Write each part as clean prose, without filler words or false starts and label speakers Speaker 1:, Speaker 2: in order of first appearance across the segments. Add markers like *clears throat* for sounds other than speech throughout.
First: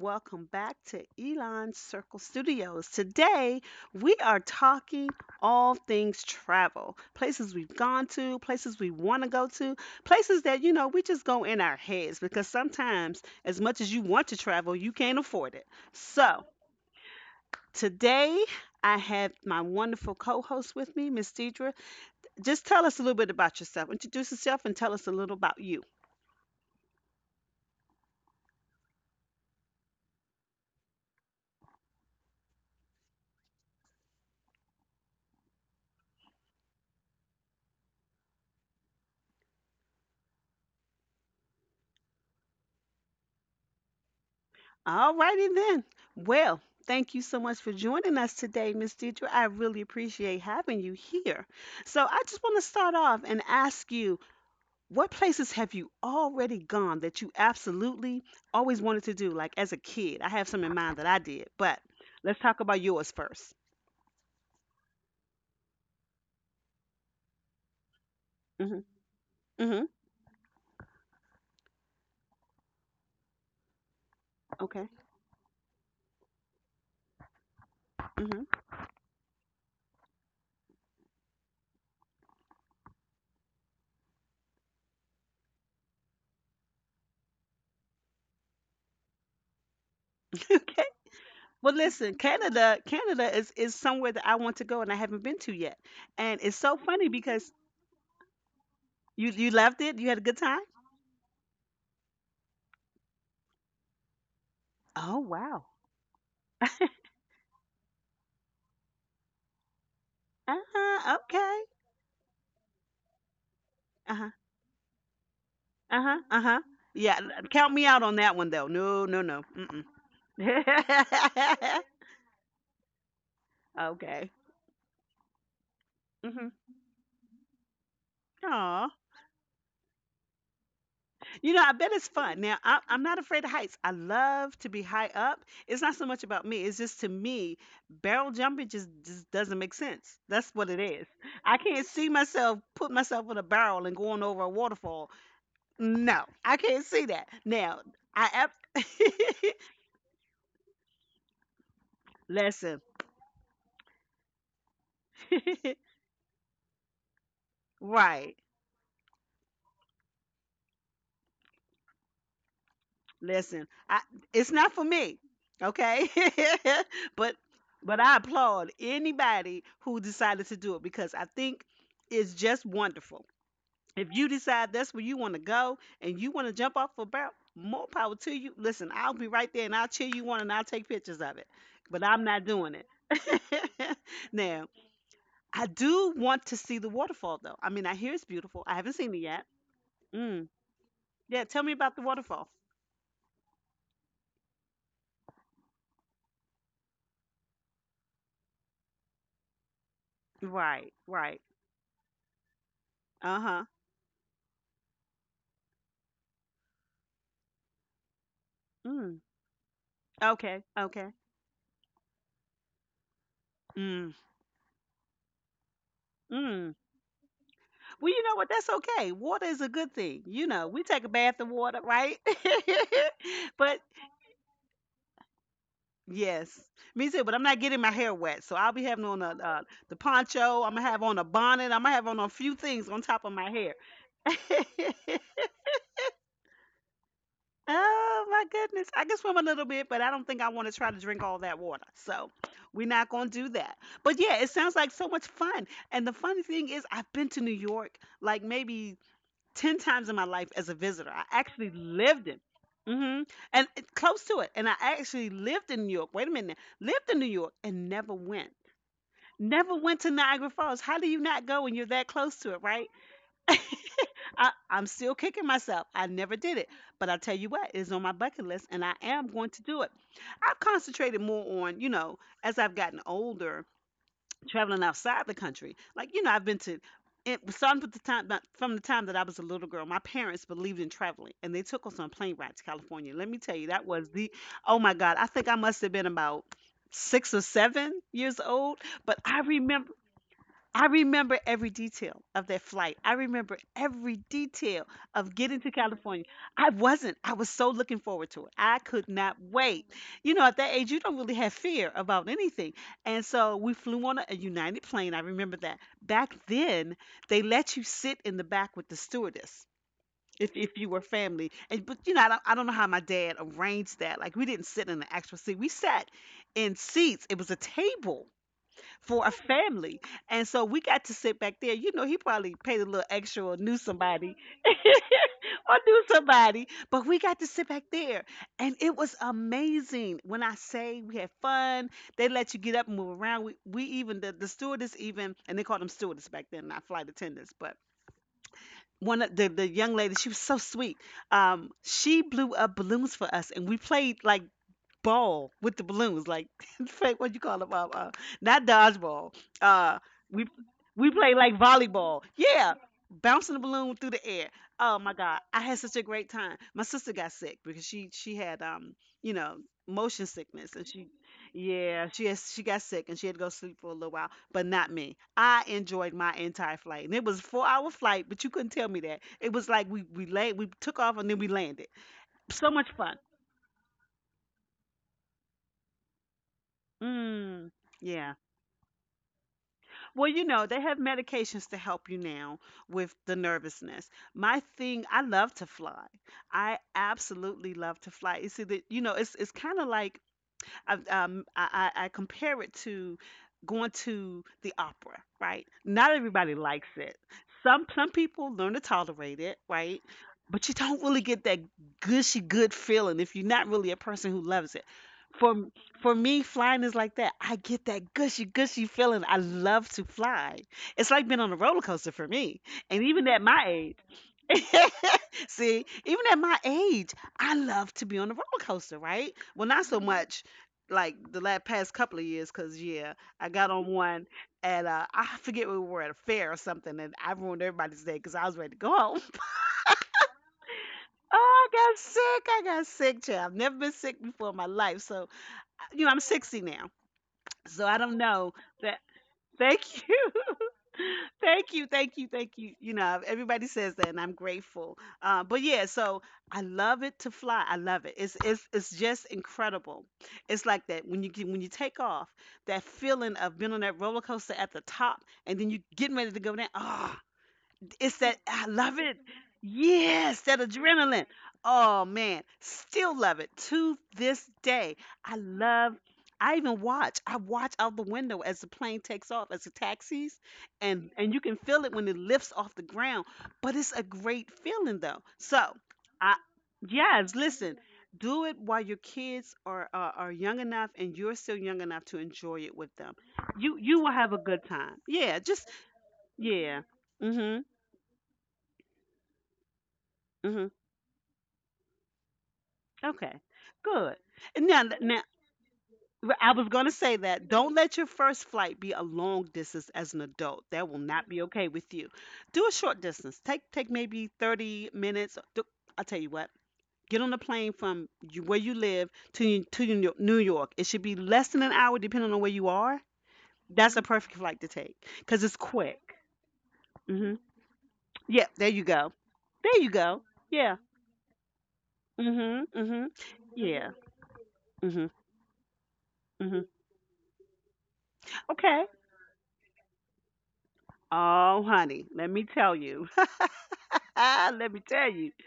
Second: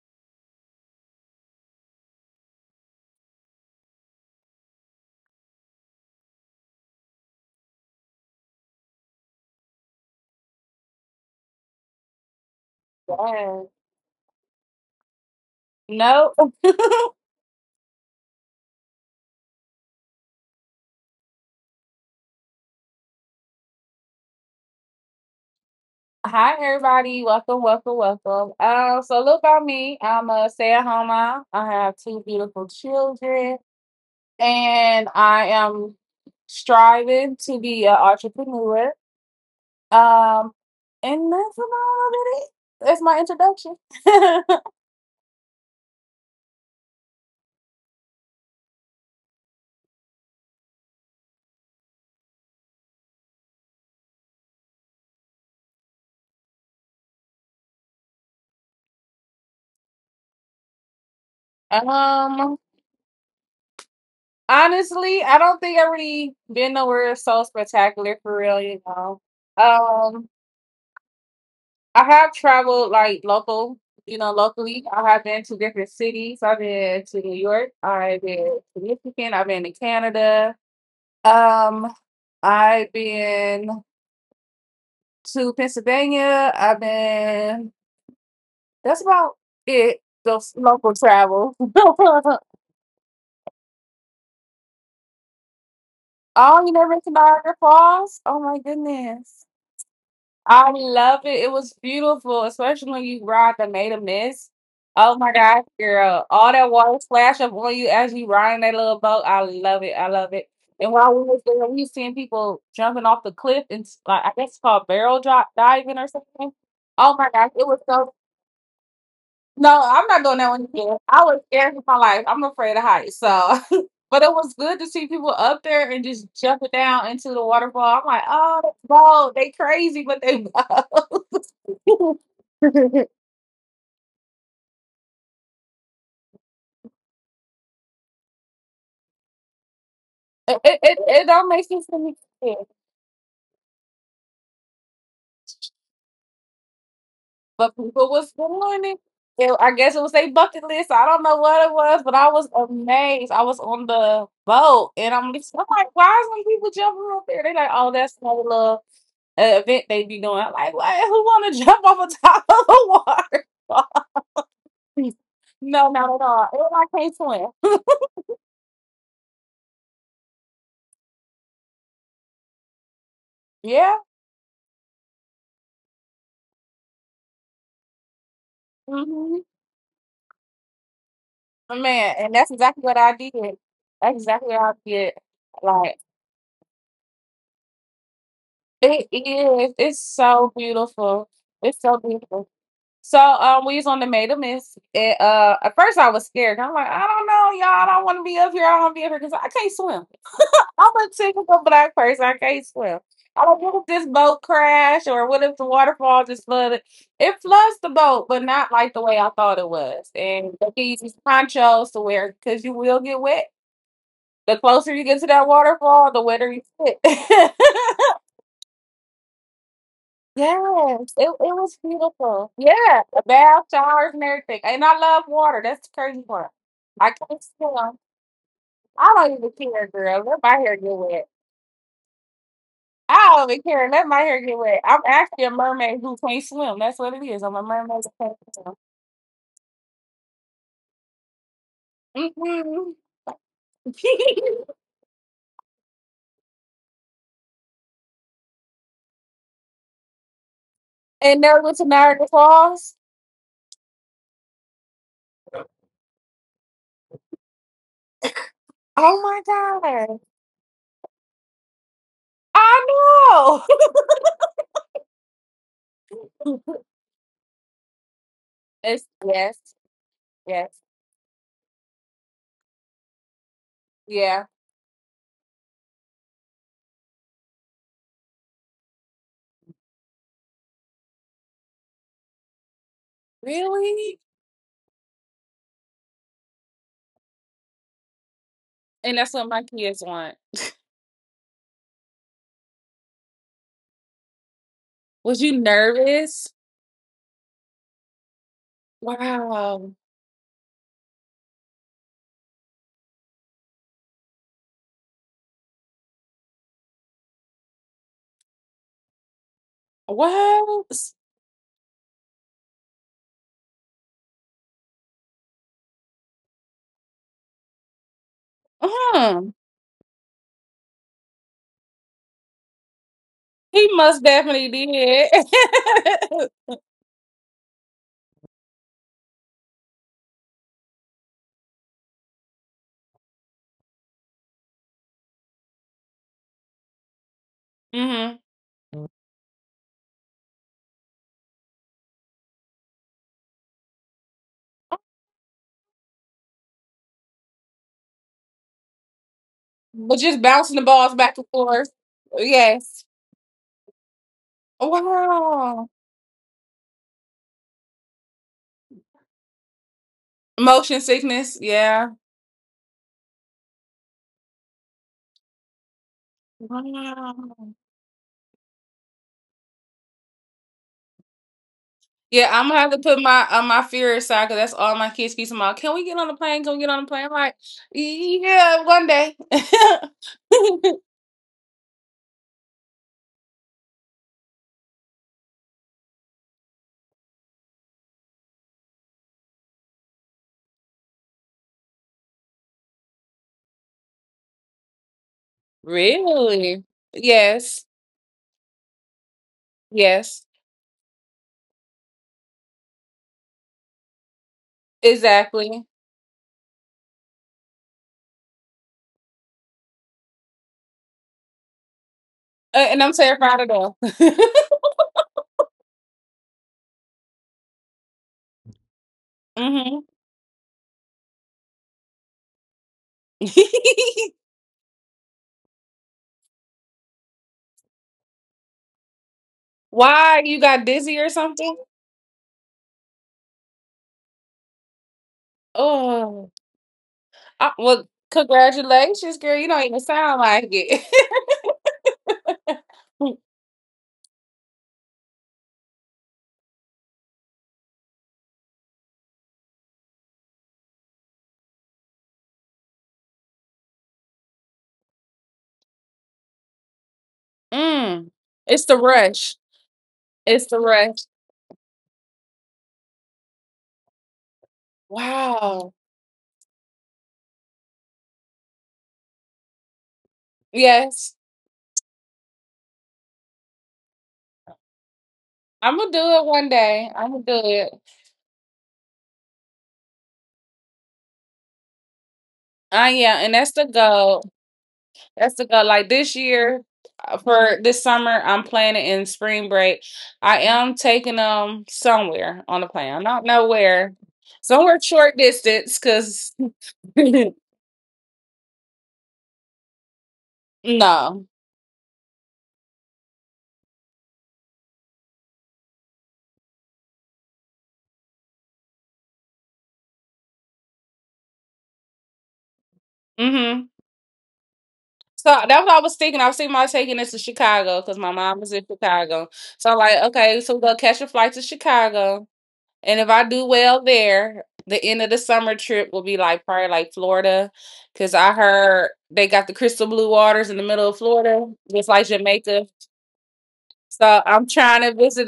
Speaker 1: welcome back to Elon Circle Studios. Today, we are talking all things travel, places we've gone to, places we want to go to, places that, we just go in our heads because sometimes, as
Speaker 2: Yes.
Speaker 1: much as you want to travel, you can't afford it.
Speaker 2: No.
Speaker 1: So,
Speaker 2: *laughs*
Speaker 1: today, I have my wonderful co host with me, Miss Deidre. Just tell us a little bit about yourself. Introduce yourself and tell us a little about you.
Speaker 2: Hi, everybody. Welcome, welcome, welcome. So a little about me. I'm a stay-at-home mom. I have two beautiful children, and I am striving to be an entrepreneur. Um, and that's about it. That's my introduction. *laughs*
Speaker 1: All righty then. Well, thank you so much for joining us today, Miss Deidre. I really appreciate having you here. So I just want to start off and ask you, what places have you already gone that you absolutely always wanted to do, like as a kid? I have some in mind that I did, but let's talk
Speaker 2: um,
Speaker 1: about yours first.
Speaker 2: Honestly, I don't think I've really been nowhere so spectacular for real.
Speaker 1: Mm-hmm.
Speaker 2: You know.
Speaker 1: Mm-hmm.
Speaker 2: Um. I have traveled like local, you know, locally.
Speaker 1: Okay.
Speaker 2: I have been to different cities. I've been to New York. I've
Speaker 1: Mm-hmm.
Speaker 2: been to Michigan. I've been to Canada. Um, I've been to Pennsylvania. I've been. That's about it.
Speaker 1: *laughs*
Speaker 2: Those
Speaker 1: Okay.
Speaker 2: local travel.
Speaker 1: Well, listen,
Speaker 2: *laughs*
Speaker 1: Canada is somewhere that I want to go and I haven't been to yet. And it's
Speaker 2: Oh, you
Speaker 1: so
Speaker 2: never been
Speaker 1: funny
Speaker 2: to
Speaker 1: because
Speaker 2: Niagara Falls? Oh my
Speaker 1: you
Speaker 2: goodness.
Speaker 1: you loved it. You had a good time.
Speaker 2: I love it. It was beautiful, especially when you ride the made a mist.
Speaker 1: Oh
Speaker 2: Oh my
Speaker 1: wow.
Speaker 2: gosh, girl. All that water splash up on you as you ride in that little boat. I love it. I love it. And while
Speaker 1: Uh-huh,
Speaker 2: we was
Speaker 1: okay.
Speaker 2: there, we seen people jumping off the cliff and like
Speaker 1: Uh-huh,
Speaker 2: I guess it's called barrel drop diving or
Speaker 1: uh-huh,
Speaker 2: something.
Speaker 1: uh-huh. Yeah,
Speaker 2: Oh my gosh, it
Speaker 1: count
Speaker 2: was
Speaker 1: me out on that one though. No, no, no.
Speaker 2: no,
Speaker 1: Mm-mm.
Speaker 2: I'm not doing that one again. I
Speaker 1: *laughs*
Speaker 2: was scared for my life. I'm afraid of heights. So *laughs* but
Speaker 1: Okay.
Speaker 2: it was good to see people up there and just
Speaker 1: Mm-hmm.
Speaker 2: jumping down into the waterfall. I'm like, oh, that's
Speaker 1: Aw.
Speaker 2: bold. They crazy, but they bold.
Speaker 1: You know, I bet it's
Speaker 2: *laughs* *laughs*
Speaker 1: fun. Now,
Speaker 2: it,
Speaker 1: I'm
Speaker 2: it,
Speaker 1: not afraid of heights. I love to be high up. It's not so much about me. It's just to me, barrel jumping just doesn't make sense. That's what it
Speaker 2: it
Speaker 1: is.
Speaker 2: it don't
Speaker 1: I
Speaker 2: make
Speaker 1: can't
Speaker 2: sense to
Speaker 1: see
Speaker 2: me. Yeah.
Speaker 1: myself put myself in a barrel and going over a waterfall. No, I can't see that.
Speaker 2: But
Speaker 1: Now,
Speaker 2: people
Speaker 1: I
Speaker 2: was
Speaker 1: ab-
Speaker 2: doing it. I guess it was a bucket list. I don't know what it was, but
Speaker 1: *laughs*
Speaker 2: I was
Speaker 1: listen.
Speaker 2: amazed. I was on the boat and I'm like,
Speaker 1: *laughs*
Speaker 2: why is some people jumping up there? They like, oh, that's
Speaker 1: Right.
Speaker 2: no little event they be doing. I'm like, what? Who want to *laughs* jump off a top of the
Speaker 1: Listen, I
Speaker 2: water?
Speaker 1: it's not for
Speaker 2: *laughs*
Speaker 1: me.
Speaker 2: No,
Speaker 1: Okay?
Speaker 2: not at all. And I can't
Speaker 1: *laughs* but
Speaker 2: swim.
Speaker 1: but I applaud anybody who decided to do it because I think it's just wonderful.
Speaker 2: Yeah.
Speaker 1: If you decide that's where you want to go and you want to jump off a barrel, more power to you. Listen, I'll be
Speaker 2: hmm
Speaker 1: right there and I'll cheer you on and I'll take pictures of it. But
Speaker 2: Man,
Speaker 1: I'm
Speaker 2: and
Speaker 1: not
Speaker 2: that's
Speaker 1: doing
Speaker 2: exactly
Speaker 1: it.
Speaker 2: what I did.
Speaker 1: *laughs*
Speaker 2: That's exactly what
Speaker 1: Now,
Speaker 2: I did.
Speaker 1: I
Speaker 2: Like.
Speaker 1: do want to see the waterfall though. I mean, I hear it's beautiful. I haven't
Speaker 2: It
Speaker 1: seen it yet.
Speaker 2: is. It's
Speaker 1: Mm.
Speaker 2: so beautiful.
Speaker 1: Yeah, tell me
Speaker 2: It's
Speaker 1: about
Speaker 2: so
Speaker 1: the waterfall.
Speaker 2: beautiful. So we was on the Made a Miss. At first I was scared. I'm like, I don't know, y'all. I don't want to be up here. I don't want to be up here because I can't swim.
Speaker 1: Right,
Speaker 2: I'm a
Speaker 1: right.
Speaker 2: typical black person. I can't swim. I don't
Speaker 1: Uh-huh.
Speaker 2: know if this boat crash or what if the waterfall just flooded. It floods the boat, but not like the way
Speaker 1: Mm.
Speaker 2: I thought it was. And
Speaker 1: Okay.
Speaker 2: they give you
Speaker 1: Okay.
Speaker 2: these ponchos to wear because you will get wet.
Speaker 1: Mm.
Speaker 2: The closer you get to that waterfall, the wetter
Speaker 1: Mm.
Speaker 2: you get. *laughs*
Speaker 1: Well, you know what? That's okay. Water is a good thing. You know, we take a
Speaker 2: Yes, it,
Speaker 1: bath
Speaker 2: it
Speaker 1: in
Speaker 2: was
Speaker 1: water, right?
Speaker 2: beautiful. Yeah, the
Speaker 1: *laughs*
Speaker 2: bath,
Speaker 1: But
Speaker 2: showers, and everything. And I love water. That's the crazy part.
Speaker 1: yes, me
Speaker 2: I
Speaker 1: too. But I'm
Speaker 2: can't
Speaker 1: not getting my
Speaker 2: swim.
Speaker 1: hair wet, so I'll be having
Speaker 2: I
Speaker 1: on a
Speaker 2: don't even care,
Speaker 1: the
Speaker 2: girl. Let my
Speaker 1: poncho. I'm
Speaker 2: hair
Speaker 1: gonna
Speaker 2: get
Speaker 1: have on a
Speaker 2: wet.
Speaker 1: bonnet. I'm gonna have on a few things on top of
Speaker 2: I
Speaker 1: my
Speaker 2: don't even
Speaker 1: hair.
Speaker 2: care. Let my hair get wet. I'm
Speaker 1: *laughs*
Speaker 2: actually a mermaid who can't swim. That's what it is. I'm a mermaid
Speaker 1: Oh
Speaker 2: who
Speaker 1: my
Speaker 2: can't
Speaker 1: goodness. I can swim a little bit, but I don't think I want to try to drink all that water. So we're
Speaker 2: swim.
Speaker 1: not going to do that. But yeah, it
Speaker 2: Mm-hmm.
Speaker 1: sounds
Speaker 2: *laughs*
Speaker 1: like so much fun. And the funny thing is, I've been to New York like maybe 10 times in my life as a visitor. I
Speaker 2: And there
Speaker 1: actually
Speaker 2: was
Speaker 1: lived
Speaker 2: Niagara
Speaker 1: in.
Speaker 2: Falls.
Speaker 1: Hmm. And it- close to it. And I actually lived in New York. Wait a minute. Now. Lived in New York and never went.
Speaker 2: Oh my
Speaker 1: Never went to
Speaker 2: God.
Speaker 1: Niagara Falls. How do you not go when you're that close to it,
Speaker 2: I
Speaker 1: right?
Speaker 2: know. *laughs*
Speaker 1: I'm still kicking myself. I never did it. But I tell you what, it's on my bucket list and I
Speaker 2: It's,
Speaker 1: am going
Speaker 2: yes,
Speaker 1: to do it. I've
Speaker 2: yes,
Speaker 1: concentrated more on, you know, as I've gotten older,
Speaker 2: yeah.
Speaker 1: traveling outside the country. Like, you know, I've been to it was starting from from the time that I was a little girl, my parents believed in traveling and they took us on plane rides to California. Let me tell you, that was
Speaker 2: Really?
Speaker 1: the oh my God, I think I must have been about 6 or 7 years old.
Speaker 2: And
Speaker 1: But
Speaker 2: that's what my kids want.
Speaker 1: I remember every detail of that flight. I remember every detail of
Speaker 2: Was you
Speaker 1: getting to California.
Speaker 2: nervous?
Speaker 1: I wasn't. I was so looking forward to it. I could not wait.
Speaker 2: Wow.
Speaker 1: You know, at that age, you don't really have fear about anything. And so we flew on a United plane. I remember that. Back then, they let you sit in the back with the stewardess. If you
Speaker 2: What?
Speaker 1: were
Speaker 2: S-
Speaker 1: family. And but you know I don't know how my dad arranged that, like we didn't sit in an actual seat, we sat in seats, it was a table for a
Speaker 2: Huh.
Speaker 1: family. And so we got to sit back there. You know, he probably paid a little extra or knew
Speaker 2: He must
Speaker 1: somebody
Speaker 2: definitely did.
Speaker 1: *laughs* or knew somebody, but we got to sit back there. And it was amazing. When I say we had fun, they let you get up and move around. The stewardess even, and they called them stewardess back then, not flight attendants, but
Speaker 2: *laughs* hmm
Speaker 1: one of the young lady, she was so sweet. She blew up balloons for us and we played like ball with the balloons, like *laughs* fake what you call them, not dodgeball. Uh,
Speaker 2: But just
Speaker 1: we
Speaker 2: bouncing the
Speaker 1: we
Speaker 2: balls
Speaker 1: play
Speaker 2: back and
Speaker 1: like
Speaker 2: forth.
Speaker 1: volleyball. Yeah,
Speaker 2: Yes.
Speaker 1: bouncing the balloon through the air. Oh my God, I had
Speaker 2: Wow.
Speaker 1: such a great time. My sister got sick because she had you know motion sickness and
Speaker 2: Motion
Speaker 1: she
Speaker 2: sickness.
Speaker 1: yeah
Speaker 2: Yeah.
Speaker 1: she has she got sick and she had to go sleep for a little while, but not me. I enjoyed my entire flight and it was a four
Speaker 2: Wow.
Speaker 1: hour flight, but you couldn't tell me that. It was like we took off and then we landed.
Speaker 2: Yeah,
Speaker 1: So
Speaker 2: I'm gonna
Speaker 1: much
Speaker 2: have to
Speaker 1: fun.
Speaker 2: put my my fear aside because that's all my kids keep about. Can we get on the plane? Can we get on the plane? I'm like,
Speaker 1: mm, yeah.
Speaker 2: yeah, one day.
Speaker 1: Well, you know, they
Speaker 2: *laughs*
Speaker 1: have medications to help you now with the nervousness. My thing, I love to fly. I absolutely love to fly. You see that, you know, it's kind of like I compare it to going to the opera, right? Not everybody
Speaker 2: Really?
Speaker 1: likes it.
Speaker 2: Yes.
Speaker 1: Some people learn to tolerate it, right?
Speaker 2: Yes.
Speaker 1: But you don't really get that gushy good feeling if you're not really a person who loves it. For
Speaker 2: Exactly.
Speaker 1: for me, flying is like that. I get that gushy feeling. I love to fly. It's like being on a roller coaster for me. And
Speaker 2: And I'm
Speaker 1: even at my
Speaker 2: terrified
Speaker 1: age,
Speaker 2: of them. *laughs*
Speaker 1: *laughs* see, even at my age, I love to be on the roller coaster, right? Well, not so Mhm.
Speaker 2: hmm
Speaker 1: much like the last past couple of years, because yeah, I got on
Speaker 2: *laughs*
Speaker 1: one and I forget we were at a fair or something, and I ruined everybody's day because I was ready to go home. *laughs*
Speaker 2: Why you got dizzy or
Speaker 1: Oh, I
Speaker 2: something?
Speaker 1: got sick. I got sick, child. I've never been sick before in my life. So, you know, I'm
Speaker 2: Oh,
Speaker 1: 60 now.
Speaker 2: I-
Speaker 1: So I
Speaker 2: well,
Speaker 1: don't know that.
Speaker 2: congratulations, girl. You don't even
Speaker 1: Thank you.
Speaker 2: sound like it.
Speaker 1: *laughs* Thank you. Thank you. Thank you. You know,
Speaker 2: *laughs*
Speaker 1: everybody says that and I'm grateful. But yeah, so I love it to fly. I love it. It's it's just incredible. It's like that when you when you take off, that feeling of being on that roller coaster at the top and then you getting ready to go down. Ah, it's
Speaker 2: Mm.
Speaker 1: that I
Speaker 2: It's the
Speaker 1: love it.
Speaker 2: rush.
Speaker 1: Yes, that
Speaker 2: It's the rush.
Speaker 1: adrenaline. Oh man, still love it to this day. I love.
Speaker 2: Wow.
Speaker 1: I even watch. I watch out the window as the plane takes off, as it taxis, and
Speaker 2: Yes.
Speaker 1: you can feel it when it lifts off the ground. But it's a great feeling though. So,
Speaker 2: I'm gonna do
Speaker 1: I
Speaker 2: it one day. I'm
Speaker 1: yes,
Speaker 2: gonna do
Speaker 1: listen.
Speaker 2: it.
Speaker 1: Do it while your kids are are young enough and you're still young enough to enjoy it with
Speaker 2: Ah,
Speaker 1: them.
Speaker 2: yeah, and that's
Speaker 1: You
Speaker 2: the
Speaker 1: you will have a
Speaker 2: goal.
Speaker 1: good time. Yeah,
Speaker 2: That's the
Speaker 1: just
Speaker 2: goal. Like this year,
Speaker 1: yeah. Mhm.
Speaker 2: for this summer, I'm planning in spring break. I
Speaker 1: Mhm.
Speaker 2: am taking them somewhere on the plane. I
Speaker 1: Okay,
Speaker 2: don't know where.
Speaker 1: good. And now,
Speaker 2: Somewhere
Speaker 1: now
Speaker 2: short distance,
Speaker 1: I
Speaker 2: cause
Speaker 1: was gonna
Speaker 2: *laughs*
Speaker 1: say that
Speaker 2: no.
Speaker 1: don't let your first flight be a long distance as an adult. That will not be okay with you. Do a short distance. Take maybe 30 minutes. Do- I'll tell you what. Get on a plane from where you live to to New York. New York. It should be less than an hour, depending on where you are.
Speaker 2: hmm
Speaker 1: That's a perfect flight to take because
Speaker 2: So
Speaker 1: it's
Speaker 2: that's what I was
Speaker 1: quick.
Speaker 2: thinking. I was thinking about taking this
Speaker 1: Hmm.
Speaker 2: to Chicago because my
Speaker 1: Yeah,
Speaker 2: mom
Speaker 1: there
Speaker 2: is
Speaker 1: you
Speaker 2: in
Speaker 1: go.
Speaker 2: Chicago.
Speaker 1: There you
Speaker 2: So I'm
Speaker 1: go.
Speaker 2: like, okay, so
Speaker 1: Yeah.
Speaker 2: we'll catch a flight to Chicago.
Speaker 1: Hmm. Hmm.
Speaker 2: And if I do
Speaker 1: Yeah.
Speaker 2: well there, the
Speaker 1: Hmm.
Speaker 2: end of the summer trip will be like
Speaker 1: Hmm.
Speaker 2: probably like Florida. Cause I
Speaker 1: Okay.
Speaker 2: heard they got the crystal blue waters in the middle of
Speaker 1: Oh,
Speaker 2: Florida,
Speaker 1: honey,
Speaker 2: just like
Speaker 1: let me tell
Speaker 2: Jamaica.
Speaker 1: you. *laughs*
Speaker 2: So I'm
Speaker 1: Let me
Speaker 2: trying
Speaker 1: tell
Speaker 2: to
Speaker 1: you.
Speaker 2: visit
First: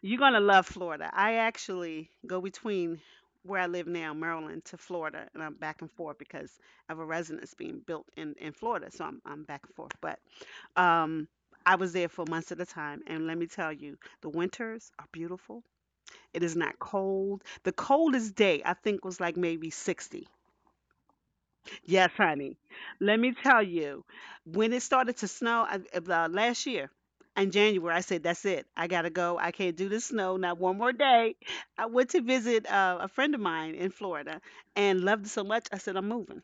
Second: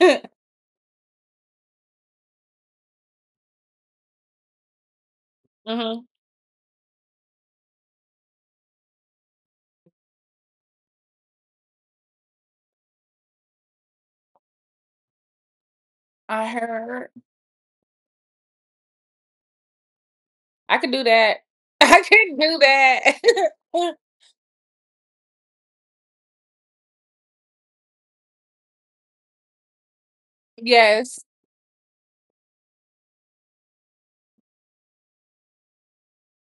Speaker 1: You're going to love Florida. I actually go between where I live now, Maryland, to Florida, and I'm
Speaker 2: *laughs*
Speaker 1: back and
Speaker 2: hmm
Speaker 1: forth because I have a residence being built in Florida. So I'm back and forth. But um, I was there for months at a time. And let me tell you, the winters are beautiful. It
Speaker 2: I
Speaker 1: is not
Speaker 2: heard
Speaker 1: cold. The coldest day, I think, was like maybe 60.
Speaker 2: I could do that. *laughs* I
Speaker 1: Yes,
Speaker 2: could
Speaker 1: honey.
Speaker 2: do that.
Speaker 1: Let me tell you, when it started to snow I, last year in January, I said, "That's it. I gotta go. I can't do the snow. Not
Speaker 2: *laughs*
Speaker 1: one more
Speaker 2: Yes.
Speaker 1: day." I went to visit a friend of mine in Florida and loved it so much. I said, "I'm moving."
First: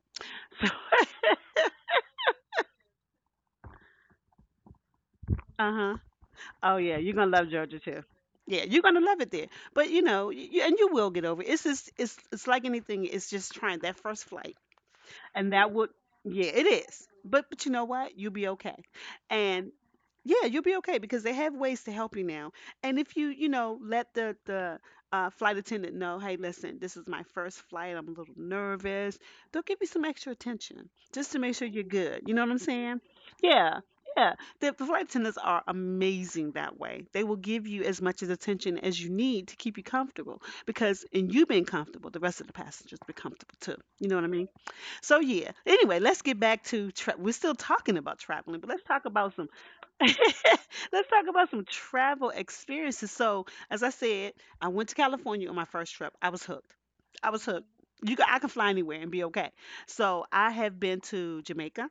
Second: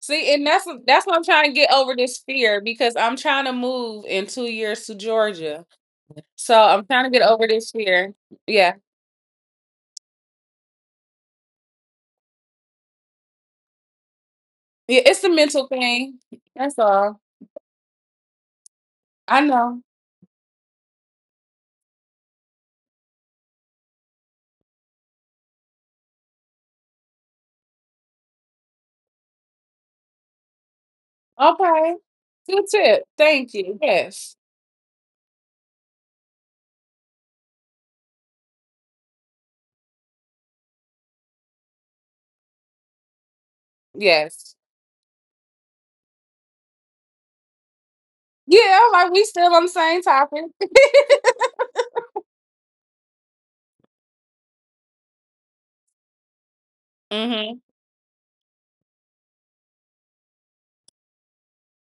Speaker 2: See, and that's
Speaker 1: *laughs* So,
Speaker 2: that's what I'm trying to get over this fear because I'm trying to move in 2 years to Georgia.
Speaker 1: uh huh.
Speaker 2: So
Speaker 1: Oh
Speaker 2: I'm
Speaker 1: yeah,
Speaker 2: trying to
Speaker 1: you're
Speaker 2: get
Speaker 1: gonna
Speaker 2: over
Speaker 1: love
Speaker 2: this
Speaker 1: Georgia too.
Speaker 2: fear.
Speaker 1: Yeah,
Speaker 2: Yeah.
Speaker 1: you're gonna love it there. But you know, and you will get over it. It's just, it's like anything. It's just trying that first flight.
Speaker 2: Yeah, it's a
Speaker 1: And
Speaker 2: mental
Speaker 1: that would
Speaker 2: thing.
Speaker 1: Yeah, it
Speaker 2: That's
Speaker 1: is,
Speaker 2: all.
Speaker 1: but you know what, you'll be okay.
Speaker 2: I
Speaker 1: And
Speaker 2: know.
Speaker 1: yeah, you'll be okay because they have ways to help you now. And if you, you know let the flight attendant know, "Hey, listen, this is my first flight. I'm a little nervous." They'll give you some extra attention just to make sure you're
Speaker 2: Okay.
Speaker 1: good. You know what I'm
Speaker 2: Good
Speaker 1: saying?
Speaker 2: tip. Thank
Speaker 1: Yeah.
Speaker 2: you.
Speaker 1: Yeah.
Speaker 2: Yes.
Speaker 1: The flight attendants are amazing that way. They will give you as much as attention as you need to keep you comfortable, because in you being comfortable, the rest of the passengers be comfortable too. You know what I mean?
Speaker 2: Yes.
Speaker 1: So, yeah. Anyway, let's get back to we're still talking about traveling, but let's
Speaker 2: Yeah, I'm
Speaker 1: talk
Speaker 2: like we
Speaker 1: about some
Speaker 2: still on the
Speaker 1: *laughs*
Speaker 2: same topic. *laughs*
Speaker 1: let's talk about some travel experiences. So as I said, I went to California on my first trip. I was hooked. I was
Speaker 2: Mm-hmm.
Speaker 1: hooked. I can fly anywhere and be okay. So I have been to Jamaica.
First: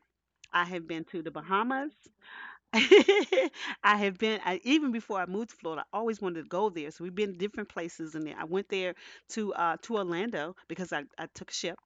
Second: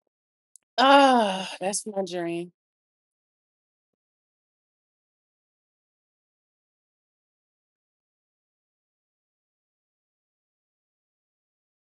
Speaker 1: I have been to the
Speaker 2: Ah, that's
Speaker 1: Bahamas.
Speaker 2: my dream.
Speaker 1: *laughs* I have been I, even before I moved to Florida, I always wanted to go there, so we've been to different places in there. I went there to Orlando because I took a ship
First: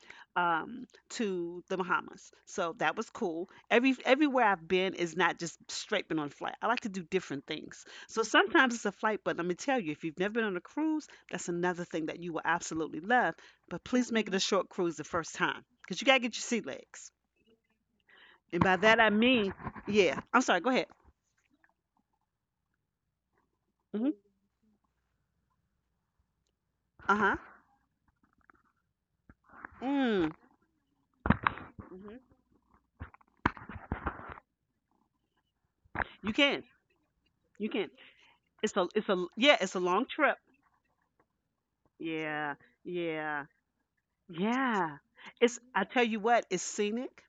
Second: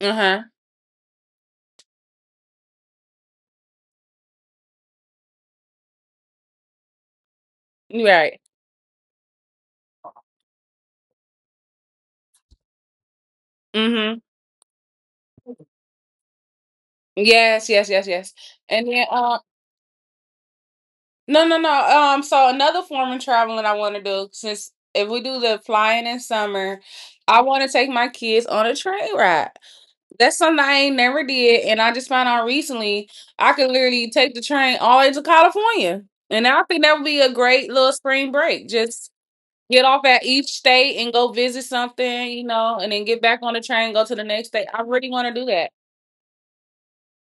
Speaker 2: Uh-huh.
Speaker 1: to the Bahamas. So that was cool. Everywhere I've been is not just straight been on a flight. I like to do different things. So
Speaker 2: Right.
Speaker 1: sometimes it's a flight, but let me tell you, if you've never been on a cruise, that's another thing that you will absolutely love. But please
Speaker 2: Mm-hmm.
Speaker 1: make it a short cruise the first time, because you gotta get your sea legs.
Speaker 2: Yes, yes, yes, yes.
Speaker 1: And by
Speaker 2: And
Speaker 1: that
Speaker 2: then
Speaker 1: I mean, yeah. I'm sorry. Go ahead.
Speaker 2: no, no, no. So another form of traveling I want to
Speaker 1: Hmm.
Speaker 2: do, since if we do the flying in summer,
Speaker 1: Uh huh.
Speaker 2: I want to take my kids on a train ride.
Speaker 1: Mm.
Speaker 2: That's something I ain't never did, and I just found out recently I could literally take the train all the way to California,
Speaker 1: You
Speaker 2: and I
Speaker 1: can.
Speaker 2: think that would be a
Speaker 1: You
Speaker 2: great
Speaker 1: can.
Speaker 2: little spring break.
Speaker 1: It's a. It's
Speaker 2: Just
Speaker 1: a. Yeah. It's a
Speaker 2: get off
Speaker 1: long
Speaker 2: at
Speaker 1: trip.
Speaker 2: each state and go visit something, you
Speaker 1: Yeah.
Speaker 2: know, and then get back
Speaker 1: Yeah.
Speaker 2: on the train, go to the next state. I
Speaker 1: Yeah.
Speaker 2: really want to do
Speaker 1: It's.
Speaker 2: that
Speaker 1: I tell you what, it's scenic.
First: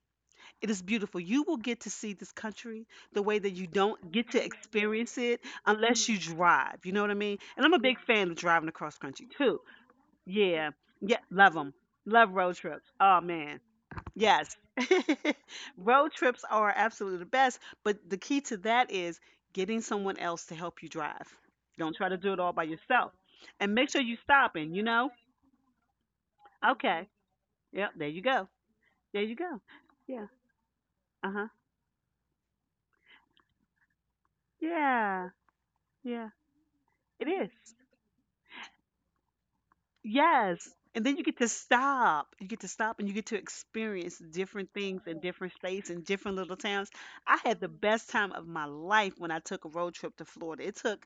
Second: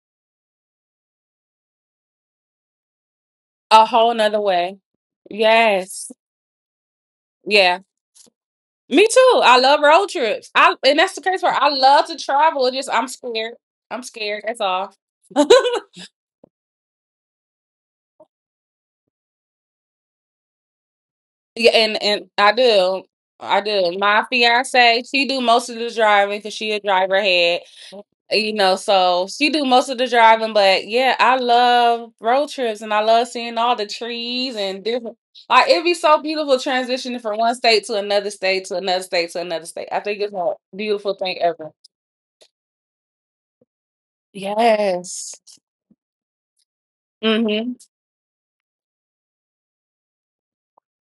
Speaker 1: It is beautiful. You will get to see this country the way that you
Speaker 2: a
Speaker 1: don't
Speaker 2: whole
Speaker 1: get
Speaker 2: nother
Speaker 1: to
Speaker 2: way.
Speaker 1: experience it unless
Speaker 2: Yes,
Speaker 1: you drive. You know what I mean? And I'm a
Speaker 2: yeah.
Speaker 1: big fan of driving across
Speaker 2: Me
Speaker 1: country
Speaker 2: too.
Speaker 1: too.
Speaker 2: I love road trips.
Speaker 1: Yeah.
Speaker 2: I And that's
Speaker 1: Yeah.
Speaker 2: the case
Speaker 1: Love
Speaker 2: where I
Speaker 1: them.
Speaker 2: love to
Speaker 1: Love road
Speaker 2: travel. It
Speaker 1: trips.
Speaker 2: just I'm
Speaker 1: Oh,
Speaker 2: scared.
Speaker 1: man.
Speaker 2: I'm scared.
Speaker 1: Yes.
Speaker 2: That's
Speaker 1: *laughs*
Speaker 2: all.
Speaker 1: Road trips are absolutely the best. But the key to that is getting someone else to help you drive.
Speaker 2: Yeah,
Speaker 1: Don't
Speaker 2: and
Speaker 1: try to
Speaker 2: and
Speaker 1: do it all
Speaker 2: I
Speaker 1: by
Speaker 2: do.
Speaker 1: yourself.
Speaker 2: I
Speaker 1: And make
Speaker 2: do.
Speaker 1: sure you
Speaker 2: My
Speaker 1: stop and, you
Speaker 2: fiance,
Speaker 1: know?
Speaker 2: she do most of the driving because she a
Speaker 1: Okay.
Speaker 2: driver head.
Speaker 1: Yep. There you go.
Speaker 2: You know,
Speaker 1: There
Speaker 2: so
Speaker 1: you
Speaker 2: she
Speaker 1: go.
Speaker 2: do most of the
Speaker 1: Yeah.
Speaker 2: driving. But yeah,
Speaker 1: Uh
Speaker 2: I
Speaker 1: huh.
Speaker 2: love road trips and I love seeing all the trees and different.
Speaker 1: Yeah.
Speaker 2: Like it'd be so
Speaker 1: Yeah.
Speaker 2: beautiful transitioning
Speaker 1: It
Speaker 2: from
Speaker 1: is.
Speaker 2: one state to another state to another state to another state. I think it's a
Speaker 1: Yes. And then
Speaker 2: beautiful
Speaker 1: you get
Speaker 2: thing
Speaker 1: to
Speaker 2: ever.
Speaker 1: stop. You get to stop and you get to experience different things in
Speaker 2: Yes.
Speaker 1: different states and different little towns. I had the
Speaker 2: Mm-hmm.
Speaker 1: best time of my life when I took a road trip to Florida. It took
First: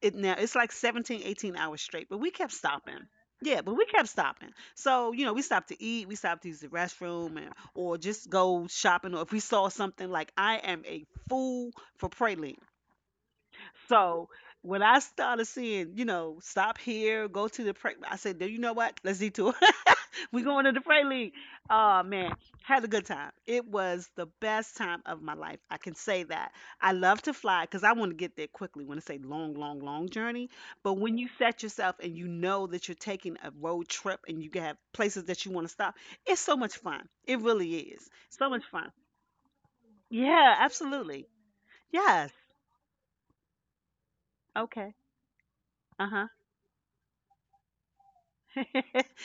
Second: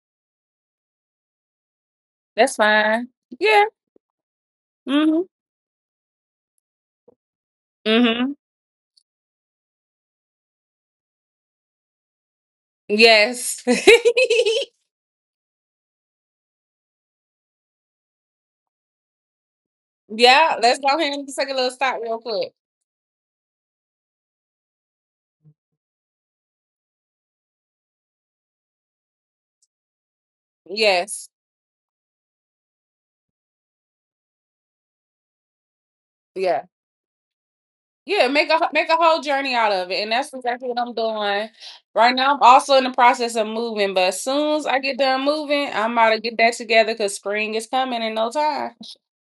Speaker 1: it. Now it's like 17, 18 hours straight, but we kept
Speaker 2: That's fine.
Speaker 1: stopping. Yeah,
Speaker 2: Yeah.
Speaker 1: but we kept stopping. So,
Speaker 2: hmm
Speaker 1: we stopped to eat, we stopped to use the restroom, and or just
Speaker 2: hmm
Speaker 1: go shopping, or if we saw something, like, I am a fool for praline.
Speaker 2: Yes.
Speaker 1: So
Speaker 2: *laughs*
Speaker 1: when I started seeing, stop here, go to the pray, I said, "Do you know what? Let's detour." *laughs* We
Speaker 2: yeah.
Speaker 1: going to
Speaker 2: Let's
Speaker 1: the
Speaker 2: go
Speaker 1: pray
Speaker 2: ahead and
Speaker 1: league.
Speaker 2: just take a little stop
Speaker 1: Oh
Speaker 2: real
Speaker 1: man,
Speaker 2: quick.
Speaker 1: had a good time. It was the best time of my life. I can say that. I love to fly because I want to get there quickly, when it's a long, long, long journey. But when you
Speaker 2: Yes.
Speaker 1: set yourself and you know that you're taking a road trip and you have places that you want to stop, it's so
Speaker 2: Yeah.
Speaker 1: much fun. It really is
Speaker 2: Yeah.
Speaker 1: so much fun.
Speaker 2: Make a whole journey out of it, and that's
Speaker 1: Yeah,
Speaker 2: exactly what I'm
Speaker 1: absolutely.
Speaker 2: doing right
Speaker 1: Yes.
Speaker 2: now. I'm also in the process of moving, but as soon as I
Speaker 1: Okay.
Speaker 2: get done moving, I'm
Speaker 1: Uh
Speaker 2: about to
Speaker 1: huh.
Speaker 2: get that together because spring is coming in no time.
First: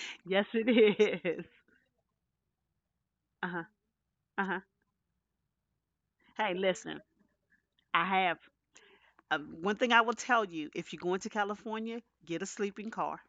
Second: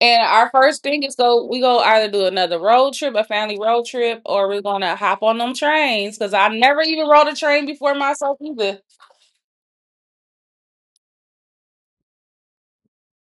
Speaker 2: And
Speaker 1: Yes,
Speaker 2: our first thing is
Speaker 1: it is.
Speaker 2: go either do another road trip, a
Speaker 1: Uh
Speaker 2: family
Speaker 1: huh.
Speaker 2: road trip,
Speaker 1: Uh
Speaker 2: or
Speaker 1: huh.
Speaker 2: we're gonna hop on them trains because I
Speaker 1: Hey,
Speaker 2: never
Speaker 1: listen.
Speaker 2: even rode a train before
Speaker 1: I
Speaker 2: myself
Speaker 1: have
Speaker 2: either.
Speaker 1: one thing I will tell you. If you're going to California, get a sleeping car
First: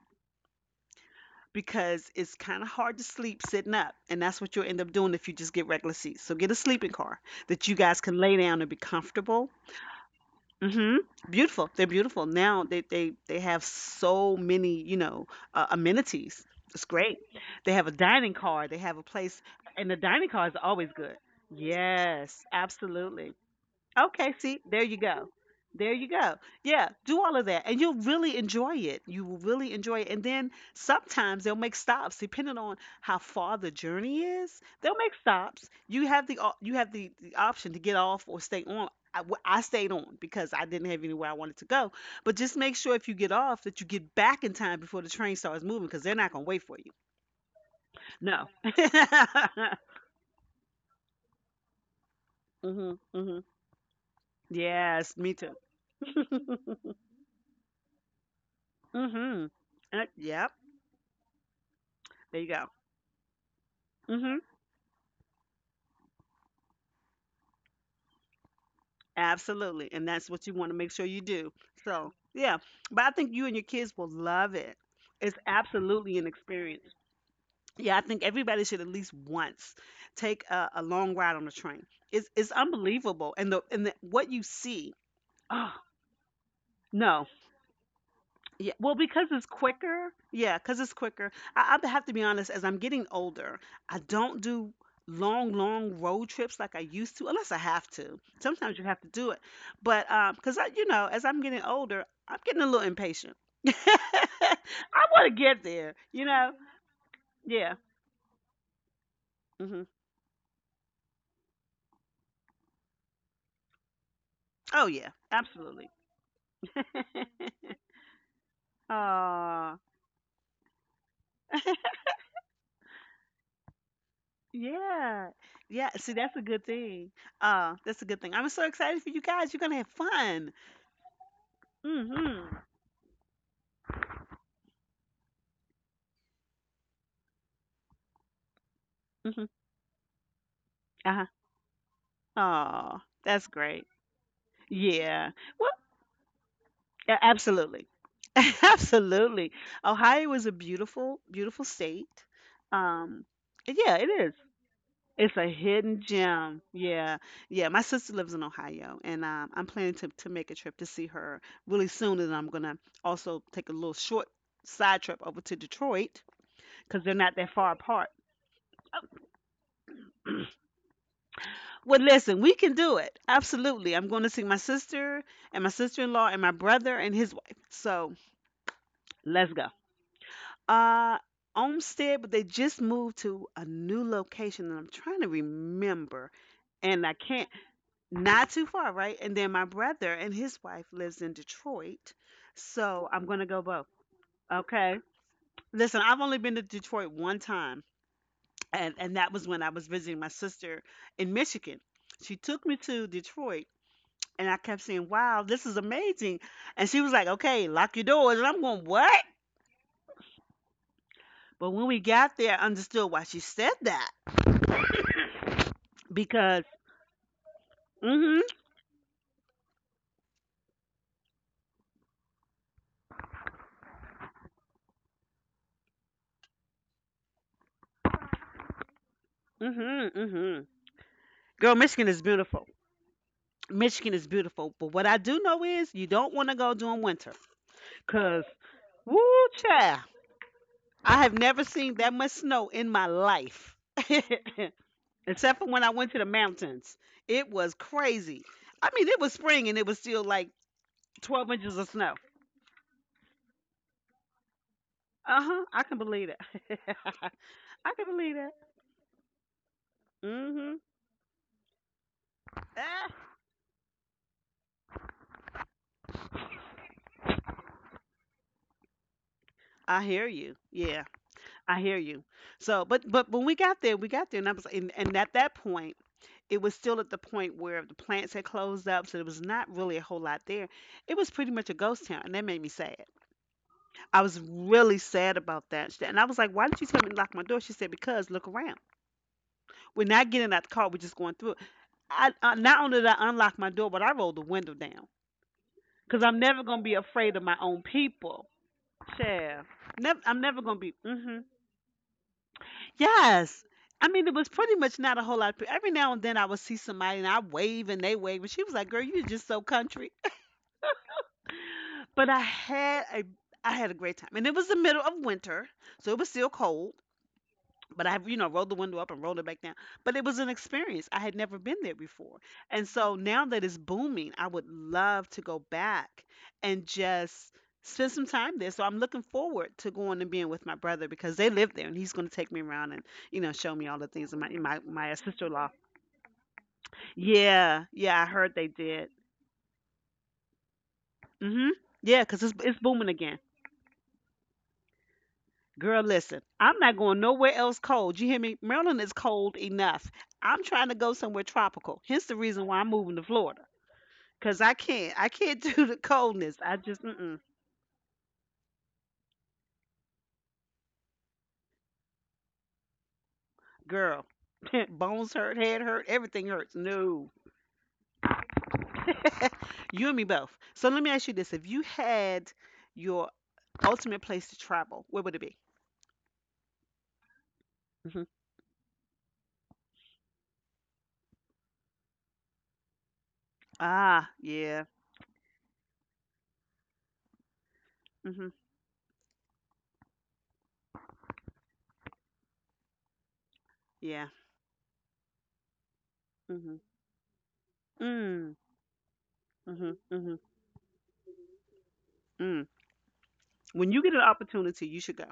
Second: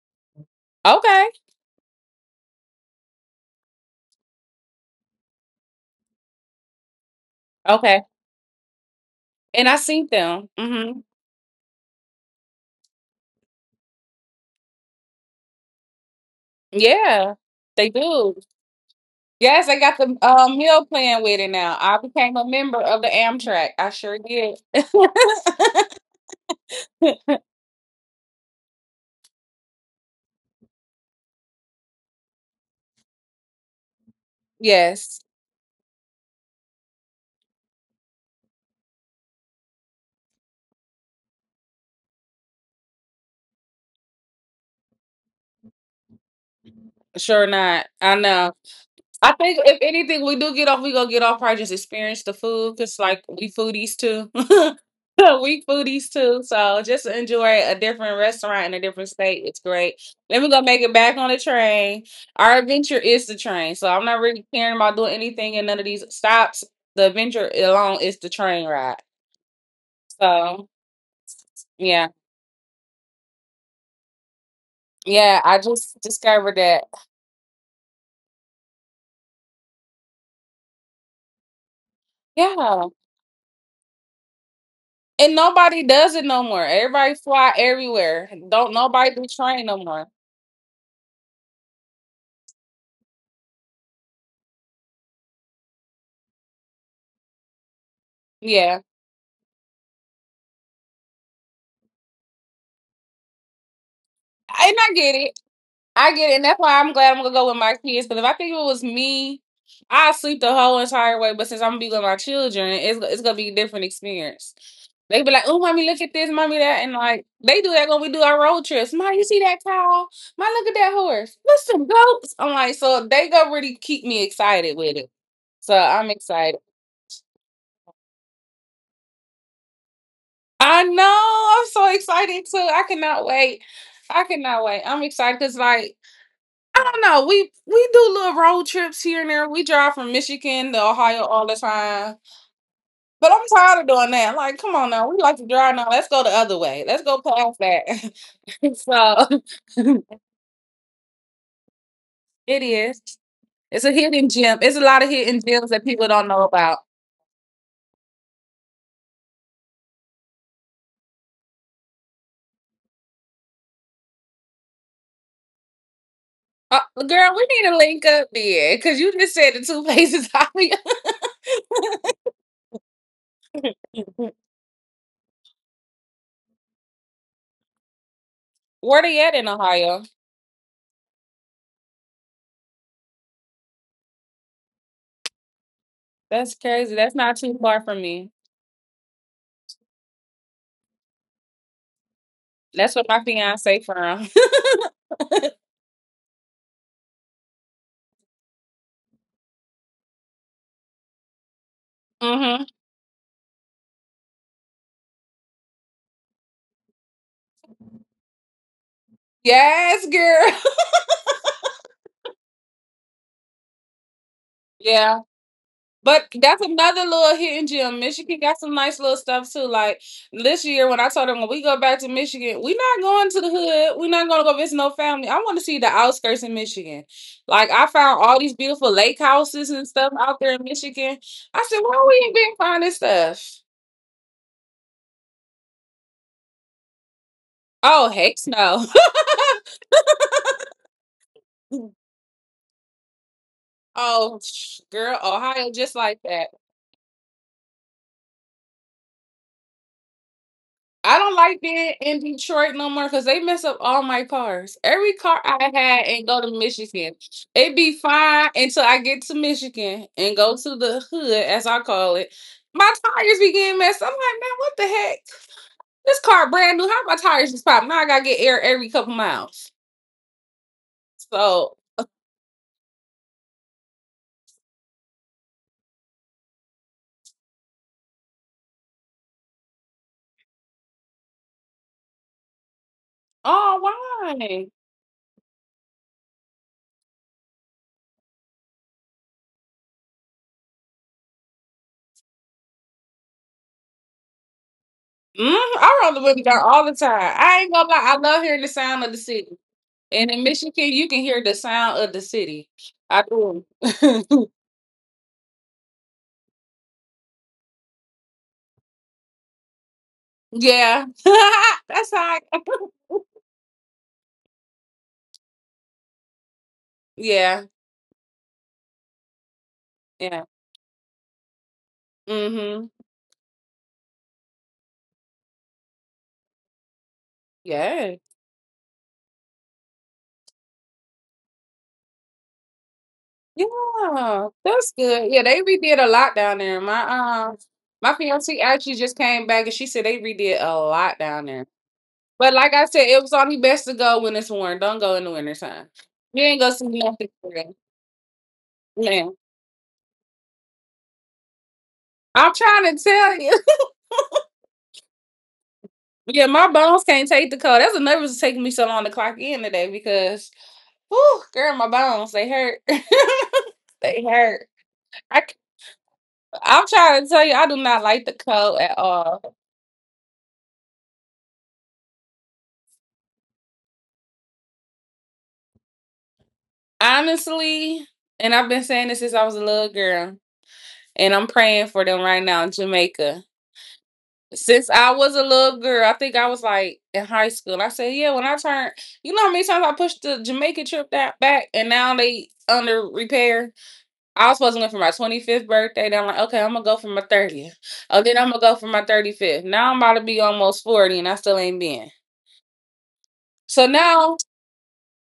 Speaker 2: Okay.
Speaker 1: because it's kind of hard to sleep sitting up, and that's what you'll end up doing if you just get regular seats. So get a sleeping car that you guys
Speaker 2: Okay.
Speaker 1: can lay down and be comfortable.
Speaker 2: And I seen them.
Speaker 1: Hmm.
Speaker 2: Hmm
Speaker 1: Beautiful. They're beautiful. Now they have so many, amenities. It's great.
Speaker 2: Yeah,
Speaker 1: They have a
Speaker 2: they
Speaker 1: dining
Speaker 2: do.
Speaker 1: car. They have a place,
Speaker 2: Yes, I
Speaker 1: and the
Speaker 2: got the
Speaker 1: dining car is
Speaker 2: meal
Speaker 1: always good.
Speaker 2: plan with it now. I became
Speaker 1: Yes,
Speaker 2: a member of the
Speaker 1: absolutely.
Speaker 2: Amtrak. I sure
Speaker 1: Okay,
Speaker 2: did.
Speaker 1: see,
Speaker 2: *laughs*
Speaker 1: there you go. There you go. Yeah, do all of that and you'll really enjoy it. You will really enjoy it. And then sometimes they'll make stops depending on how far the journey is. They'll make
Speaker 2: yes,
Speaker 1: stops. You have the option to get off or stay on. I stayed on because I didn't have anywhere I wanted to go. But just make sure if you get off that you get back in time before the train starts moving because they're not going to wait for you.
Speaker 2: sure not. I
Speaker 1: No.
Speaker 2: know.
Speaker 1: *laughs*
Speaker 2: I think if anything we do get off, we gonna get off probably just experience the food because
Speaker 1: Mhm.
Speaker 2: like
Speaker 1: Mhm.
Speaker 2: we foodies too.
Speaker 1: Yes, me
Speaker 2: *laughs*
Speaker 1: too.
Speaker 2: We foodies too. So just enjoy a different restaurant in a different state.
Speaker 1: Mhm.
Speaker 2: It's great.
Speaker 1: Uh,
Speaker 2: Then we
Speaker 1: yep.
Speaker 2: gonna make it back on the train.
Speaker 1: There you
Speaker 2: Our
Speaker 1: go.
Speaker 2: adventure is the train. So I'm not
Speaker 1: Mm-hmm.
Speaker 2: really caring about doing anything in none of these stops. The adventure alone is the train ride.
Speaker 1: Absolutely. And that's what you
Speaker 2: So
Speaker 1: want to make sure you do.
Speaker 2: yeah.
Speaker 1: So, yeah. But I think you and your kids will love it. It's
Speaker 2: Yeah, I just
Speaker 1: absolutely an
Speaker 2: discovered
Speaker 1: experience.
Speaker 2: that.
Speaker 1: Yeah, I think everybody should at least once take a long ride on a train. It's
Speaker 2: Yeah.
Speaker 1: unbelievable. And the, what you see.
Speaker 2: And
Speaker 1: Oh,
Speaker 2: nobody does it no more. Everybody
Speaker 1: no.
Speaker 2: fly everywhere.
Speaker 1: Yeah,
Speaker 2: Don't
Speaker 1: well,
Speaker 2: nobody do
Speaker 1: because it's
Speaker 2: train no more.
Speaker 1: quicker. Yeah, because it's quicker. I have to be honest, as I'm getting older, I don't do long, long road trips like I used to, unless I have to. Sometimes
Speaker 2: Yeah.
Speaker 1: you have to do it. But because as I'm getting older, I'm getting a little impatient. *laughs* I
Speaker 2: And I get
Speaker 1: want to
Speaker 2: it.
Speaker 1: get there,
Speaker 2: I
Speaker 1: you
Speaker 2: get it. And
Speaker 1: know?
Speaker 2: that's why I'm glad I'm gonna go with
Speaker 1: Yeah.
Speaker 2: my kids. Because if I think it was me,
Speaker 1: Hmm.
Speaker 2: I'll sleep the whole entire way. But since I'm gonna be with my children, it's gonna be a different experience.
Speaker 1: Oh, yeah,
Speaker 2: They be like, "Oh, mommy,
Speaker 1: absolutely.
Speaker 2: look at this, mommy, that," and like they do
Speaker 1: *laughs*
Speaker 2: that when we do our road trips. Ma, you see that
Speaker 1: Aw.
Speaker 2: cow? Ma, look at that horse. What's some goats? I'm like, so they going really keep me excited with it.
Speaker 1: Yeah.
Speaker 2: So
Speaker 1: Yeah.
Speaker 2: I'm
Speaker 1: See, that's a
Speaker 2: excited.
Speaker 1: good thing. That's a good thing. I'm so excited for you guys. You're gonna have fun.
Speaker 2: I know. I'm so excited
Speaker 1: Mhm.
Speaker 2: too. I cannot wait. I cannot wait. I'm excited because like I don't know. We do little road trips here and
Speaker 1: Mhm.
Speaker 2: there. We drive from Michigan to Ohio
Speaker 1: Uh-huh.
Speaker 2: all the time.
Speaker 1: Oh,
Speaker 2: But
Speaker 1: that's
Speaker 2: I'm tired
Speaker 1: great.
Speaker 2: of doing that. Like, come on now. We
Speaker 1: Yeah.
Speaker 2: like to
Speaker 1: Well,
Speaker 2: drive now. Let's go the other way. Let's
Speaker 1: yeah,
Speaker 2: go past
Speaker 1: absolutely. *laughs*
Speaker 2: that.
Speaker 1: Absolutely.
Speaker 2: *laughs* so *laughs*
Speaker 1: Ohio is a beautiful, beautiful state.
Speaker 2: it is.
Speaker 1: Um,
Speaker 2: It's a
Speaker 1: yeah, it
Speaker 2: hidden
Speaker 1: is.
Speaker 2: gem. It's a lot of
Speaker 1: It's
Speaker 2: hidden
Speaker 1: a
Speaker 2: gems that
Speaker 1: hidden
Speaker 2: people don't know
Speaker 1: gem.
Speaker 2: about.
Speaker 1: Yeah. Yeah, my sister lives in Ohio, and I'm planning to make a trip to see her really soon, and I'm gonna also take a little short side trip over to Detroit
Speaker 2: Uh,
Speaker 1: because they're not
Speaker 2: Girl, we
Speaker 1: that
Speaker 2: need
Speaker 1: far
Speaker 2: to link
Speaker 1: apart.
Speaker 2: up there because you just said the two places. *laughs* I
Speaker 1: Well, listen, we can do it. Absolutely. I'm going to see my sister and my sister-in-law and my brother and his wife. So
Speaker 2: where they at in
Speaker 1: let's go.
Speaker 2: Ohio?
Speaker 1: Uh, Olmsted, but they just moved to a new location, and I'm trying to remember,
Speaker 2: That's crazy.
Speaker 1: and I
Speaker 2: That's not
Speaker 1: can't.
Speaker 2: too far from me.
Speaker 1: Not too far, right? And then my brother and his wife lives in Detroit,
Speaker 2: That's where
Speaker 1: so
Speaker 2: my
Speaker 1: I'm going to go
Speaker 2: fiance
Speaker 1: both.
Speaker 2: from.
Speaker 1: Okay. Listen, I've only been to Detroit one time, and that was when I was visiting my sister in Michigan.
Speaker 2: *laughs*
Speaker 1: She took
Speaker 2: hmm
Speaker 1: me to Detroit. And I kept saying, "Wow, this is amazing." And she was like, "Okay, lock your doors." And I'm going, "What?"
Speaker 2: Yes, girl.
Speaker 1: But when we got there, I understood why she said that.
Speaker 2: *laughs* Yeah. But
Speaker 1: Because,
Speaker 2: that's another little hidden gem. Michigan
Speaker 1: mm
Speaker 2: got some nice little stuff too. Like this year, when I told them when we go back to Michigan, we're not going to the hood. We're not going to go visit no family. I want to see the outskirts in Michigan. Like I found all these beautiful lake
Speaker 1: hmm,
Speaker 2: houses
Speaker 1: mm
Speaker 2: and stuff
Speaker 1: hmm, mm
Speaker 2: out there in
Speaker 1: hmm.
Speaker 2: Michigan. I
Speaker 1: Girl,
Speaker 2: said, why
Speaker 1: Michigan is
Speaker 2: we ain't been
Speaker 1: beautiful.
Speaker 2: finding stuff?
Speaker 1: Michigan is beautiful. But what I do know is you don't want to go during winter.
Speaker 2: Oh heck
Speaker 1: Because,
Speaker 2: no!
Speaker 1: woo, child, I have never seen that much snow in my life.
Speaker 2: *laughs* Oh girl,
Speaker 1: *laughs* Except for
Speaker 2: Ohio
Speaker 1: when I
Speaker 2: just
Speaker 1: went to
Speaker 2: like
Speaker 1: the
Speaker 2: that.
Speaker 1: mountains. It was crazy. I mean, it was spring and it was still like
Speaker 2: I don't
Speaker 1: 12
Speaker 2: like
Speaker 1: inches of
Speaker 2: being
Speaker 1: snow.
Speaker 2: in Detroit no more because they mess up all my cars. Every car
Speaker 1: Uh-huh.
Speaker 2: I
Speaker 1: I can
Speaker 2: had and
Speaker 1: believe it.
Speaker 2: go to
Speaker 1: *laughs*
Speaker 2: Michigan, it
Speaker 1: I
Speaker 2: be
Speaker 1: can believe that.
Speaker 2: fine until I get to Michigan and go to
Speaker 1: Mhm.
Speaker 2: the hood, as I call it. My
Speaker 1: Ah,
Speaker 2: tires be getting messed. Up. I'm like, man, what the heck? This car brand new. How my tires just pop? Now I gotta get air every couple miles.
Speaker 1: I hear you. Yeah,
Speaker 2: So,
Speaker 1: I hear you. So, but when we got there, and and at that point, it was still at the point where the plants had closed up, so there was not really a whole lot there. It was pretty much a ghost town, and that made me sad.
Speaker 2: oh
Speaker 1: I was
Speaker 2: why?
Speaker 1: really sad about that. And I was like, "Why did you tell me to lock my door?" She said, "Because look around. We're not getting out the car. We're just going through it." I not only did I unlock my door, but I rolled the window down.
Speaker 2: I roll
Speaker 1: Cause
Speaker 2: the
Speaker 1: I'm
Speaker 2: window down
Speaker 1: never gonna
Speaker 2: all
Speaker 1: be
Speaker 2: the time.
Speaker 1: afraid of my
Speaker 2: I ain't
Speaker 1: own
Speaker 2: gonna lie. I love
Speaker 1: people.
Speaker 2: hearing the sound of the city.
Speaker 1: Yeah, never,
Speaker 2: And
Speaker 1: I'm
Speaker 2: in
Speaker 1: never
Speaker 2: Michigan,
Speaker 1: gonna be.
Speaker 2: you can
Speaker 1: Hmm.
Speaker 2: hear the sound of the city. I
Speaker 1: Yes,
Speaker 2: do.
Speaker 1: I mean it
Speaker 2: *laughs*
Speaker 1: was pretty much not a whole lot of people. Every now and then I would see somebody and I wave and they wave, and she was like, "Girl, you're just so country."
Speaker 2: Yeah. *laughs* That's
Speaker 1: *laughs* But I
Speaker 2: hot.
Speaker 1: had
Speaker 2: *laughs*
Speaker 1: a I had a great time, and it was the middle of winter, so it was still cold.
Speaker 2: Yeah.
Speaker 1: But I rolled the window up and rolled it back down. But it was
Speaker 2: Yeah.
Speaker 1: an experience. I had never been there before.
Speaker 2: Mm-hmm.
Speaker 1: And so now that it's booming, I would love to go back and just spend
Speaker 2: Yeah.
Speaker 1: some time there. So I'm looking forward to going and being with my brother because they live there and he's going to take me around and, show me all the things. And my,
Speaker 2: Yeah.
Speaker 1: my,
Speaker 2: That's
Speaker 1: my
Speaker 2: good. Yeah, they
Speaker 1: sister-in-law.
Speaker 2: redid a lot down there. My um
Speaker 1: Yeah.
Speaker 2: my
Speaker 1: Yeah. I heard
Speaker 2: fiance
Speaker 1: they
Speaker 2: actually
Speaker 1: did.
Speaker 2: just came back and she said they redid a lot down there.
Speaker 1: Hmm. Yeah. Cause it's,
Speaker 2: But like
Speaker 1: it's
Speaker 2: I said,
Speaker 1: booming
Speaker 2: it was
Speaker 1: again.
Speaker 2: only best to go when it's warm. Don't go in the winter time.
Speaker 1: Girl, listen,
Speaker 2: You ain't gonna
Speaker 1: I'm
Speaker 2: see
Speaker 1: not going
Speaker 2: nothing
Speaker 1: nowhere
Speaker 2: for real.
Speaker 1: else cold. You hear me? Maryland is
Speaker 2: Man.
Speaker 1: cold enough. I'm trying to go somewhere tropical. Hence the
Speaker 2: I'm
Speaker 1: reason why I'm
Speaker 2: trying to
Speaker 1: moving to
Speaker 2: tell you.
Speaker 1: Florida.
Speaker 2: *laughs*
Speaker 1: Cause I can't *laughs* do the
Speaker 2: Yeah,
Speaker 1: coldness.
Speaker 2: my
Speaker 1: I just,
Speaker 2: bones can't
Speaker 1: mm-mm.
Speaker 2: take the cold. That's another reason it's taking me so long to clock in today because whew, girl, my bones, they hurt. *laughs* They
Speaker 1: Girl,
Speaker 2: hurt.
Speaker 1: *laughs* bones
Speaker 2: I
Speaker 1: hurt, head hurt, everything hurts.
Speaker 2: am
Speaker 1: No,
Speaker 2: trying to tell you, I do not like the cold at all.
Speaker 1: *laughs* you and me both. So let me ask you this: if you had your ultimate place to travel, where would it be?
Speaker 2: Honestly,
Speaker 1: Hmm.
Speaker 2: and I've been saying this since I was a little girl, and I'm praying for them right now in Jamaica.
Speaker 1: Ah, yeah,
Speaker 2: Since I was a little girl, I think I was like in high school. I said, yeah, when
Speaker 1: hmm,
Speaker 2: I turned, you know how many times I pushed the Jamaica trip that back, and now they under repair.
Speaker 1: yeah,
Speaker 2: I was supposed to go for my 25th birthday. Then I'm like, okay, I'm
Speaker 1: hmm,
Speaker 2: gonna go for my 30th. Oh, then I'm
Speaker 1: mm,
Speaker 2: gonna go for my 35th. Now
Speaker 1: hmm,
Speaker 2: I'm about to
Speaker 1: hmm,
Speaker 2: be almost 40, and I still ain't been.
Speaker 1: mm.
Speaker 2: So
Speaker 1: When you get an
Speaker 2: now
Speaker 1: opportunity, you should go.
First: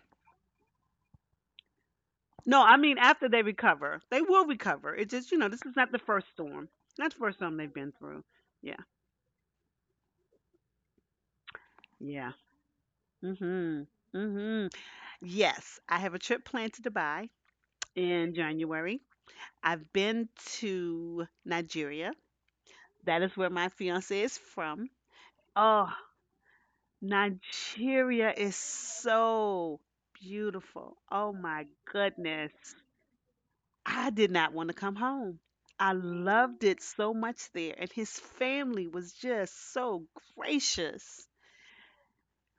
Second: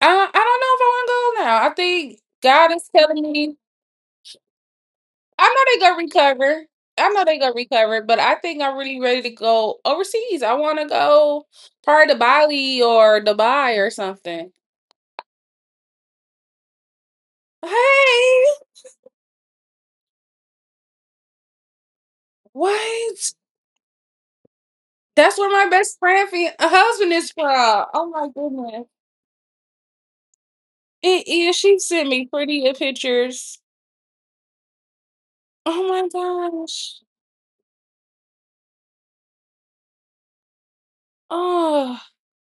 Speaker 2: I don't know if I want to go now. I think
Speaker 1: No,
Speaker 2: God
Speaker 1: I
Speaker 2: is
Speaker 1: mean
Speaker 2: telling
Speaker 1: after they
Speaker 2: me.
Speaker 1: recover, they will recover. It's just, you know,
Speaker 2: I know
Speaker 1: this is
Speaker 2: they
Speaker 1: not
Speaker 2: gonna
Speaker 1: the first
Speaker 2: recover.
Speaker 1: storm,
Speaker 2: I
Speaker 1: not the
Speaker 2: know
Speaker 1: first
Speaker 2: they gonna
Speaker 1: storm they've been
Speaker 2: recover, but
Speaker 1: through.
Speaker 2: I think I'm
Speaker 1: Yeah,
Speaker 2: really ready to go overseas. I want to go part to
Speaker 1: yeah.
Speaker 2: Bali or Dubai
Speaker 1: Mhm.
Speaker 2: or something.
Speaker 1: Mhm. Yes, I have a trip planned to Dubai in
Speaker 2: Hey,
Speaker 1: January. I've been to Nigeria. That
Speaker 2: what?
Speaker 1: is where my fiance is from.
Speaker 2: That's where my
Speaker 1: Oh,
Speaker 2: best friend, husband is from. Oh my
Speaker 1: Nigeria is
Speaker 2: goodness!
Speaker 1: so beautiful.
Speaker 2: It
Speaker 1: Oh
Speaker 2: is.
Speaker 1: my
Speaker 2: She sent me
Speaker 1: goodness.
Speaker 2: pretty pictures.
Speaker 1: I did not want to come home.
Speaker 2: Oh
Speaker 1: I
Speaker 2: my
Speaker 1: loved it
Speaker 2: gosh!
Speaker 1: so much there, and his family was just so gracious.
Speaker 2: Oh,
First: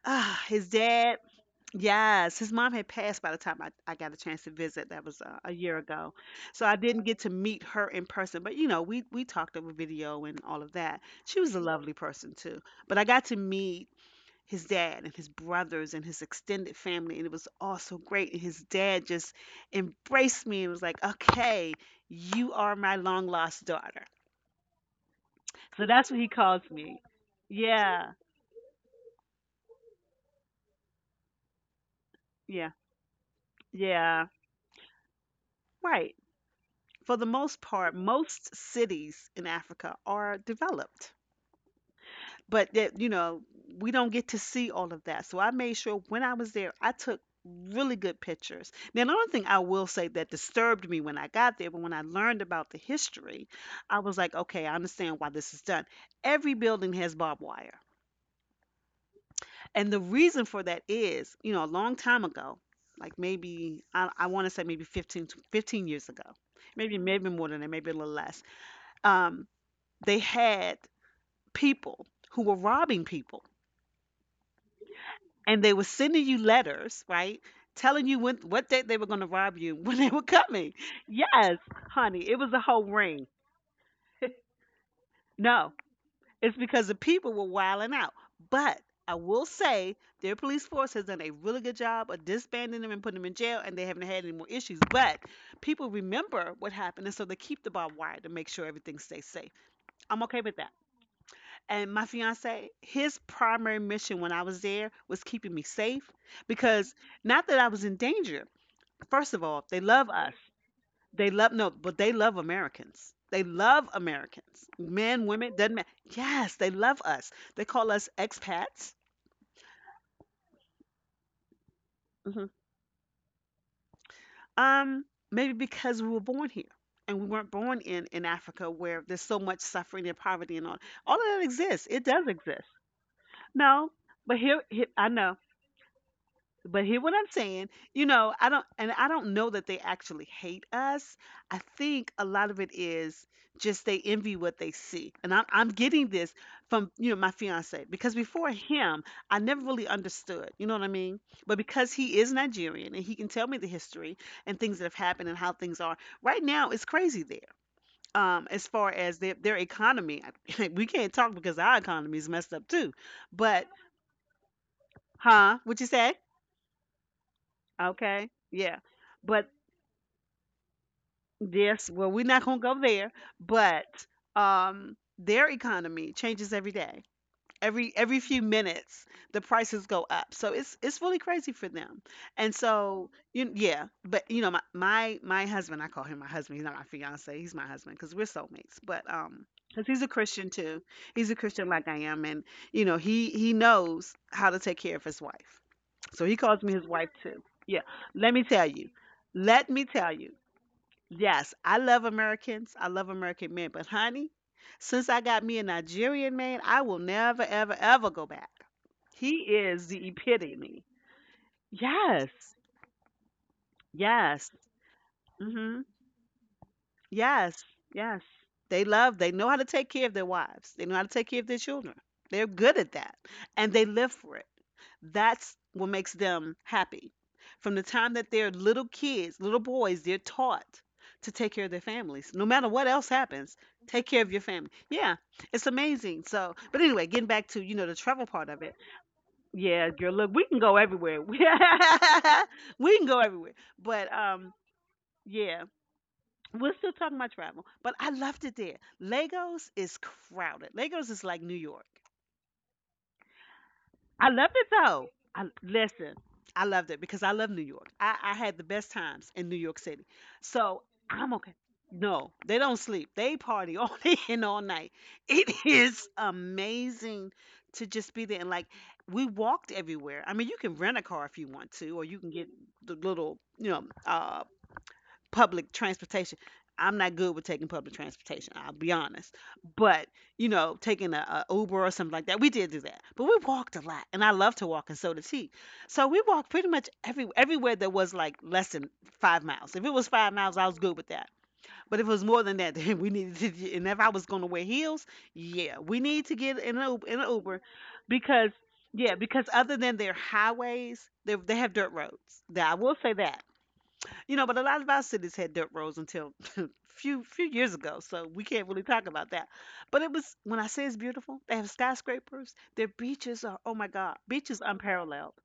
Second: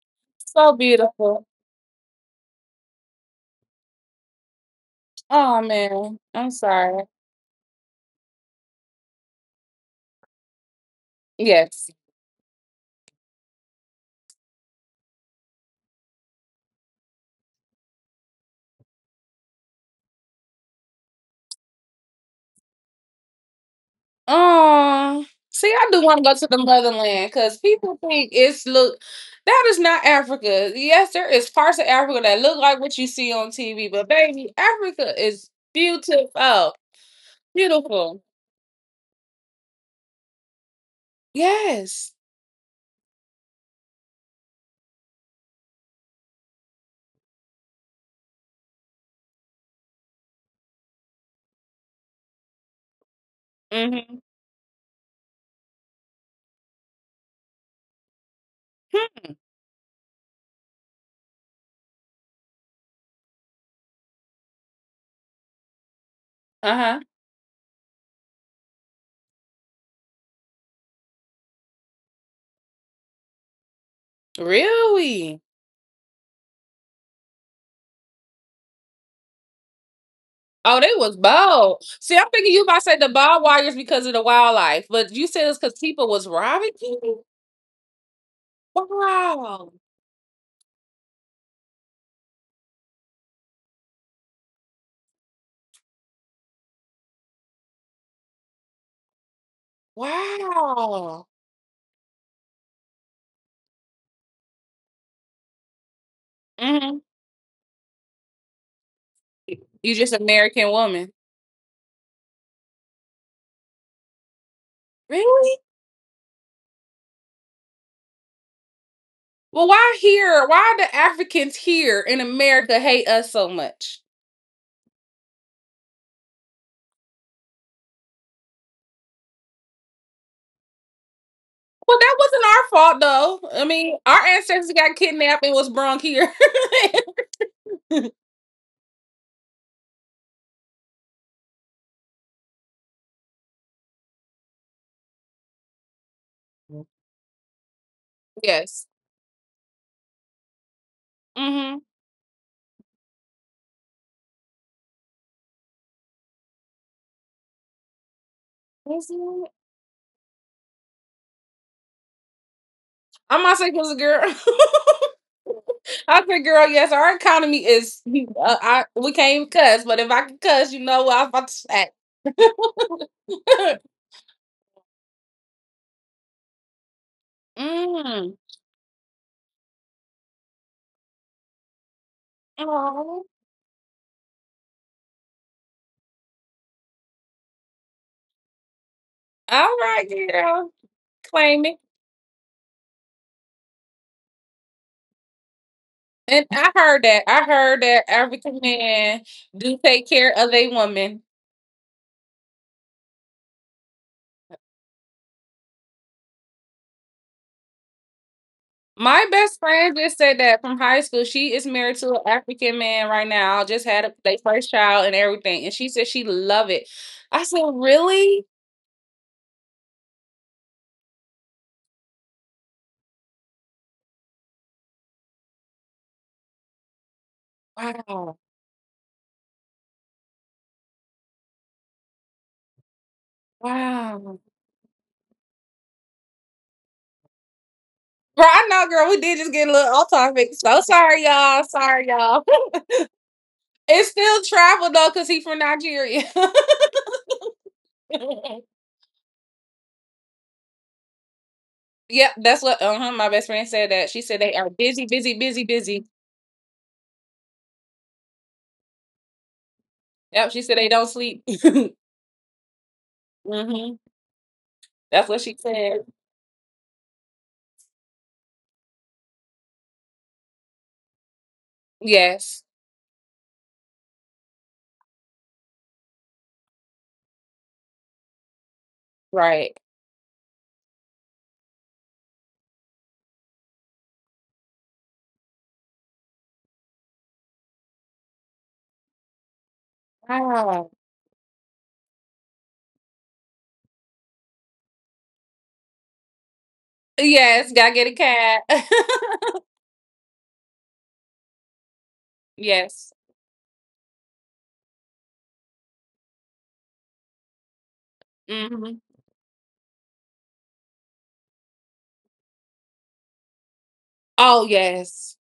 Speaker 1: Ah, his
Speaker 2: so
Speaker 1: dad,
Speaker 2: beautiful.
Speaker 1: yes, his mom had passed by the time I got a chance to visit. That was a
Speaker 2: Oh
Speaker 1: year ago,
Speaker 2: man, I'm
Speaker 1: so I
Speaker 2: sorry.
Speaker 1: didn't get to meet her in person. But you know, we talked over video and all of that. She was a
Speaker 2: Yes.
Speaker 1: lovely person too. But I got to meet his dad and his brothers and his extended family, and it was all so great, and his dad just embraced me and was like, okay, you are my long lost daughter.
Speaker 2: See,
Speaker 1: So
Speaker 2: I do
Speaker 1: that's
Speaker 2: want
Speaker 1: what
Speaker 2: to
Speaker 1: he
Speaker 2: go to the
Speaker 1: calls me.
Speaker 2: motherland because people
Speaker 1: Yeah,
Speaker 2: think it's look that is not Africa. Yes, there is parts of Africa that look
Speaker 1: yeah,
Speaker 2: like what you see on TV, but
Speaker 1: yeah,
Speaker 2: baby, Africa is
Speaker 1: right.
Speaker 2: beautiful,
Speaker 1: For the most part,
Speaker 2: beautiful.
Speaker 1: most cities in Africa are developed,
Speaker 2: Yes.
Speaker 1: but that, you know, we don't get to see all of that, so I made sure when I was there I took really good pictures. Now another thing I will say that disturbed me when I got there, but when I learned about the history, I was
Speaker 2: Mm-hmm.
Speaker 1: like, okay, I understand why this is done. Every building has barbed wire, and the reason for that is, you know, a long time ago, like maybe I want to say maybe 15 years ago,
Speaker 2: Uh
Speaker 1: maybe
Speaker 2: huh.
Speaker 1: more than that, maybe a little less, um, they had people who were robbing people,
Speaker 2: Really?
Speaker 1: and they were sending you letters, right? Telling you when what date they were going to rob you, *laughs* when they were
Speaker 2: Oh,
Speaker 1: coming.
Speaker 2: they was
Speaker 1: Yes,
Speaker 2: bald. See, I'm
Speaker 1: honey, it
Speaker 2: thinking
Speaker 1: was
Speaker 2: you
Speaker 1: a
Speaker 2: might
Speaker 1: whole
Speaker 2: say the
Speaker 1: ring.
Speaker 2: barbed
Speaker 1: *laughs*
Speaker 2: wires because of the wildlife, but you said it's because
Speaker 1: No,
Speaker 2: people was
Speaker 1: it's
Speaker 2: robbing
Speaker 1: because the
Speaker 2: people.
Speaker 1: people were wilding out. But I will
Speaker 2: Wow.
Speaker 1: say their police force has done a really good job of disbanding them and putting them in jail, and they haven't had any more issues. But people remember what happened, and so they keep the barbed wire to make sure everything stays safe. I'm okay with that.
Speaker 2: Wow.
Speaker 1: And my fiance, his primary mission when I was there was keeping me safe, because
Speaker 2: hmm
Speaker 1: not that I was in danger. First of all, they
Speaker 2: You just
Speaker 1: love us.
Speaker 2: American woman.
Speaker 1: They love no, but they love Americans. They love Americans. Men, women,
Speaker 2: Really?
Speaker 1: doesn't matter. Yes, they love us. They call us expats.
Speaker 2: Well, why here? Why the Africans here in
Speaker 1: Mhm.
Speaker 2: America hate us so much?
Speaker 1: Um, maybe because we were born here, and we weren't born in Africa where there's so much suffering and poverty and all. All of that exists.
Speaker 2: Well,
Speaker 1: It
Speaker 2: that
Speaker 1: does
Speaker 2: wasn't our
Speaker 1: exist.
Speaker 2: fault, though. I
Speaker 1: No,
Speaker 2: mean, our
Speaker 1: but here,
Speaker 2: ancestors
Speaker 1: here
Speaker 2: got
Speaker 1: I know.
Speaker 2: kidnapped and was brung here.
Speaker 1: But hear what I'm saying. You know, I don't, and I don't know that they actually hate us. I think a lot of it is just they envy what they see. And I'm getting this from,
Speaker 2: *laughs*
Speaker 1: you know, my fiance, because before
Speaker 2: Yes.
Speaker 1: him, I never really understood, you know what I mean? But
Speaker 2: Mm-hmm.
Speaker 1: because he is Nigerian and he can tell me the history and things that have happened and how things are, right now it's crazy there. As far as their economy, *laughs* we can't talk because our economy is messed up too.
Speaker 2: I'm not
Speaker 1: But,
Speaker 2: saying because girl. *laughs*
Speaker 1: huh? What you say?
Speaker 2: I said, girl, yes, our economy is.
Speaker 1: Okay. Yeah.
Speaker 2: I we can't even
Speaker 1: But
Speaker 2: cuss, but if I could cuss, you know what I was about to
Speaker 1: yes, well, we're not gonna go there,
Speaker 2: say.
Speaker 1: but their economy changes every day.
Speaker 2: *laughs*
Speaker 1: Every
Speaker 2: Mm.
Speaker 1: few minutes, the prices go up. So it's really crazy for them. And
Speaker 2: Aw.
Speaker 1: so
Speaker 2: All
Speaker 1: you yeah, but you know my husband, I call him my husband. He's not my fiance. He's my husband because we're soulmates. But because he's a
Speaker 2: right,
Speaker 1: Christian
Speaker 2: girl.
Speaker 1: too. He's a
Speaker 2: Claim
Speaker 1: Christian
Speaker 2: it.
Speaker 1: like I am, and you know he knows how to take care of his wife. So he
Speaker 2: And
Speaker 1: calls
Speaker 2: I
Speaker 1: me his
Speaker 2: heard
Speaker 1: wife
Speaker 2: that.
Speaker 1: too.
Speaker 2: I heard
Speaker 1: Yeah.
Speaker 2: that
Speaker 1: Let me
Speaker 2: African
Speaker 1: tell you.
Speaker 2: men
Speaker 1: Let
Speaker 2: do
Speaker 1: me
Speaker 2: take
Speaker 1: tell
Speaker 2: care
Speaker 1: you.
Speaker 2: of a woman.
Speaker 1: Yes, I love Americans. I love American men. But honey, since I got me a Nigerian man, I will never, ever, ever go back.
Speaker 2: My
Speaker 1: He
Speaker 2: best
Speaker 1: is
Speaker 2: friend
Speaker 1: the
Speaker 2: just said that from
Speaker 1: epitome.
Speaker 2: high school. She is married to an
Speaker 1: Yes.
Speaker 2: African man right now. Just had their
Speaker 1: Yes.
Speaker 2: first child and everything, and
Speaker 1: Hmm.
Speaker 2: she said she love it. I said,
Speaker 1: Yes. Yes.
Speaker 2: really?
Speaker 1: They love, they know how to take care of their wives. They know how to take care of their children. They're good at that. And they live for it. That's what makes them happy. From the time that
Speaker 2: Wow,
Speaker 1: they're little kids, little boys, they're taught to take care of their families. No matter what else happens, take care of
Speaker 2: wow,
Speaker 1: your family. Yeah, it's amazing. So, but anyway, getting back to, you know, the travel
Speaker 2: bro.
Speaker 1: part of
Speaker 2: I
Speaker 1: it.
Speaker 2: know, girl. We did just get a
Speaker 1: Yeah,
Speaker 2: little off
Speaker 1: girl, look, we
Speaker 2: topic.
Speaker 1: can go
Speaker 2: So sorry,
Speaker 1: everywhere. *laughs* We
Speaker 2: y'all. Sorry, y'all. *laughs*
Speaker 1: can go everywhere.
Speaker 2: It's
Speaker 1: But
Speaker 2: still
Speaker 1: um,
Speaker 2: travel though, cause he from
Speaker 1: yeah,
Speaker 2: Nigeria.
Speaker 1: we're still talking about travel. But I loved it
Speaker 2: *laughs*
Speaker 1: there. Lagos is crowded. Lagos is like New York.
Speaker 2: Yep, that's what uh-huh, my best friend said that. She
Speaker 1: I
Speaker 2: said they
Speaker 1: loved
Speaker 2: are
Speaker 1: it
Speaker 2: busy,
Speaker 1: though.
Speaker 2: busy,
Speaker 1: I
Speaker 2: busy, busy.
Speaker 1: listen. I loved it because I love New York. I had the best times in New York City.
Speaker 2: Yep, she said
Speaker 1: So
Speaker 2: they don't
Speaker 1: I'm
Speaker 2: sleep.
Speaker 1: okay.
Speaker 2: *laughs*
Speaker 1: No, they don't sleep. They party all
Speaker 2: hmm
Speaker 1: *laughs* day and all night.
Speaker 2: That's what
Speaker 1: It
Speaker 2: she said.
Speaker 1: is amazing to just be there. And like we walked everywhere. I mean, you can rent a car if you want to, or you can get
Speaker 2: Yes,
Speaker 1: the little, you know, public transportation. I'm not good with taking public transportation. I'll be honest,
Speaker 2: right.
Speaker 1: but you know, taking a Uber or something like that, we did do that. But we walked a lot, and I love to walk, and so does he. So we walked pretty much everywhere that was like less than 5 miles. If it was 5 miles, I was
Speaker 2: Wow.
Speaker 1: good with that. But if it was more than that, *laughs* then we needed to and if I was going to wear heels, yeah, we need to get in an Uber, in an Uber,
Speaker 2: Yes, gotta get a
Speaker 1: because
Speaker 2: cat. *laughs*
Speaker 1: yeah, because other than their highways, they have dirt roads. Now I will
Speaker 2: Yes.
Speaker 1: say that you know, but a lot of our cities had dirt roads until *laughs* a few years ago, so we can't really
Speaker 2: hmm
Speaker 1: talk about that. But it was, when I say it's beautiful, they have skyscrapers. Their beaches are, oh my God, beaches
Speaker 2: Oh
Speaker 1: unparalleled.
Speaker 2: yes.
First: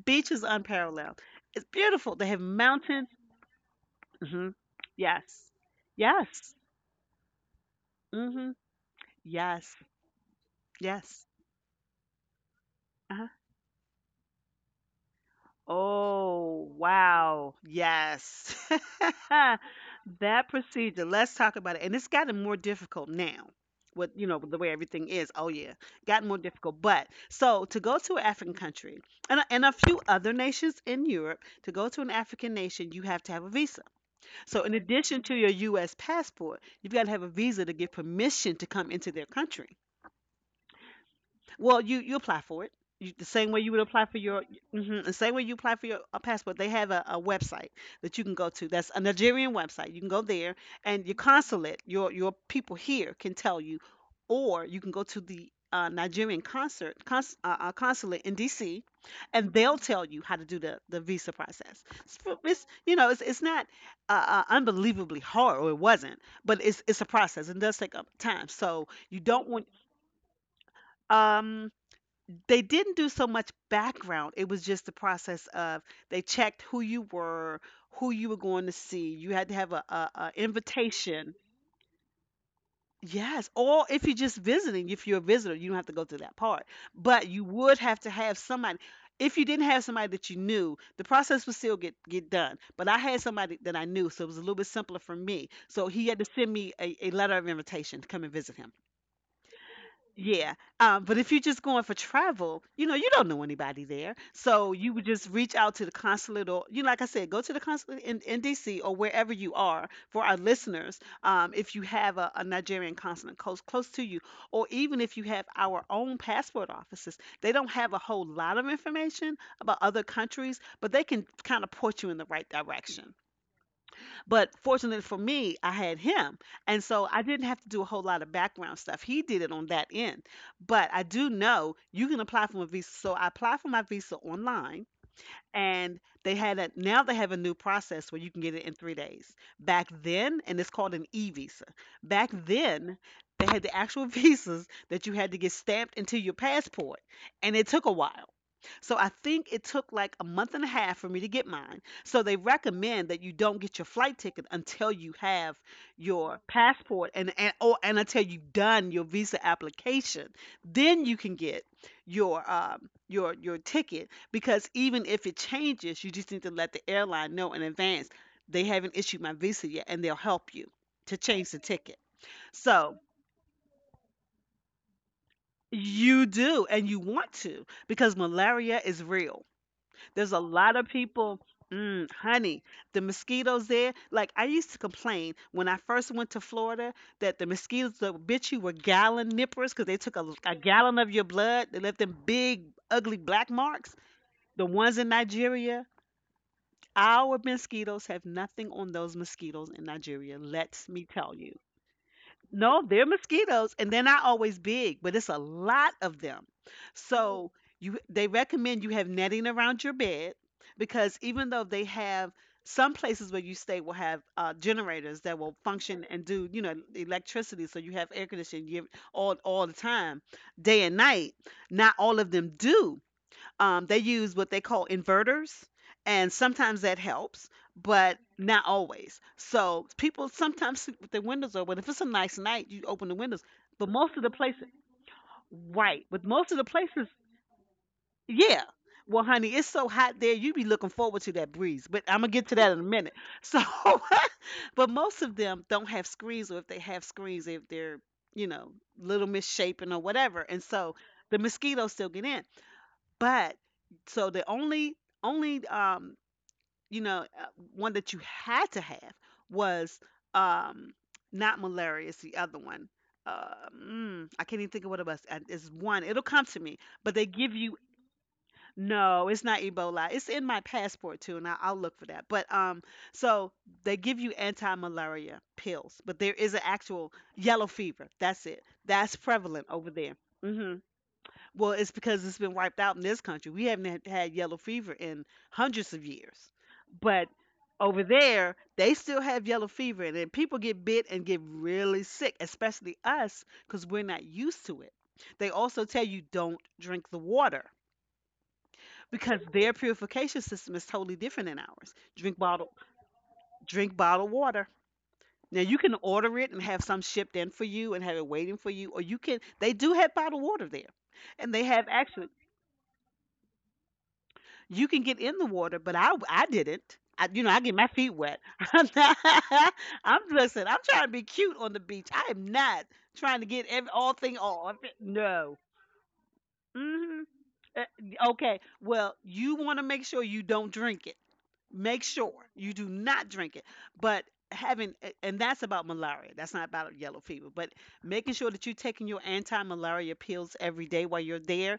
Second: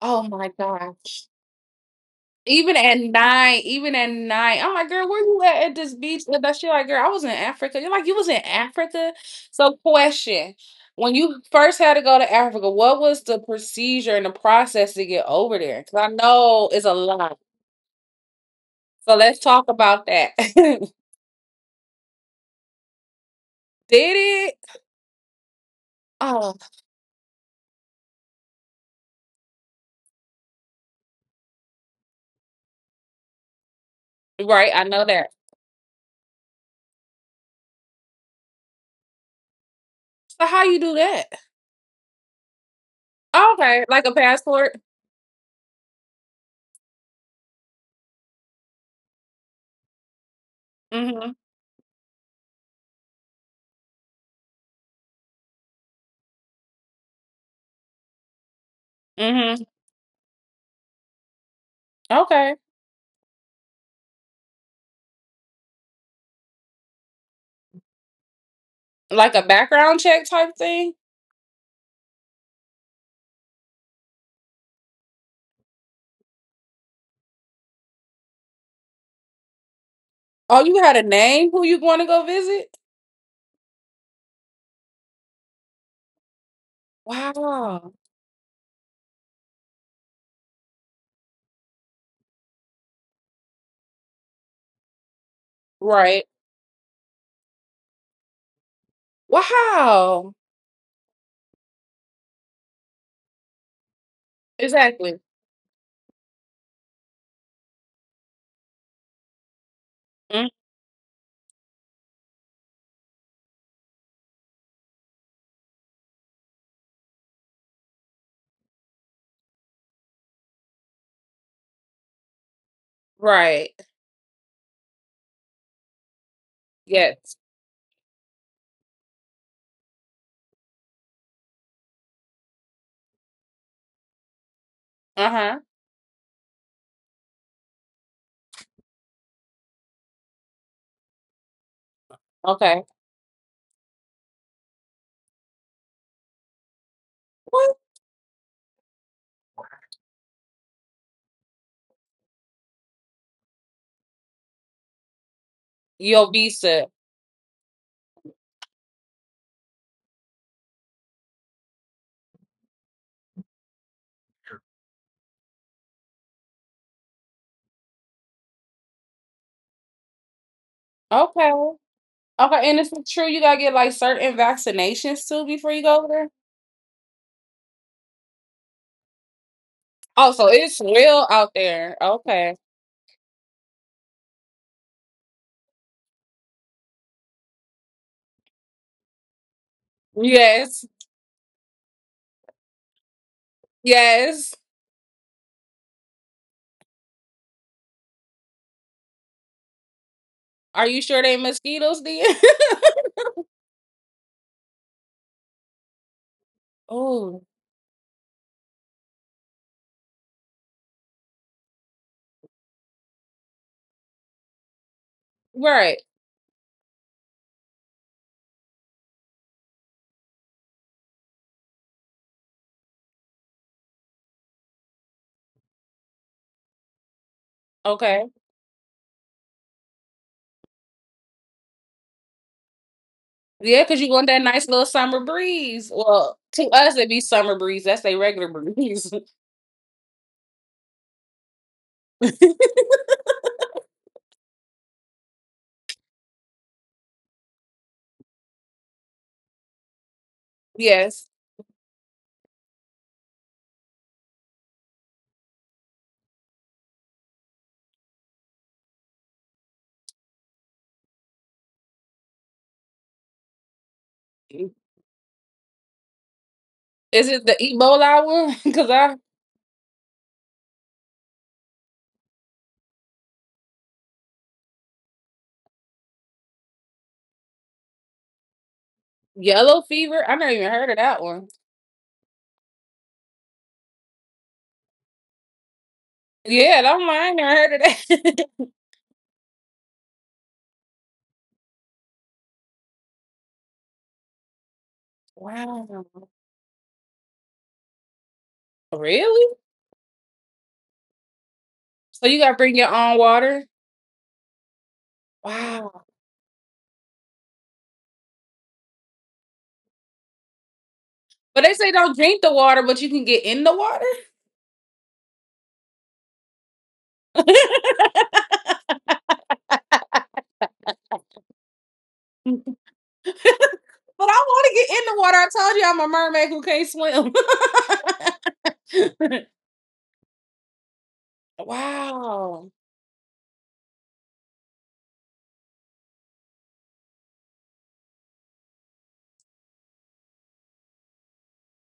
Speaker 2: Oh
Speaker 1: Beaches
Speaker 2: my gosh.
Speaker 1: unparalleled. It's beautiful. They have mountains.
Speaker 2: Even at
Speaker 1: Hmm.
Speaker 2: night, I'm like, girl, where you
Speaker 1: Yes,
Speaker 2: at this beach? And
Speaker 1: yes,
Speaker 2: that she like, girl, I was in Africa. You're like, you was in
Speaker 1: hmm,
Speaker 2: Africa. So,
Speaker 1: yes,
Speaker 2: question: When
Speaker 1: yes.
Speaker 2: you first had to go to Africa, what was
Speaker 1: Uh-huh.
Speaker 2: the procedure and the process to get over there? Because I know
Speaker 1: Oh,
Speaker 2: it's a lot.
Speaker 1: wow. Yes.
Speaker 2: So let's
Speaker 1: *laughs*
Speaker 2: talk about that.
Speaker 1: That
Speaker 2: *laughs*
Speaker 1: procedure, let's talk about it. And it's gotten more difficult now with, you know,
Speaker 2: Did
Speaker 1: with
Speaker 2: it?
Speaker 1: the way everything is. Oh, yeah. Gotten more
Speaker 2: Oh,
Speaker 1: difficult. But so to go to an African country and a few other nations in Europe, to go to an African nation, you have to have a visa. So
Speaker 2: right.
Speaker 1: in
Speaker 2: I know
Speaker 1: addition
Speaker 2: that.
Speaker 1: to your U.S. passport, you've got to have a visa to get permission to come into their country.
Speaker 2: So how you do that?
Speaker 1: Well, you apply for it. You, the same
Speaker 2: Oh,
Speaker 1: way you would
Speaker 2: okay, like
Speaker 1: apply
Speaker 2: a
Speaker 1: for your
Speaker 2: passport.
Speaker 1: hmm the same way you apply for your a passport. They have a website that you can go to. That's a Nigerian website. You can go there, and your
Speaker 2: Mm-hmm.
Speaker 1: consulate, your people here can tell you, or you can go to the Nigerian consulate in D.C. and
Speaker 2: Mm-hmm.
Speaker 1: they'll tell you how to do the visa process.
Speaker 2: Okay,
Speaker 1: It's you know it's not unbelievably hard, or it wasn't, but it's a process. It does take up time, so you
Speaker 2: like a
Speaker 1: don't want.
Speaker 2: background check type thing.
Speaker 1: Um, they didn't do so much background. It was just the process of they checked who you were going to see. You had to have a
Speaker 2: Oh, you had a
Speaker 1: invitation.
Speaker 2: name who you want to go visit?
Speaker 1: Yes, or if you're just visiting, if you're a visitor, you don't have to go through that part. But you would
Speaker 2: Wow.
Speaker 1: have to have somebody. If you didn't have somebody that you knew, the process would still get done. But I had somebody that I knew, so it was a little bit simpler for me. So he had
Speaker 2: Right.
Speaker 1: to send me a letter of invitation to come and visit him.
Speaker 2: Wow.
Speaker 1: Yeah. But if you're just going for travel, you know, you don't know anybody there. So you would
Speaker 2: Exactly.
Speaker 1: just reach out to the consulate or, you know, like I said, go to the consulate in, DC, or wherever you are, for our
Speaker 2: Mm,
Speaker 1: listeners. If you have a Nigerian consulate close to you, or even if you have our own passport offices, they don't have a whole lot of information about other countries, but they can kind of port you in the right direction.
Speaker 2: right.
Speaker 1: But fortunately for me, I had him. And so I
Speaker 2: Yes.
Speaker 1: didn't have to do a whole lot of background stuff. He did it on that end. But I do know you can apply for a visa. So I applied for my visa online,
Speaker 2: Uh huh.
Speaker 1: and they had a now they have a new process where you can get it in 3 days. Back then, and it's called an e visa. Back
Speaker 2: Okay.
Speaker 1: then, they had the actual *laughs* visas that you had to get stamped into your passport. And it
Speaker 2: What?
Speaker 1: took a while. So I think it took like a month and a half for me to get mine. So they recommend that you don't get your flight ticket until you have
Speaker 2: Your
Speaker 1: your
Speaker 2: visa.
Speaker 1: passport, and until you've done your visa application. Then you can get your ticket, because even if it changes, you just need to let the airline know in advance they haven't issued my visa yet, and they'll help you to
Speaker 2: Okay.
Speaker 1: change the ticket.
Speaker 2: Okay. And it's
Speaker 1: So
Speaker 2: true. You gotta get like certain vaccinations too before you go over there.
Speaker 1: you do, and you want to, because malaria is real.
Speaker 2: Oh,
Speaker 1: There's a
Speaker 2: so
Speaker 1: lot
Speaker 2: it's
Speaker 1: of
Speaker 2: real
Speaker 1: people.
Speaker 2: out there.
Speaker 1: Mm,
Speaker 2: Okay.
Speaker 1: honey, the mosquitoes there. Like, I used to complain when I first went to Florida that the mosquitoes that bit you were gallon nippers, because they took a
Speaker 2: Yes.
Speaker 1: gallon of your blood. They left them big, ugly black marks.
Speaker 2: Yes.
Speaker 1: The ones in Nigeria, our mosquitoes have nothing on those mosquitoes in Nigeria. Let
Speaker 2: Are
Speaker 1: me
Speaker 2: you sure
Speaker 1: tell
Speaker 2: they
Speaker 1: you.
Speaker 2: mosquitoes then? *laughs*
Speaker 1: No, they're mosquitoes, and they're not always big, but it's a lot of them. Oh.
Speaker 2: Oh,
Speaker 1: So you, they recommend you have netting around your bed, because even though they have, some places where you stay will have generators that will
Speaker 2: right.
Speaker 1: function and do, you know, electricity, so you have air conditioning, you have all the time, day and night. Not all of them do. They use what they call inverters, and sometimes that helps, but
Speaker 2: Okay.
Speaker 1: not always. So people sometimes sleep with their windows open. If it's a nice night, you open the windows.
Speaker 2: Yeah,
Speaker 1: But
Speaker 2: because you
Speaker 1: most of
Speaker 2: want
Speaker 1: the
Speaker 2: that nice
Speaker 1: places,
Speaker 2: little summer breeze.
Speaker 1: right? But
Speaker 2: Well,
Speaker 1: most of the
Speaker 2: to us, it'd
Speaker 1: places,
Speaker 2: be summer breeze. That's a regular
Speaker 1: yeah.
Speaker 2: breeze.
Speaker 1: Well, honey, it's so hot there. You be looking forward to that breeze. But I'm gonna get to that in a minute. So, *laughs* but most of them don't have screens, or if they have screens, if they're, you know, little misshapen or whatever, and
Speaker 2: *laughs*
Speaker 1: so
Speaker 2: Yes.
Speaker 1: the mosquitoes still get in. But so the only only um you know uh, one that you had to have was, um not malaria. It's the other one. I can't
Speaker 2: Is
Speaker 1: even think of what it was. It's one. It'll come to me. But they
Speaker 2: it the
Speaker 1: give you,
Speaker 2: Ebola one? *laughs*
Speaker 1: no. It's not Ebola. It's in my passport too, and I'll look for that. But so they give you anti-malaria pills, but there is an actual yellow fever. That's it. That's prevalent
Speaker 2: Yellow
Speaker 1: over there.
Speaker 2: fever, I never even
Speaker 1: Hmm,
Speaker 2: heard of that one.
Speaker 1: well, it's because it's been wiped out in this country. We haven't had yellow fever in hundreds of years.
Speaker 2: Yeah, don't
Speaker 1: But
Speaker 2: mind. I never heard of
Speaker 1: over
Speaker 2: that.
Speaker 1: there, they still have yellow fever, and then people get bit and get really sick, especially us, because we're not used to it.
Speaker 2: *laughs*
Speaker 1: They
Speaker 2: Wow.
Speaker 1: also tell you don't drink the water, because
Speaker 2: Really?
Speaker 1: their purification system is totally different than ours.
Speaker 2: So you got to bring your own water?
Speaker 1: Drink bottled water. Now you can
Speaker 2: Wow.
Speaker 1: order it and have some shipped in for you and have it waiting for you, or you can. They do have bottled water there, and
Speaker 2: But
Speaker 1: they
Speaker 2: they say
Speaker 1: have
Speaker 2: don't
Speaker 1: actually,
Speaker 2: drink the water, but you can get in the water?
Speaker 1: you can get in the water, but I didn't. I, you know, I get my feet wet. *laughs* I'm not, I'm, listen, I'm trying to be cute on the beach. I am not trying to get every, all
Speaker 2: But I
Speaker 1: thing
Speaker 2: want to
Speaker 1: off.
Speaker 2: get in the water. I
Speaker 1: No.
Speaker 2: told you I'm a mermaid who can't
Speaker 1: Hmm. Okay, well,
Speaker 2: swim.
Speaker 1: you want to make sure you don't drink it.
Speaker 2: *laughs*
Speaker 1: Make sure
Speaker 2: Wow.
Speaker 1: you do not drink it. But and that's about malaria. That's not about yellow fever. But making sure that you're taking your anti-malaria pills every day while you're there,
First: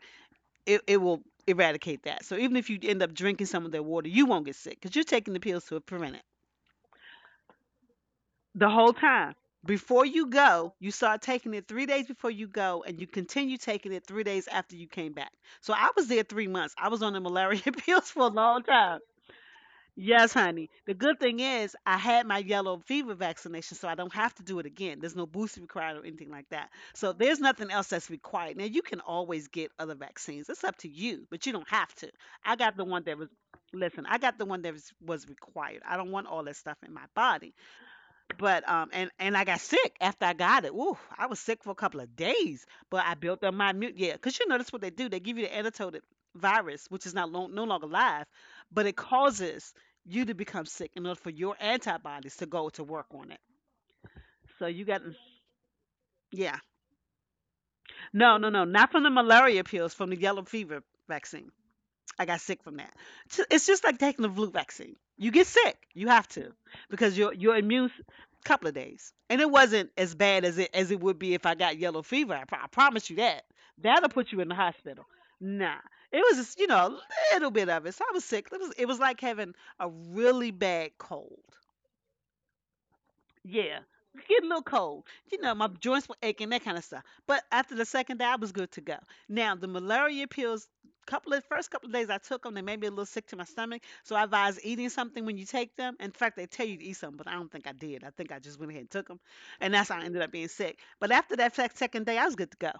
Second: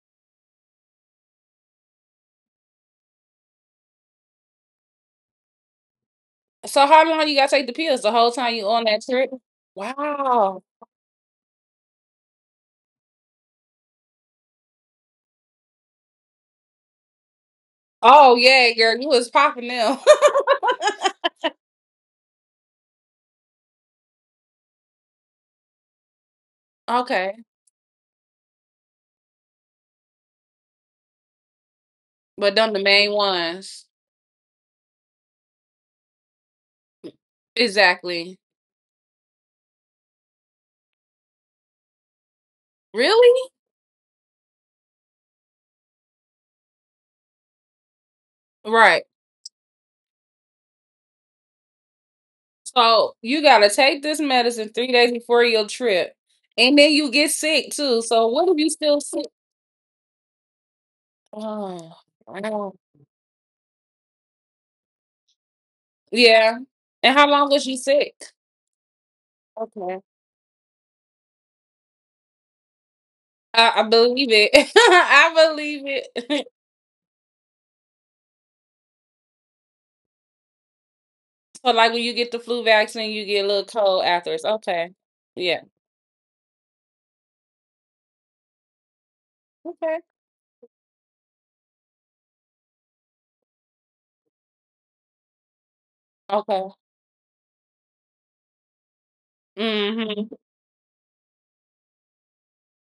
Speaker 1: it will eradicate that. So even if you end up drinking some of their water, you won't get sick, because you're taking the pills to prevent it.
Speaker 2: So how long you gotta take the pills? The whole time you
Speaker 1: The
Speaker 2: on
Speaker 1: whole
Speaker 2: that trip?
Speaker 1: time. Before you
Speaker 2: Wow.
Speaker 1: go, you start taking it 3 days before you go, and you continue taking it 3 days after you came back. So I was there 3 months. I was on the malaria *laughs* pills for a
Speaker 2: Oh
Speaker 1: long
Speaker 2: yeah, girl,
Speaker 1: time.
Speaker 2: you was popping them.
Speaker 1: Yes, honey. The good thing is I had my yellow fever vaccination, so I don't have to do it again. There's no booster required or anything like that.
Speaker 2: *laughs*
Speaker 1: So
Speaker 2: Okay.
Speaker 1: there's nothing else that's required. Now you can always get other vaccines. It's up to you, but you don't have to.
Speaker 2: But
Speaker 1: I
Speaker 2: them the
Speaker 1: got the one
Speaker 2: main
Speaker 1: that was
Speaker 2: ones.
Speaker 1: Listen, I got the one that was required. I don't want all that stuff in my body.
Speaker 2: Exactly.
Speaker 1: But and I got sick after I got it. Ooh, I was sick for a couple of days, but I built
Speaker 2: Really?
Speaker 1: up my immune. Yeah, because you know that's what they do. They give you the antidote virus, which is not long, no longer live, but it
Speaker 2: Right.
Speaker 1: causes you to become sick in order for your antibodies to go to work
Speaker 2: So
Speaker 1: on it.
Speaker 2: you gotta take this
Speaker 1: So
Speaker 2: medicine
Speaker 1: you
Speaker 2: three
Speaker 1: got
Speaker 2: days before your trip.
Speaker 1: Yeah.
Speaker 2: And then you get sick too. So
Speaker 1: No,
Speaker 2: what
Speaker 1: no,
Speaker 2: if
Speaker 1: no,
Speaker 2: you
Speaker 1: not
Speaker 2: still
Speaker 1: from the
Speaker 2: sick?
Speaker 1: malaria pills, from the yellow fever vaccine.
Speaker 2: Oh,
Speaker 1: I got sick
Speaker 2: wow.
Speaker 1: from that. It's just like taking the flu vaccine. You get sick, you have to,
Speaker 2: Yeah. And
Speaker 1: because
Speaker 2: how
Speaker 1: your
Speaker 2: long was you sick?
Speaker 1: couple of days. And it wasn't
Speaker 2: Okay.
Speaker 1: as bad as it would be if I got yellow fever. I promise you that.
Speaker 2: I
Speaker 1: That'll
Speaker 2: believe
Speaker 1: put you in
Speaker 2: it.
Speaker 1: the
Speaker 2: *laughs*
Speaker 1: hospital.
Speaker 2: I
Speaker 1: Nah,
Speaker 2: believe
Speaker 1: it was
Speaker 2: it. *laughs*
Speaker 1: just, you know, a little bit of it. So I was sick. It was like having a really bad cold.
Speaker 2: So, like when you get the flu vaccine, you get a little
Speaker 1: Yeah.
Speaker 2: cold
Speaker 1: It's
Speaker 2: afterwards.
Speaker 1: getting a little
Speaker 2: Okay.
Speaker 1: cold. You know,
Speaker 2: Yeah.
Speaker 1: my joints were aching, that kind of stuff. But after the second day, I was good to go. Now, the
Speaker 2: Okay.
Speaker 1: malaria pills, couple of first couple of days I took them, they made me a little sick to my stomach. So I advise eating something when you take them. In fact, they tell
Speaker 2: Okay.
Speaker 1: you to eat something, but I don't think I did. I think I just went ahead and took them. And that's how I ended
Speaker 2: hmm
Speaker 1: up being sick. But after that second day, I was good to go.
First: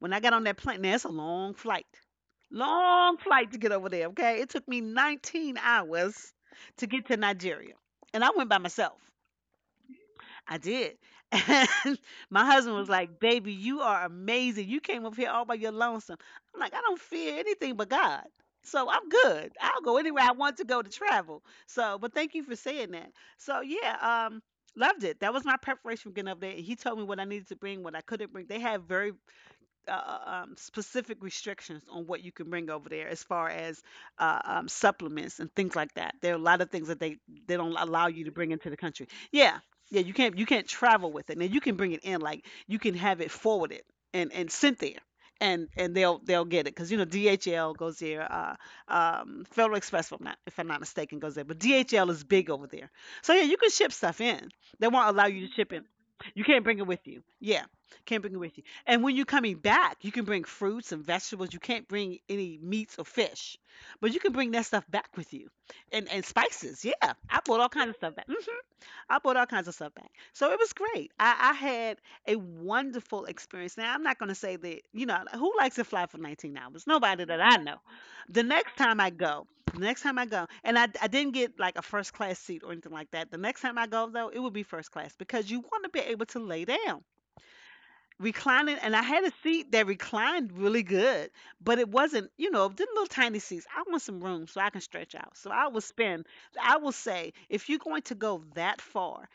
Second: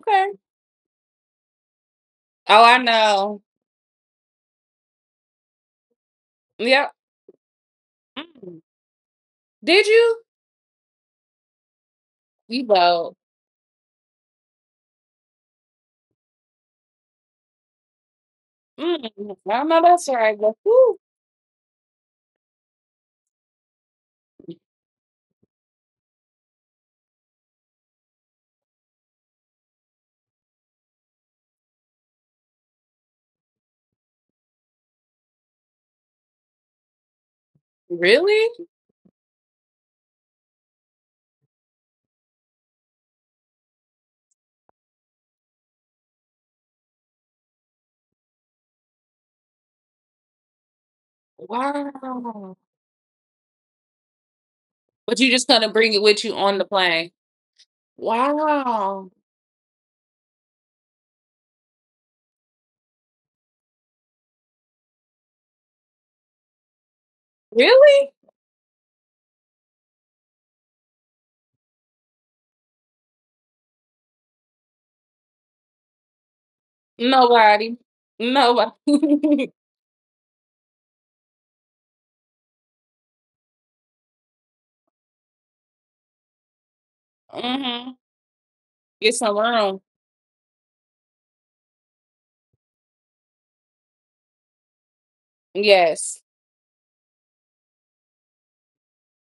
Speaker 1: When I got on that plane, now it's a long flight.
Speaker 2: Oh, I
Speaker 1: Long
Speaker 2: know.
Speaker 1: flight to get over there, okay? It took me 19 hours to
Speaker 2: Yep.
Speaker 1: get to Nigeria. And I went by
Speaker 2: Mm.
Speaker 1: myself.
Speaker 2: Did you?
Speaker 1: I did. *laughs* And my
Speaker 2: You
Speaker 1: husband was
Speaker 2: both.
Speaker 1: like, "Baby, you are amazing. You came up here all by your lonesome." I'm like, I don't fear anything but God. So I'm
Speaker 2: Mm.
Speaker 1: good.
Speaker 2: I
Speaker 1: I'll
Speaker 2: know
Speaker 1: go
Speaker 2: that's
Speaker 1: anywhere I
Speaker 2: right. But
Speaker 1: want to go to
Speaker 2: whew,
Speaker 1: travel. So, but thank you for saying that. So, yeah, um, loved it. That was my preparation for getting up there. He told me what I needed to bring, what I couldn't bring. They have very uh, uh, specific restrictions on what you can bring over there as far as supplements and things like that. There are a lot of things that they don't allow you to
Speaker 2: really?
Speaker 1: bring into the country. Yeah, yeah, you can't travel with it. Now you can bring it in, like you can have it forwarded and sent there. And they'll get it, because you know DHL goes there, Federal Express, if I'm not mistaken, goes there. But DHL is big
Speaker 2: Wow.
Speaker 1: over there, so yeah, you can ship stuff in. They won't
Speaker 2: But
Speaker 1: allow
Speaker 2: you
Speaker 1: you
Speaker 2: just
Speaker 1: to
Speaker 2: gonna
Speaker 1: ship in.
Speaker 2: bring it with you
Speaker 1: You
Speaker 2: on
Speaker 1: can't
Speaker 2: the
Speaker 1: bring it with
Speaker 2: plane.
Speaker 1: you. Yeah, can't bring it with you. And
Speaker 2: Wow.
Speaker 1: when you're coming back, you can bring fruits and vegetables. You can't bring any meats or fish, but you can bring that stuff back with you, and spices. Yeah, I bought all kinds of
Speaker 2: Really?
Speaker 1: stuff back. Mhm. I bought all kinds of stuff back. So it was great. I had a wonderful experience. Now I'm not going to say that, you know, who likes to fly for 19 hours? Nobody that I
Speaker 2: Nobody.
Speaker 1: know. The
Speaker 2: Nobody.
Speaker 1: next time I
Speaker 2: *laughs*
Speaker 1: go, the next time I go, and I didn't get like a first class seat or anything like that. The next time I go though, it would be first class because you want to be able to lay down
Speaker 2: hmm
Speaker 1: reclining and I
Speaker 2: Get
Speaker 1: had
Speaker 2: some
Speaker 1: a seat
Speaker 2: room.
Speaker 1: that reclined really good, but it wasn't, the little tiny seats. I want some room so I can stretch out. So I will
Speaker 2: Yes.
Speaker 1: spend, I will say, if you're going to go that far,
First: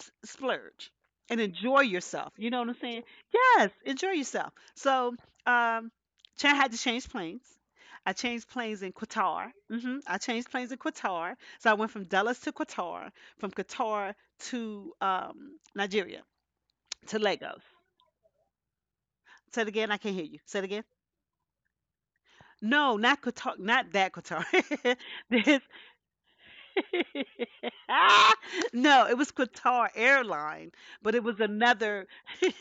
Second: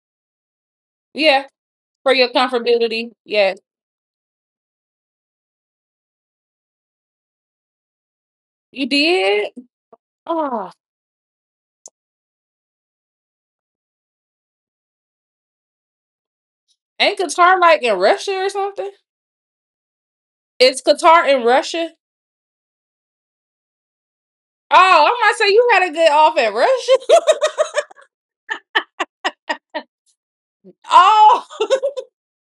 Speaker 1: splurge and
Speaker 2: Yeah,
Speaker 1: enjoy
Speaker 2: for your
Speaker 1: yourself. You know what I'm saying?
Speaker 2: comfortability. Yeah,
Speaker 1: Yes, enjoy yourself. So um Chan had to change planes. I changed planes
Speaker 2: you
Speaker 1: in Qatar.
Speaker 2: did.
Speaker 1: I changed
Speaker 2: Oh,
Speaker 1: planes in Qatar. So I went from Dallas to Qatar, from Qatar to Nigeria, to
Speaker 2: ain't
Speaker 1: Lagos.
Speaker 2: Qatar like in Russia or something?
Speaker 1: Say it again. I can't hear you. Say it again.
Speaker 2: It's Qatar in Russia.
Speaker 1: No, not Qatar. Not that
Speaker 2: Oh,
Speaker 1: Qatar.
Speaker 2: I
Speaker 1: *laughs*
Speaker 2: might say
Speaker 1: This.
Speaker 2: you had a good off in
Speaker 1: *laughs*
Speaker 2: Russia.
Speaker 1: Ah. No, it was Qatar airline,
Speaker 2: *laughs*
Speaker 1: but it was
Speaker 2: Oh, *laughs*
Speaker 1: another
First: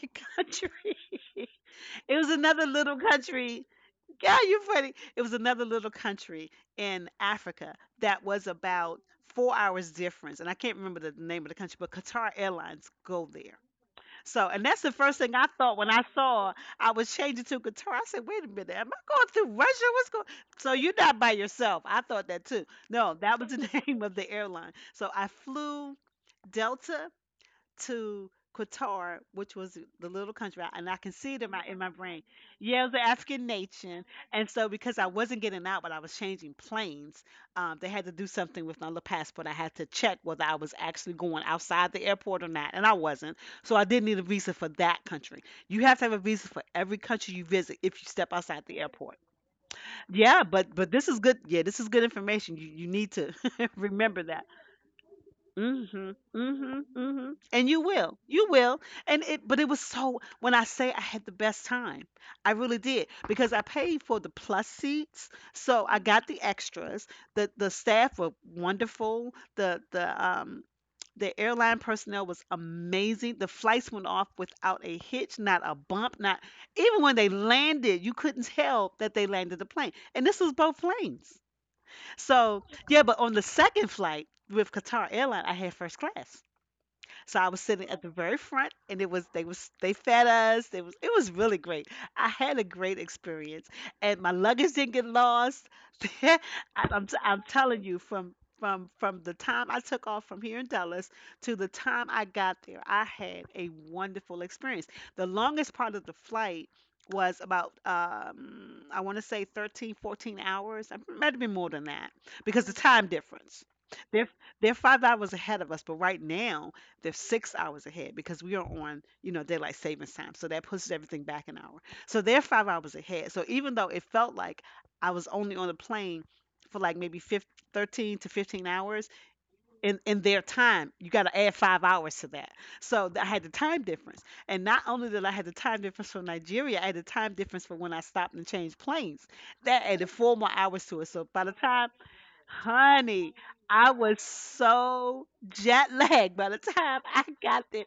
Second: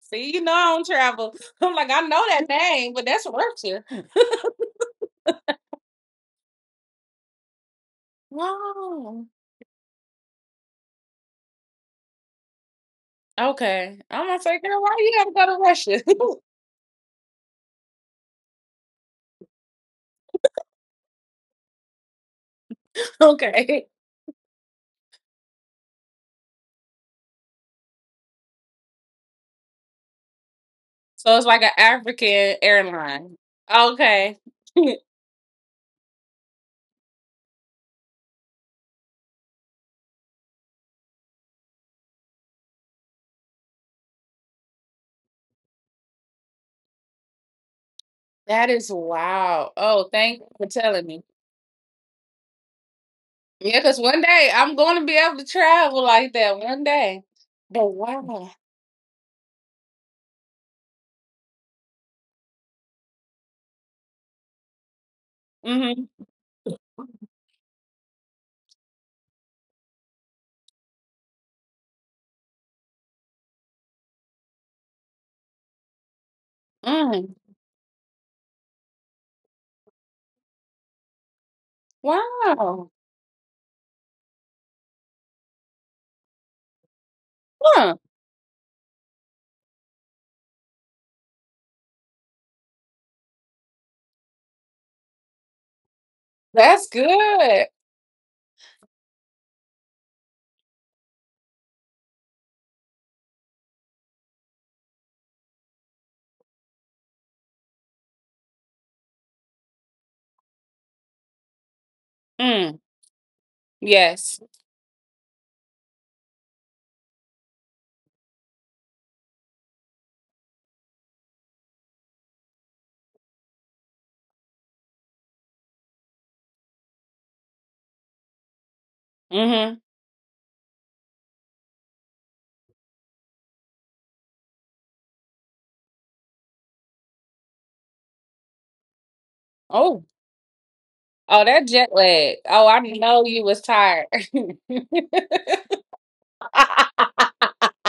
Speaker 2: see, you know I
Speaker 1: country.
Speaker 2: don't travel.
Speaker 1: *laughs*
Speaker 2: I'm like I
Speaker 1: It
Speaker 2: know
Speaker 1: was
Speaker 2: that
Speaker 1: another
Speaker 2: name,
Speaker 1: little
Speaker 2: but that's
Speaker 1: country.
Speaker 2: Russia.
Speaker 1: Yeah, you're funny. It was another little country in Africa that was about
Speaker 2: Wow.
Speaker 1: 4 hours difference, and I can't remember the name of the country, but Qatar Airlines go there.
Speaker 2: Okay, I'm gonna
Speaker 1: So,
Speaker 2: say,
Speaker 1: and
Speaker 2: girl,
Speaker 1: that's the
Speaker 2: why
Speaker 1: first
Speaker 2: you
Speaker 1: thing I
Speaker 2: gotta go to
Speaker 1: thought when
Speaker 2: Russia?
Speaker 1: I saw I was changing to guitar. I said, "Wait a minute, am I going through Russia? What's going" So you're not by yourself. I thought that too. No,
Speaker 2: *laughs*
Speaker 1: that was the
Speaker 2: Okay,
Speaker 1: *laughs* name of the airline. So I flew Delta to Qatar, which was the little country, and I can see
Speaker 2: so
Speaker 1: it
Speaker 2: it's
Speaker 1: in
Speaker 2: like
Speaker 1: my
Speaker 2: an
Speaker 1: in my brain.
Speaker 2: African
Speaker 1: Yeah, it was an
Speaker 2: airline.
Speaker 1: African nation,
Speaker 2: Okay,
Speaker 1: and so because I wasn't getting out, but I was changing planes, they had to do something with my little passport. I had to check whether I was actually going outside the airport or not, and I wasn't. So I did need a visa for that country. You have to have a visa for every country you visit if you step
Speaker 2: *laughs*
Speaker 1: outside
Speaker 2: that
Speaker 1: the
Speaker 2: is
Speaker 1: airport.
Speaker 2: wow. Oh, thank
Speaker 1: Yeah,
Speaker 2: you for
Speaker 1: but
Speaker 2: telling
Speaker 1: this is
Speaker 2: me.
Speaker 1: good. Yeah, this is good information. You need to *laughs*
Speaker 2: Yeah, because one
Speaker 1: remember that.
Speaker 2: day I'm going to be able to travel
Speaker 1: Mhm,
Speaker 2: like that one
Speaker 1: mhm,
Speaker 2: day.
Speaker 1: mhm. And you
Speaker 2: But
Speaker 1: will, you
Speaker 2: wow.
Speaker 1: will. But it was so. When I say I had the best time, I really did because I paid for the plus seats, so I
Speaker 2: Mm-hmm.
Speaker 1: got the extras. The staff were wonderful. The airline personnel was amazing. The flights went off without a hitch, not a bump, not even when they
Speaker 2: Mm.
Speaker 1: landed, you couldn't tell that they landed the plane. And this was both planes. So
Speaker 2: Wow.
Speaker 1: yeah, but on the second flight with Qatar Airline, I had first class. So I was sitting
Speaker 2: Huh.
Speaker 1: at the very front, and it was they fed us. It was really great. I had a great experience, and my luggage didn't get lost. *laughs* I-
Speaker 2: That's
Speaker 1: I'm
Speaker 2: good.
Speaker 1: telling you from. From the time I took off from here in Dallas to the time I got there, I had a wonderful experience. The longest part of the flight was about I want to say 13, 14 hours. It might have been more than that because the
Speaker 2: Mm.
Speaker 1: time difference. They're
Speaker 2: Yes.
Speaker 1: they're 5 hours ahead of us, but right now they're 6 hours ahead because we are on daylight savings time, so that pushes everything back an hour, so they're 5 hours ahead, so even though it felt like I was only on the plane for like maybe 15, 13 to 15 hours,
Speaker 2: Mm-hmm.
Speaker 1: in their time you got to add 5 hours to that. So I had the time difference, and not only did I have the time difference from Nigeria, I had the time difference for when I stopped and changed planes. That
Speaker 2: Oh.
Speaker 1: added 4 more hours to it, so
Speaker 2: Oh,
Speaker 1: by the
Speaker 2: that jet
Speaker 1: time,
Speaker 2: lag. Oh, I know
Speaker 1: honey,
Speaker 2: you was
Speaker 1: I
Speaker 2: tired.
Speaker 1: was
Speaker 2: *laughs*
Speaker 1: so jet lagged by the time I got there.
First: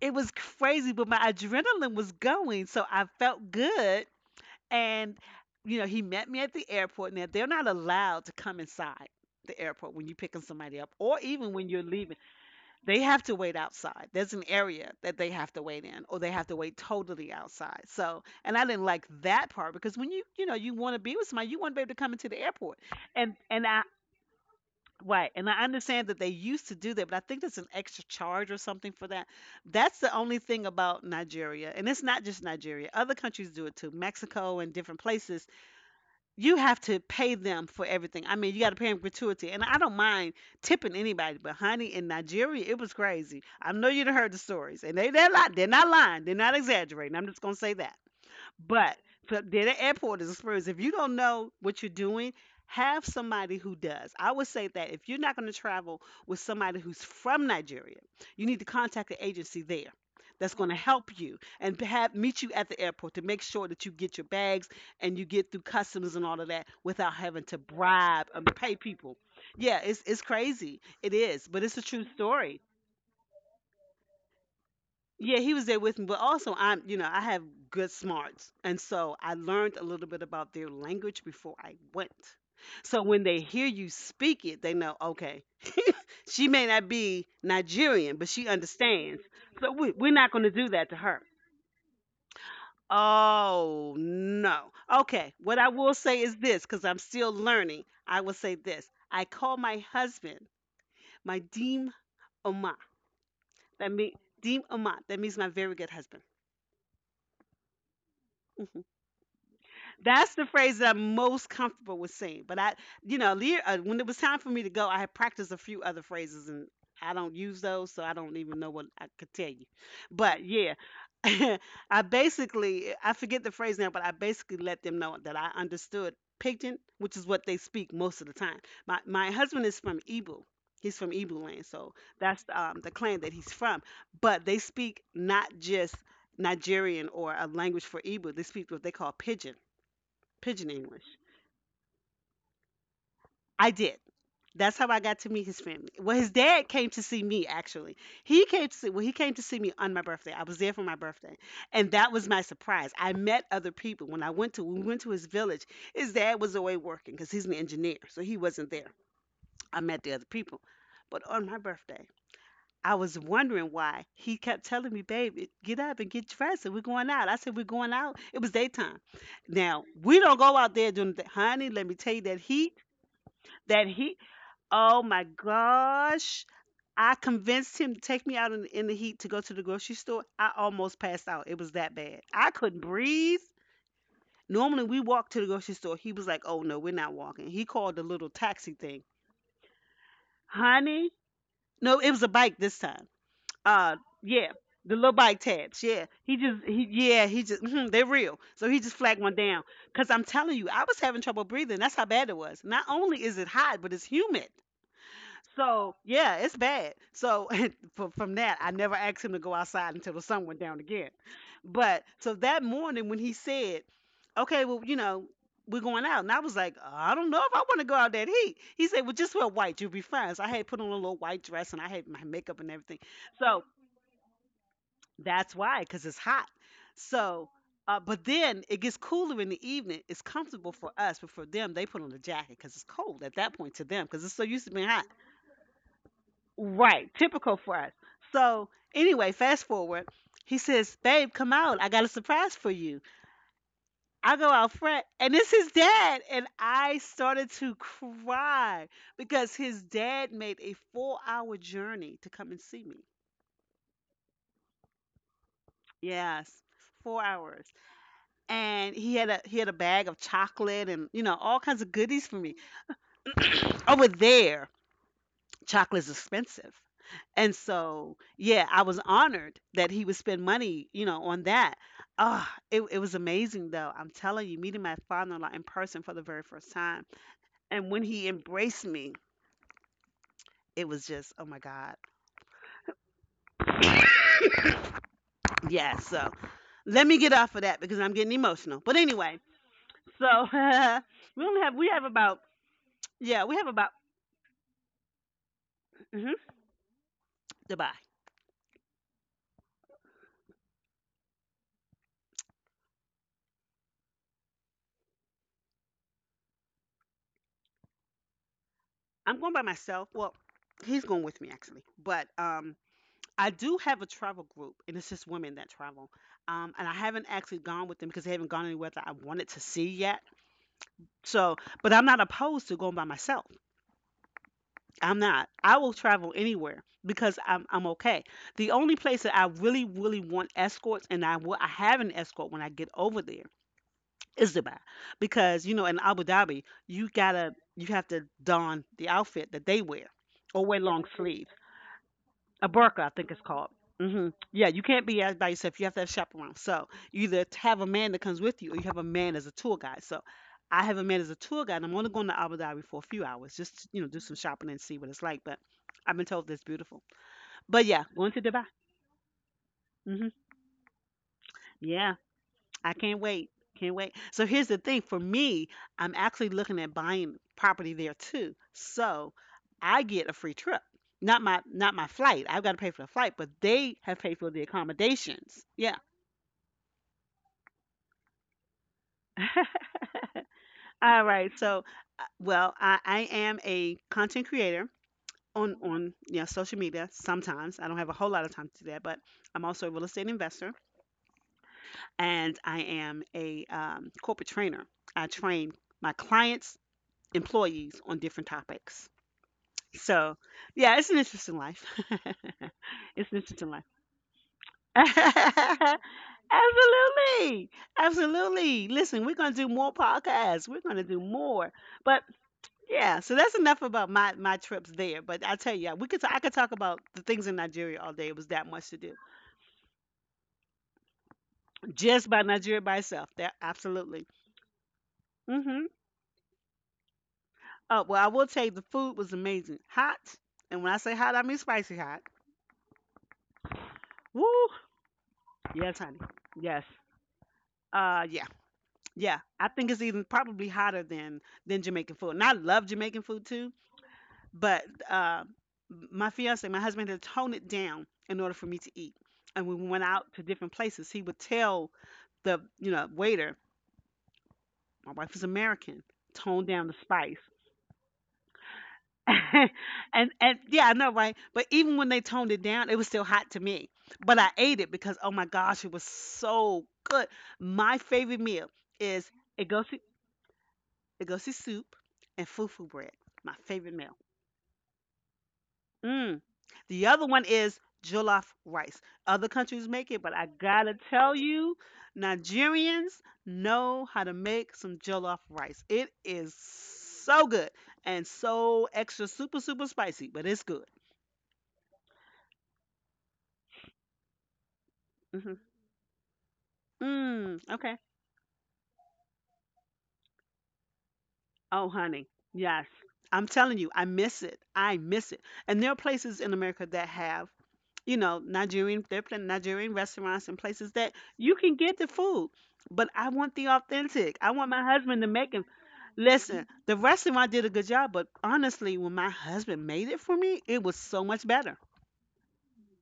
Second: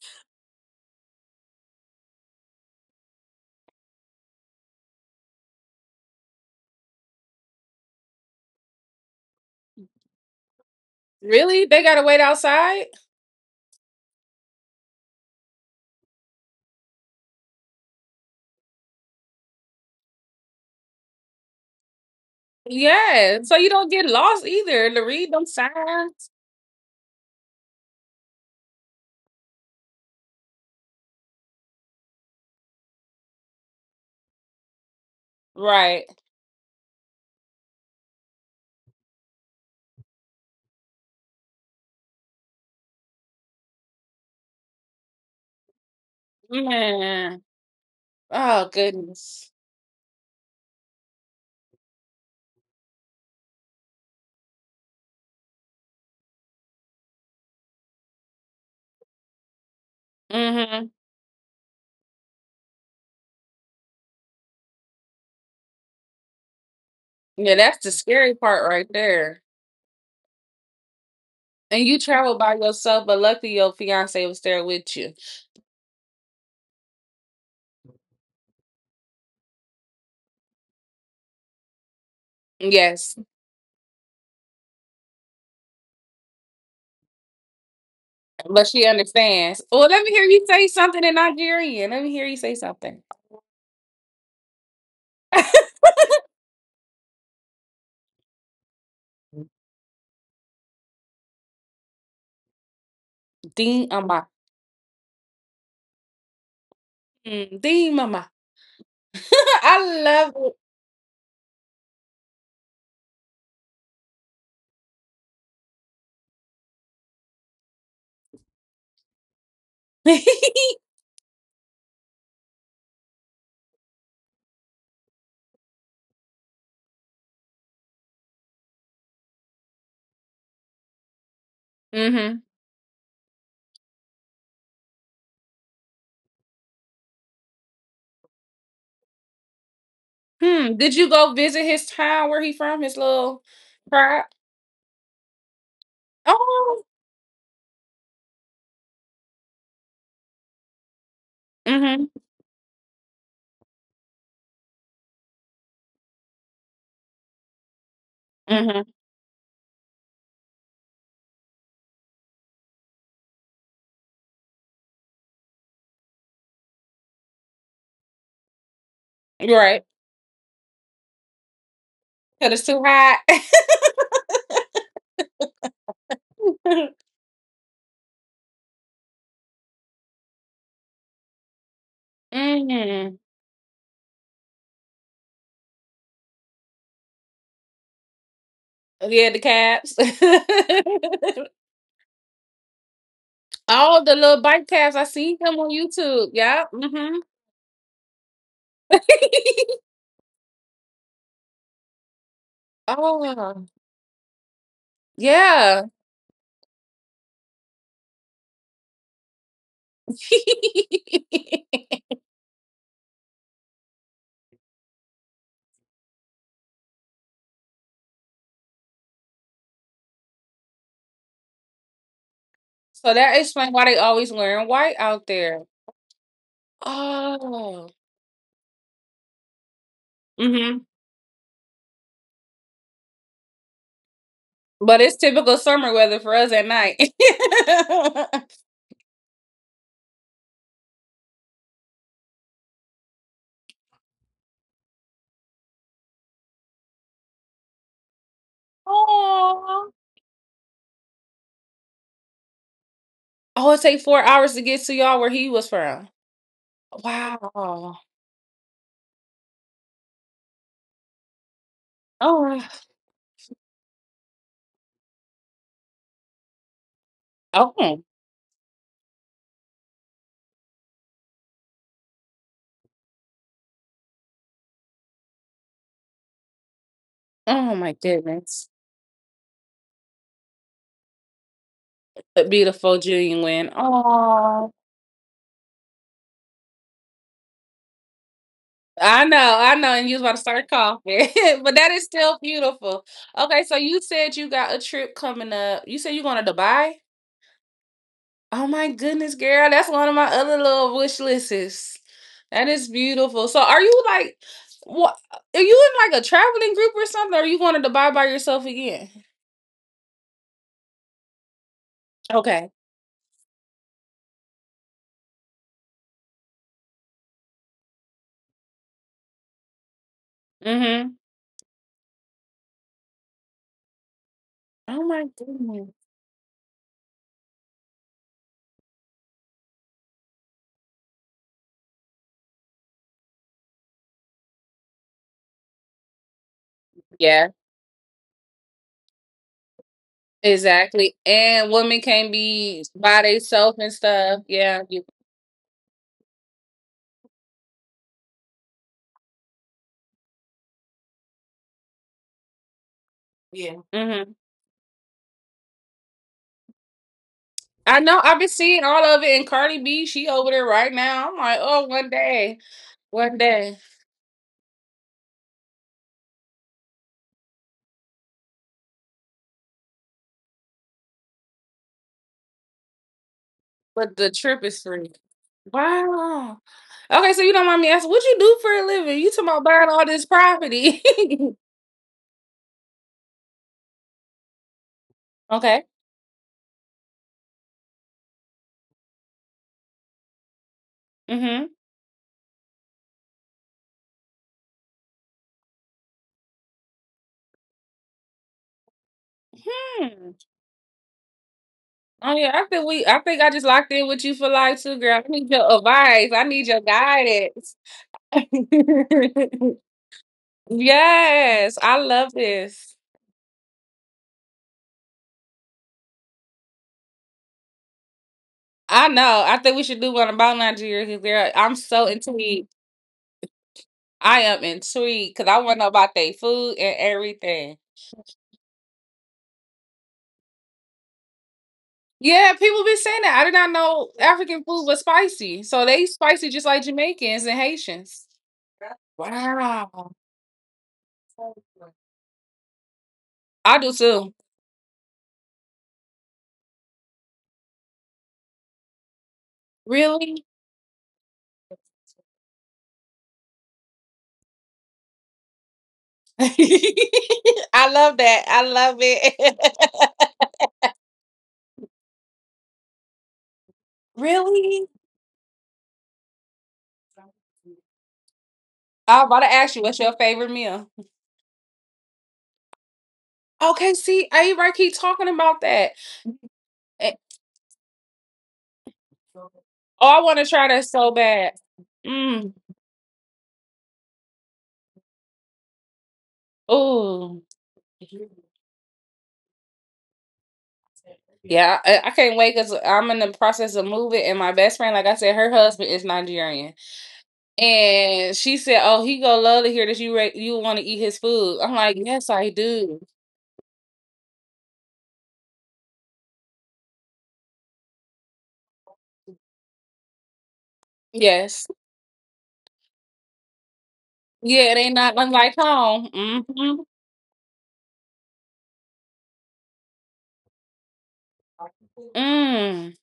Speaker 1: It was crazy, but my adrenaline was going, so I felt good. And, he met me at the airport. Now, they're not allowed to come inside the airport when you're picking somebody up, or even
Speaker 2: Really?
Speaker 1: when
Speaker 2: They
Speaker 1: you're
Speaker 2: gotta
Speaker 1: leaving.
Speaker 2: wait outside?
Speaker 1: They have to wait outside. There's an area that they have to wait in, or they have to wait totally outside. So, and I didn't like that part because when you, you want to be with somebody, you want to be able to come into the airport.
Speaker 2: Yeah. So
Speaker 1: And
Speaker 2: you
Speaker 1: I
Speaker 2: don't get lost either to
Speaker 1: Right,
Speaker 2: read them
Speaker 1: and I understand that they
Speaker 2: signs.
Speaker 1: used to do that, but I think there's an extra charge or something for that. That's the only thing about Nigeria, and it's not just Nigeria. Other countries do it too, Mexico and different places.
Speaker 2: Right.
Speaker 1: You have to pay them for everything. I mean, you got to pay them gratuity, and I don't mind tipping anybody, but honey, in Nigeria, it was crazy. I know you'd have heard the stories, and they're not lying, they're not exaggerating. I'm
Speaker 2: Man.
Speaker 1: just gonna say that.
Speaker 2: Oh
Speaker 1: But for
Speaker 2: goodness.
Speaker 1: then the airport is experience. If you don't know what you're doing, have somebody who does. I would say that if you're not going to travel with somebody who's from Nigeria, you need to contact the agency there that's going to, mhm,
Speaker 2: Mm-hmm.
Speaker 1: help you and have meet you at the airport to make sure that you get your bags and you get through customs and all of that without having
Speaker 2: Yeah,
Speaker 1: to
Speaker 2: that's the
Speaker 1: bribe
Speaker 2: scary
Speaker 1: and
Speaker 2: part
Speaker 1: pay
Speaker 2: right
Speaker 1: people.
Speaker 2: there.
Speaker 1: Yeah, it's crazy. It is, but it's a
Speaker 2: And you
Speaker 1: true
Speaker 2: traveled by
Speaker 1: story.
Speaker 2: yourself, but luckily your fiance was there with you.
Speaker 1: Yeah, he was there with me, but also I'm, I have good smarts. And so I learned a little bit about their language before I went. So
Speaker 2: Yes,
Speaker 1: when they hear you speak it, they know, okay, *laughs* she may not be Nigerian, but she
Speaker 2: but she
Speaker 1: understands.
Speaker 2: understands.
Speaker 1: So
Speaker 2: Oh,
Speaker 1: we,
Speaker 2: let me
Speaker 1: we're
Speaker 2: hear
Speaker 1: not
Speaker 2: you
Speaker 1: going to
Speaker 2: say
Speaker 1: do that to
Speaker 2: something in
Speaker 1: her.
Speaker 2: Nigerian. Let me hear you say something.
Speaker 1: Oh, no. Okay, what I
Speaker 2: *laughs*
Speaker 1: will say is this, because I'm still learning. I will say this. I call my husband my deem oma.
Speaker 2: Dean
Speaker 1: That
Speaker 2: Ama.
Speaker 1: means deem oma. That means my very good husband.
Speaker 2: Mm, Dean Mama.
Speaker 1: Mm-hmm.
Speaker 2: *laughs* I
Speaker 1: That's the
Speaker 2: love
Speaker 1: phrase that I'm most comfortable with saying. But I, you know, le- when it was time for me to go, I had practiced a few other phrases, and I don't use those, so I don't even know what I could tell you. But
Speaker 2: it.
Speaker 1: yeah, *laughs* I basically, I forget the phrase now, but I basically let them know that I understood Pidgin, which is what they speak most of the time. My husband is from Ibu. He's from Ibu land,
Speaker 2: *laughs*
Speaker 1: so
Speaker 2: Mm-hmm.
Speaker 1: that's the clan that he's from. But they speak not just Nigerian or a language for Ibu. They speak what they call Pidgin
Speaker 2: Hmm.
Speaker 1: Pigeon
Speaker 2: Did you
Speaker 1: English.
Speaker 2: go visit his town where he from? His little
Speaker 1: I did.
Speaker 2: tribe?
Speaker 1: That's how I got to meet his family. Well, his dad
Speaker 2: Oh.
Speaker 1: came to see me actually. He came to see well, he came to see me on my birthday. I was there for my birthday. And
Speaker 2: Mm-hmm.
Speaker 1: that was my surprise. I met other people when we went to his village. His dad was away working because he's an engineer, so he wasn't
Speaker 2: Mm-hmm.
Speaker 1: there. I met the other people. But on my birthday, I was wondering why he kept telling me, babe, get up and get dressed and we're going out. I said, "We're going out." It was daytime.
Speaker 2: You're right.
Speaker 1: Now, we don't go out there during the, honey, let me tell you, that
Speaker 2: Because it's
Speaker 1: heat,
Speaker 2: too hot.
Speaker 1: that heat. Oh my gosh.
Speaker 2: *laughs*
Speaker 1: I convinced him to take me out in the heat to go to the grocery store. I almost passed out. It was that bad. I couldn't
Speaker 2: Mm-hmm.
Speaker 1: breathe. Normally we walk to the grocery store. He was like, "Oh no, we're not walking." He called the little taxi thing.
Speaker 2: Yeah, the cabs.
Speaker 1: Honey,
Speaker 2: *laughs*
Speaker 1: no, it was a bike this time. Uh,
Speaker 2: All the little
Speaker 1: yeah,
Speaker 2: bike paths.
Speaker 1: the
Speaker 2: I
Speaker 1: little
Speaker 2: seen
Speaker 1: bike
Speaker 2: him on
Speaker 1: tabs. Yeah,
Speaker 2: YouTube.
Speaker 1: he just
Speaker 2: Yeah.
Speaker 1: he
Speaker 2: Mm-hmm.
Speaker 1: yeah he just mhm, they're real. So he just flagged one down. Cause I'm telling you, I was having trouble breathing. That's how bad it was. Not only is it
Speaker 2: Oh,
Speaker 1: hot, but it's humid.
Speaker 2: yeah.
Speaker 1: So yeah, it's bad. So *laughs* from that, I never asked him to go outside until the sun went down again.
Speaker 2: *laughs*
Speaker 1: But so that morning when he said, "Okay, well, you know, we're going out," and I was like, "I don't know if I want to go out that heat." He said, "Well, just wear white. You'll be fine." So I had put on a little white dress and I had my makeup and everything.
Speaker 2: So that
Speaker 1: So
Speaker 2: explains why they always wearing white out
Speaker 1: that's
Speaker 2: there.
Speaker 1: why, because it's hot. So.
Speaker 2: Oh.
Speaker 1: But then it gets cooler in the evening. It's comfortable
Speaker 2: Mm-hmm.
Speaker 1: for us, but for them, they put on a jacket because it's cold at that point to them because it's so used to being
Speaker 2: But
Speaker 1: hot.
Speaker 2: it's typical summer weather for us at night.
Speaker 1: Right,
Speaker 2: *laughs*
Speaker 1: typical for us. So anyway, fast forward. He says, "Babe, come out. I got a surprise for you." I go out front, and it's his dad, and I started to cry because his
Speaker 2: Oh.
Speaker 1: dad made a 4-hour journey to come and see me.
Speaker 2: Oh, it take 4 hours to get to y'all where he was from.
Speaker 1: Yes, four
Speaker 2: Wow.
Speaker 1: hours,
Speaker 2: Oh.
Speaker 1: and he had a bag of chocolate and all kinds of goodies for me
Speaker 2: Oh.
Speaker 1: over there. Chocolate's expensive. And so, yeah, I was honored that he would spend money, on that. It was amazing though. I'm telling you, meeting my father-in-law in person for the very first time.
Speaker 2: Oh
Speaker 1: And
Speaker 2: my
Speaker 1: when he
Speaker 2: goodness.
Speaker 1: embraced me, it was just, oh my God.
Speaker 2: A beautiful Julian win. Oh.
Speaker 1: Yeah, so let me get off of that because I'm getting emotional. But anyway,
Speaker 2: I know, and you was
Speaker 1: so
Speaker 2: about to
Speaker 1: *laughs*
Speaker 2: start coughing,
Speaker 1: we only
Speaker 2: *laughs* but
Speaker 1: have we
Speaker 2: that
Speaker 1: have
Speaker 2: is still
Speaker 1: about
Speaker 2: beautiful.
Speaker 1: yeah, we
Speaker 2: Okay,
Speaker 1: have
Speaker 2: so
Speaker 1: about
Speaker 2: you said you got a trip coming up. You said you're
Speaker 1: mhm,
Speaker 2: going to Dubai.
Speaker 1: goodbye.
Speaker 2: Oh my goodness, girl, that's one of my other little wish lists. That is beautiful. So, are you like, what? Are you in like a traveling group or something? Or are you going to Dubai by yourself again?
Speaker 1: I'm going by myself. Well, he's going with me actually. But
Speaker 2: Okay.
Speaker 1: um I do have a travel group, and it's just women that travel. And I haven't actually gone with them because they haven't gone anywhere that I wanted to see yet.
Speaker 2: Mm-hmm.
Speaker 1: So, but I'm not opposed to going by myself.
Speaker 2: Oh
Speaker 1: I'm
Speaker 2: my
Speaker 1: not. I will
Speaker 2: goodness.
Speaker 1: travel anywhere because I'm okay. The only place that I really, really want escorts, and I have an escort when I get over there, is Dubai, because you know in Abu Dhabi
Speaker 2: Yeah,
Speaker 1: you have to don the outfit that they wear or wear long
Speaker 2: exactly.
Speaker 1: sleeves.
Speaker 2: And women can
Speaker 1: A
Speaker 2: be
Speaker 1: burqa, I
Speaker 2: by
Speaker 1: think it's called.
Speaker 2: themselves and
Speaker 1: Hmm
Speaker 2: stuff.
Speaker 1: Yeah, you
Speaker 2: Yeah. You,
Speaker 1: can't be out by yourself. You have to have chaperone. So you either have a man that comes with you, or you have a man as a tour guide. So I have a man as a tour guide, and I'm only going to Abu Dhabi for a few hours,
Speaker 2: yeah.
Speaker 1: just to, you know, do
Speaker 2: Mm-hmm.
Speaker 1: some shopping and see what it's like. But I've been told that it's beautiful. But
Speaker 2: I
Speaker 1: yeah,
Speaker 2: know
Speaker 1: going
Speaker 2: I've
Speaker 1: to
Speaker 2: been
Speaker 1: Dubai.
Speaker 2: seeing all of it, and Cardi B, she
Speaker 1: Hmm
Speaker 2: over there right now. I'm like, oh, one
Speaker 1: Yeah,
Speaker 2: day,
Speaker 1: I can't
Speaker 2: one
Speaker 1: wait.
Speaker 2: day.
Speaker 1: Can't wait. So here's the thing for me, I'm actually looking at buying property there too. So I get a free trip. Not my flight. I've got to pay for the flight, but they
Speaker 2: But
Speaker 1: have
Speaker 2: the
Speaker 1: paid for the
Speaker 2: trip is free.
Speaker 1: accommodations. Yeah.
Speaker 2: Wow. Okay, so you don't mind me asking, what you do for a living? You talking about buying all this
Speaker 1: *laughs*
Speaker 2: property?
Speaker 1: All right. So, well, I am a content creator
Speaker 2: *laughs*
Speaker 1: on
Speaker 2: Okay.
Speaker 1: yeah, social media. Sometimes I don't have a whole lot of time to do that, but I'm also a real estate investor
Speaker 2: Mm-hmm.
Speaker 1: and I am a corporate trainer. I train my clients employees on different topics.
Speaker 2: Hmm.
Speaker 1: So, yeah, it's an interesting life.
Speaker 2: Oh yeah,
Speaker 1: *laughs*
Speaker 2: I think we. I
Speaker 1: It's an
Speaker 2: think I just
Speaker 1: interesting life.
Speaker 2: locked in with you for life too, girl. I need your
Speaker 1: *laughs*
Speaker 2: advice. I need your
Speaker 1: Absolutely.
Speaker 2: guidance.
Speaker 1: Absolutely. Listen, we're going to do more podcasts.
Speaker 2: *laughs*
Speaker 1: We're going to do more.
Speaker 2: Yes, I
Speaker 1: But
Speaker 2: love this.
Speaker 1: yeah, so that's enough about my trips there. But I tell you, we could I could talk about the things in Nigeria all day. It was that much to
Speaker 2: I
Speaker 1: do.
Speaker 2: know. I think we should do one about Nigeria because I'm so
Speaker 1: Just by
Speaker 2: intrigued.
Speaker 1: Nigeria by itself. That absolutely.
Speaker 2: I am intrigued because I want to
Speaker 1: Mhm.
Speaker 2: know about their food and everything.
Speaker 1: Oh, well, I will tell you the food was amazing. Hot. And when I say hot, I mean spicy hot.
Speaker 2: Yeah, people be saying that. I did not know African
Speaker 1: Woo.
Speaker 2: food was spicy. So
Speaker 1: Yes,
Speaker 2: they
Speaker 1: honey.
Speaker 2: spicy just
Speaker 1: Yes.
Speaker 2: like Jamaicans and
Speaker 1: Uh,
Speaker 2: Haitians.
Speaker 1: yeah, yeah. I think it's
Speaker 2: Wow.
Speaker 1: even probably hotter than Jamaican food, and I love Jamaican food too.
Speaker 2: I do too.
Speaker 1: But uh, my fiance, my husband, had to tone it down in order for me to eat. And when we went out to
Speaker 2: Really?
Speaker 1: different places, he would tell
Speaker 2: *laughs*
Speaker 1: the waiter, my wife is American, tone down the spice.
Speaker 2: I love that. I love it.
Speaker 1: *laughs*
Speaker 2: *laughs*
Speaker 1: And yeah, I know, right? But even when they toned it down, it was still hot to me. But I ate
Speaker 2: Really?
Speaker 1: it because oh my gosh, it was so good. My favorite meal
Speaker 2: I'm
Speaker 1: is
Speaker 2: about to ask you,
Speaker 1: egosi
Speaker 2: what's your favorite meal?
Speaker 1: egosi soup and fufu bread. My favorite
Speaker 2: Okay,
Speaker 1: meal.
Speaker 2: see, I right keep talking about that.
Speaker 1: Mm. The
Speaker 2: Eh,
Speaker 1: other one is jollof rice. Other countries
Speaker 2: oh,
Speaker 1: make
Speaker 2: I
Speaker 1: it, but
Speaker 2: want
Speaker 1: I
Speaker 2: to try that
Speaker 1: gotta
Speaker 2: so
Speaker 1: tell
Speaker 2: bad.
Speaker 1: you,
Speaker 2: Mm.
Speaker 1: Nigerians know how to make some jollof rice. It is
Speaker 2: Ooh.
Speaker 1: so good and so extra super spicy, but it's good.
Speaker 2: Yeah, I can't wait because I'm in the process of moving, and my best friend, like I said, her
Speaker 1: Mm-hmm.
Speaker 2: husband is Nigerian,
Speaker 1: Mm, okay.
Speaker 2: and she said, "Oh, he gonna love to hear that you you want to eat his food." I'm
Speaker 1: Oh,
Speaker 2: like,
Speaker 1: honey.
Speaker 2: "Yes, I
Speaker 1: Yes.
Speaker 2: do.
Speaker 1: I'm telling you, I miss it. I miss it. And there are places in America that have, you know, Nigerian, there are plenty Nigerian restaurants and places that you
Speaker 2: Yes,
Speaker 1: can get the food. But I want the authentic. I want
Speaker 2: yeah, it
Speaker 1: my
Speaker 2: ain't not
Speaker 1: husband to make
Speaker 2: unlike
Speaker 1: them.
Speaker 2: home." Mm
Speaker 1: Listen,
Speaker 2: hmm
Speaker 1: the restaurant did a good job, but honestly, when my husband made it for me, it was so much better.
Speaker 2: Mm.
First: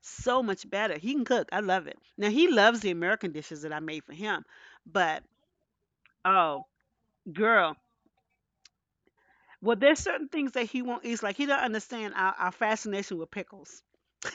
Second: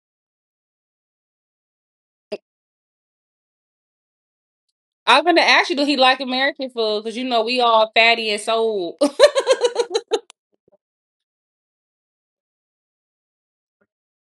Speaker 1: So much better. He can cook. I love it. Now, he loves the American dishes that I made for him, but
Speaker 2: I'm gonna ask you, do he like
Speaker 1: oh,
Speaker 2: American food? Because you know we
Speaker 1: girl,
Speaker 2: all fatty and soul. *laughs*
Speaker 1: well, there's certain things that he won't eat. Like he don't understand our fascination with pickles. *laughs*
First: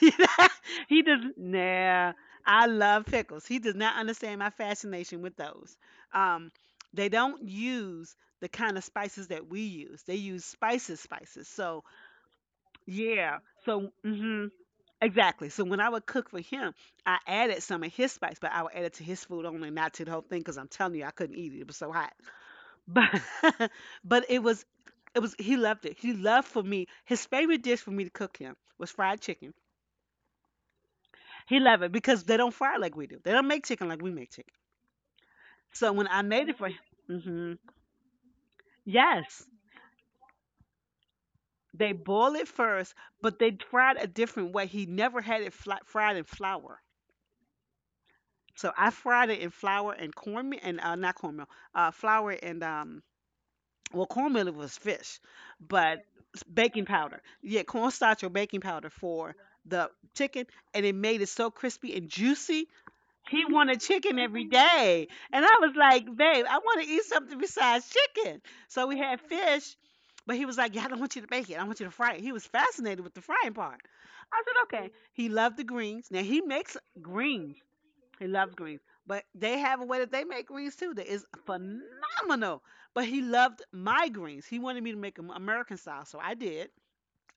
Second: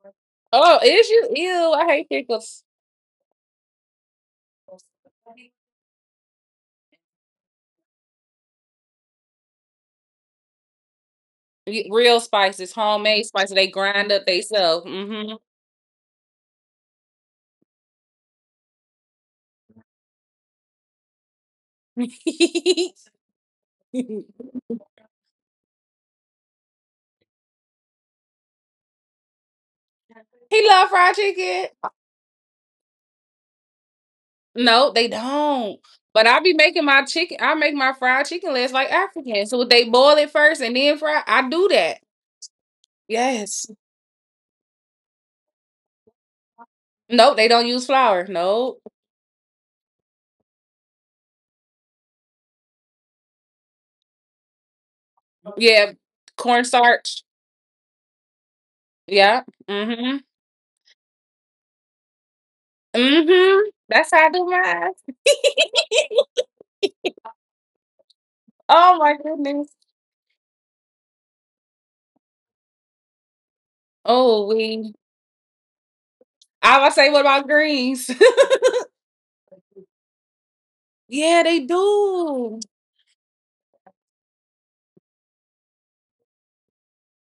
Speaker 2: Oh,
Speaker 1: He
Speaker 2: is
Speaker 1: does.
Speaker 2: you? Ew, I hate
Speaker 1: Nah,
Speaker 2: pickles.
Speaker 1: I love pickles. He does not understand my fascination with those. Um, they don't use the kind of spices that we use. They use spices. So
Speaker 2: Real spices, homemade
Speaker 1: yeah.
Speaker 2: spices. They
Speaker 1: So
Speaker 2: grind up they self. Hmm.
Speaker 1: exactly. So when I would cook for him, I added some of his spice, but I would add it to his food only, not to the whole thing, because I'm telling you, I couldn't eat it. It was so hot.
Speaker 2: *laughs*
Speaker 1: But *laughs*
Speaker 2: *laughs*
Speaker 1: but
Speaker 2: He
Speaker 1: it was he loved it. He loved for me his favorite dish for me to cook him was fried chicken.
Speaker 2: love fried
Speaker 1: He
Speaker 2: chicken.
Speaker 1: loved it because they don't fry like we do. They don't make chicken like we make chicken.
Speaker 2: No, they don't.
Speaker 1: So when I
Speaker 2: But I
Speaker 1: made
Speaker 2: be
Speaker 1: it for him,
Speaker 2: making my chicken.
Speaker 1: hmm
Speaker 2: I make my fried chicken legs like
Speaker 1: yes,
Speaker 2: African. So they boil it first and then fry. I do
Speaker 1: they
Speaker 2: that.
Speaker 1: boil it first, but they
Speaker 2: Yes.
Speaker 1: fried a different way. He never had it fried in flour.
Speaker 2: Nope, they don't use flour.
Speaker 1: So
Speaker 2: No.
Speaker 1: I fried it in flour and cornmeal and not cornmeal, flour and well, cornmeal was fish,
Speaker 2: Yeah,
Speaker 1: but baking powder.
Speaker 2: cornstarch.
Speaker 1: Yeah, cornstarch or baking powder for
Speaker 2: Yeah.
Speaker 1: the
Speaker 2: Mm-hmm.
Speaker 1: chicken, and it made it so crispy and juicy. He
Speaker 2: Mm-hmm.
Speaker 1: wanted
Speaker 2: That's
Speaker 1: chicken
Speaker 2: how I
Speaker 1: every
Speaker 2: do mine.
Speaker 1: day, and I was like,
Speaker 2: *laughs*
Speaker 1: "Babe, I want to eat something besides chicken." So we
Speaker 2: Oh my
Speaker 1: had
Speaker 2: goodness.
Speaker 1: fish, but he was like, "Yeah, I don't want you to bake it. I want you to fry it." He was fascinated with the frying part. I
Speaker 2: Oh,
Speaker 1: said, "Okay."
Speaker 2: we.
Speaker 1: He loved the greens. Now he makes
Speaker 2: I was say, what about
Speaker 1: greens.
Speaker 2: greens?
Speaker 1: He loves greens, but they have a way that they make greens too that
Speaker 2: *laughs*
Speaker 1: is
Speaker 2: Yeah, they do.
Speaker 1: phenomenal. But he loved my greens. He wanted me to make them American style, so I did.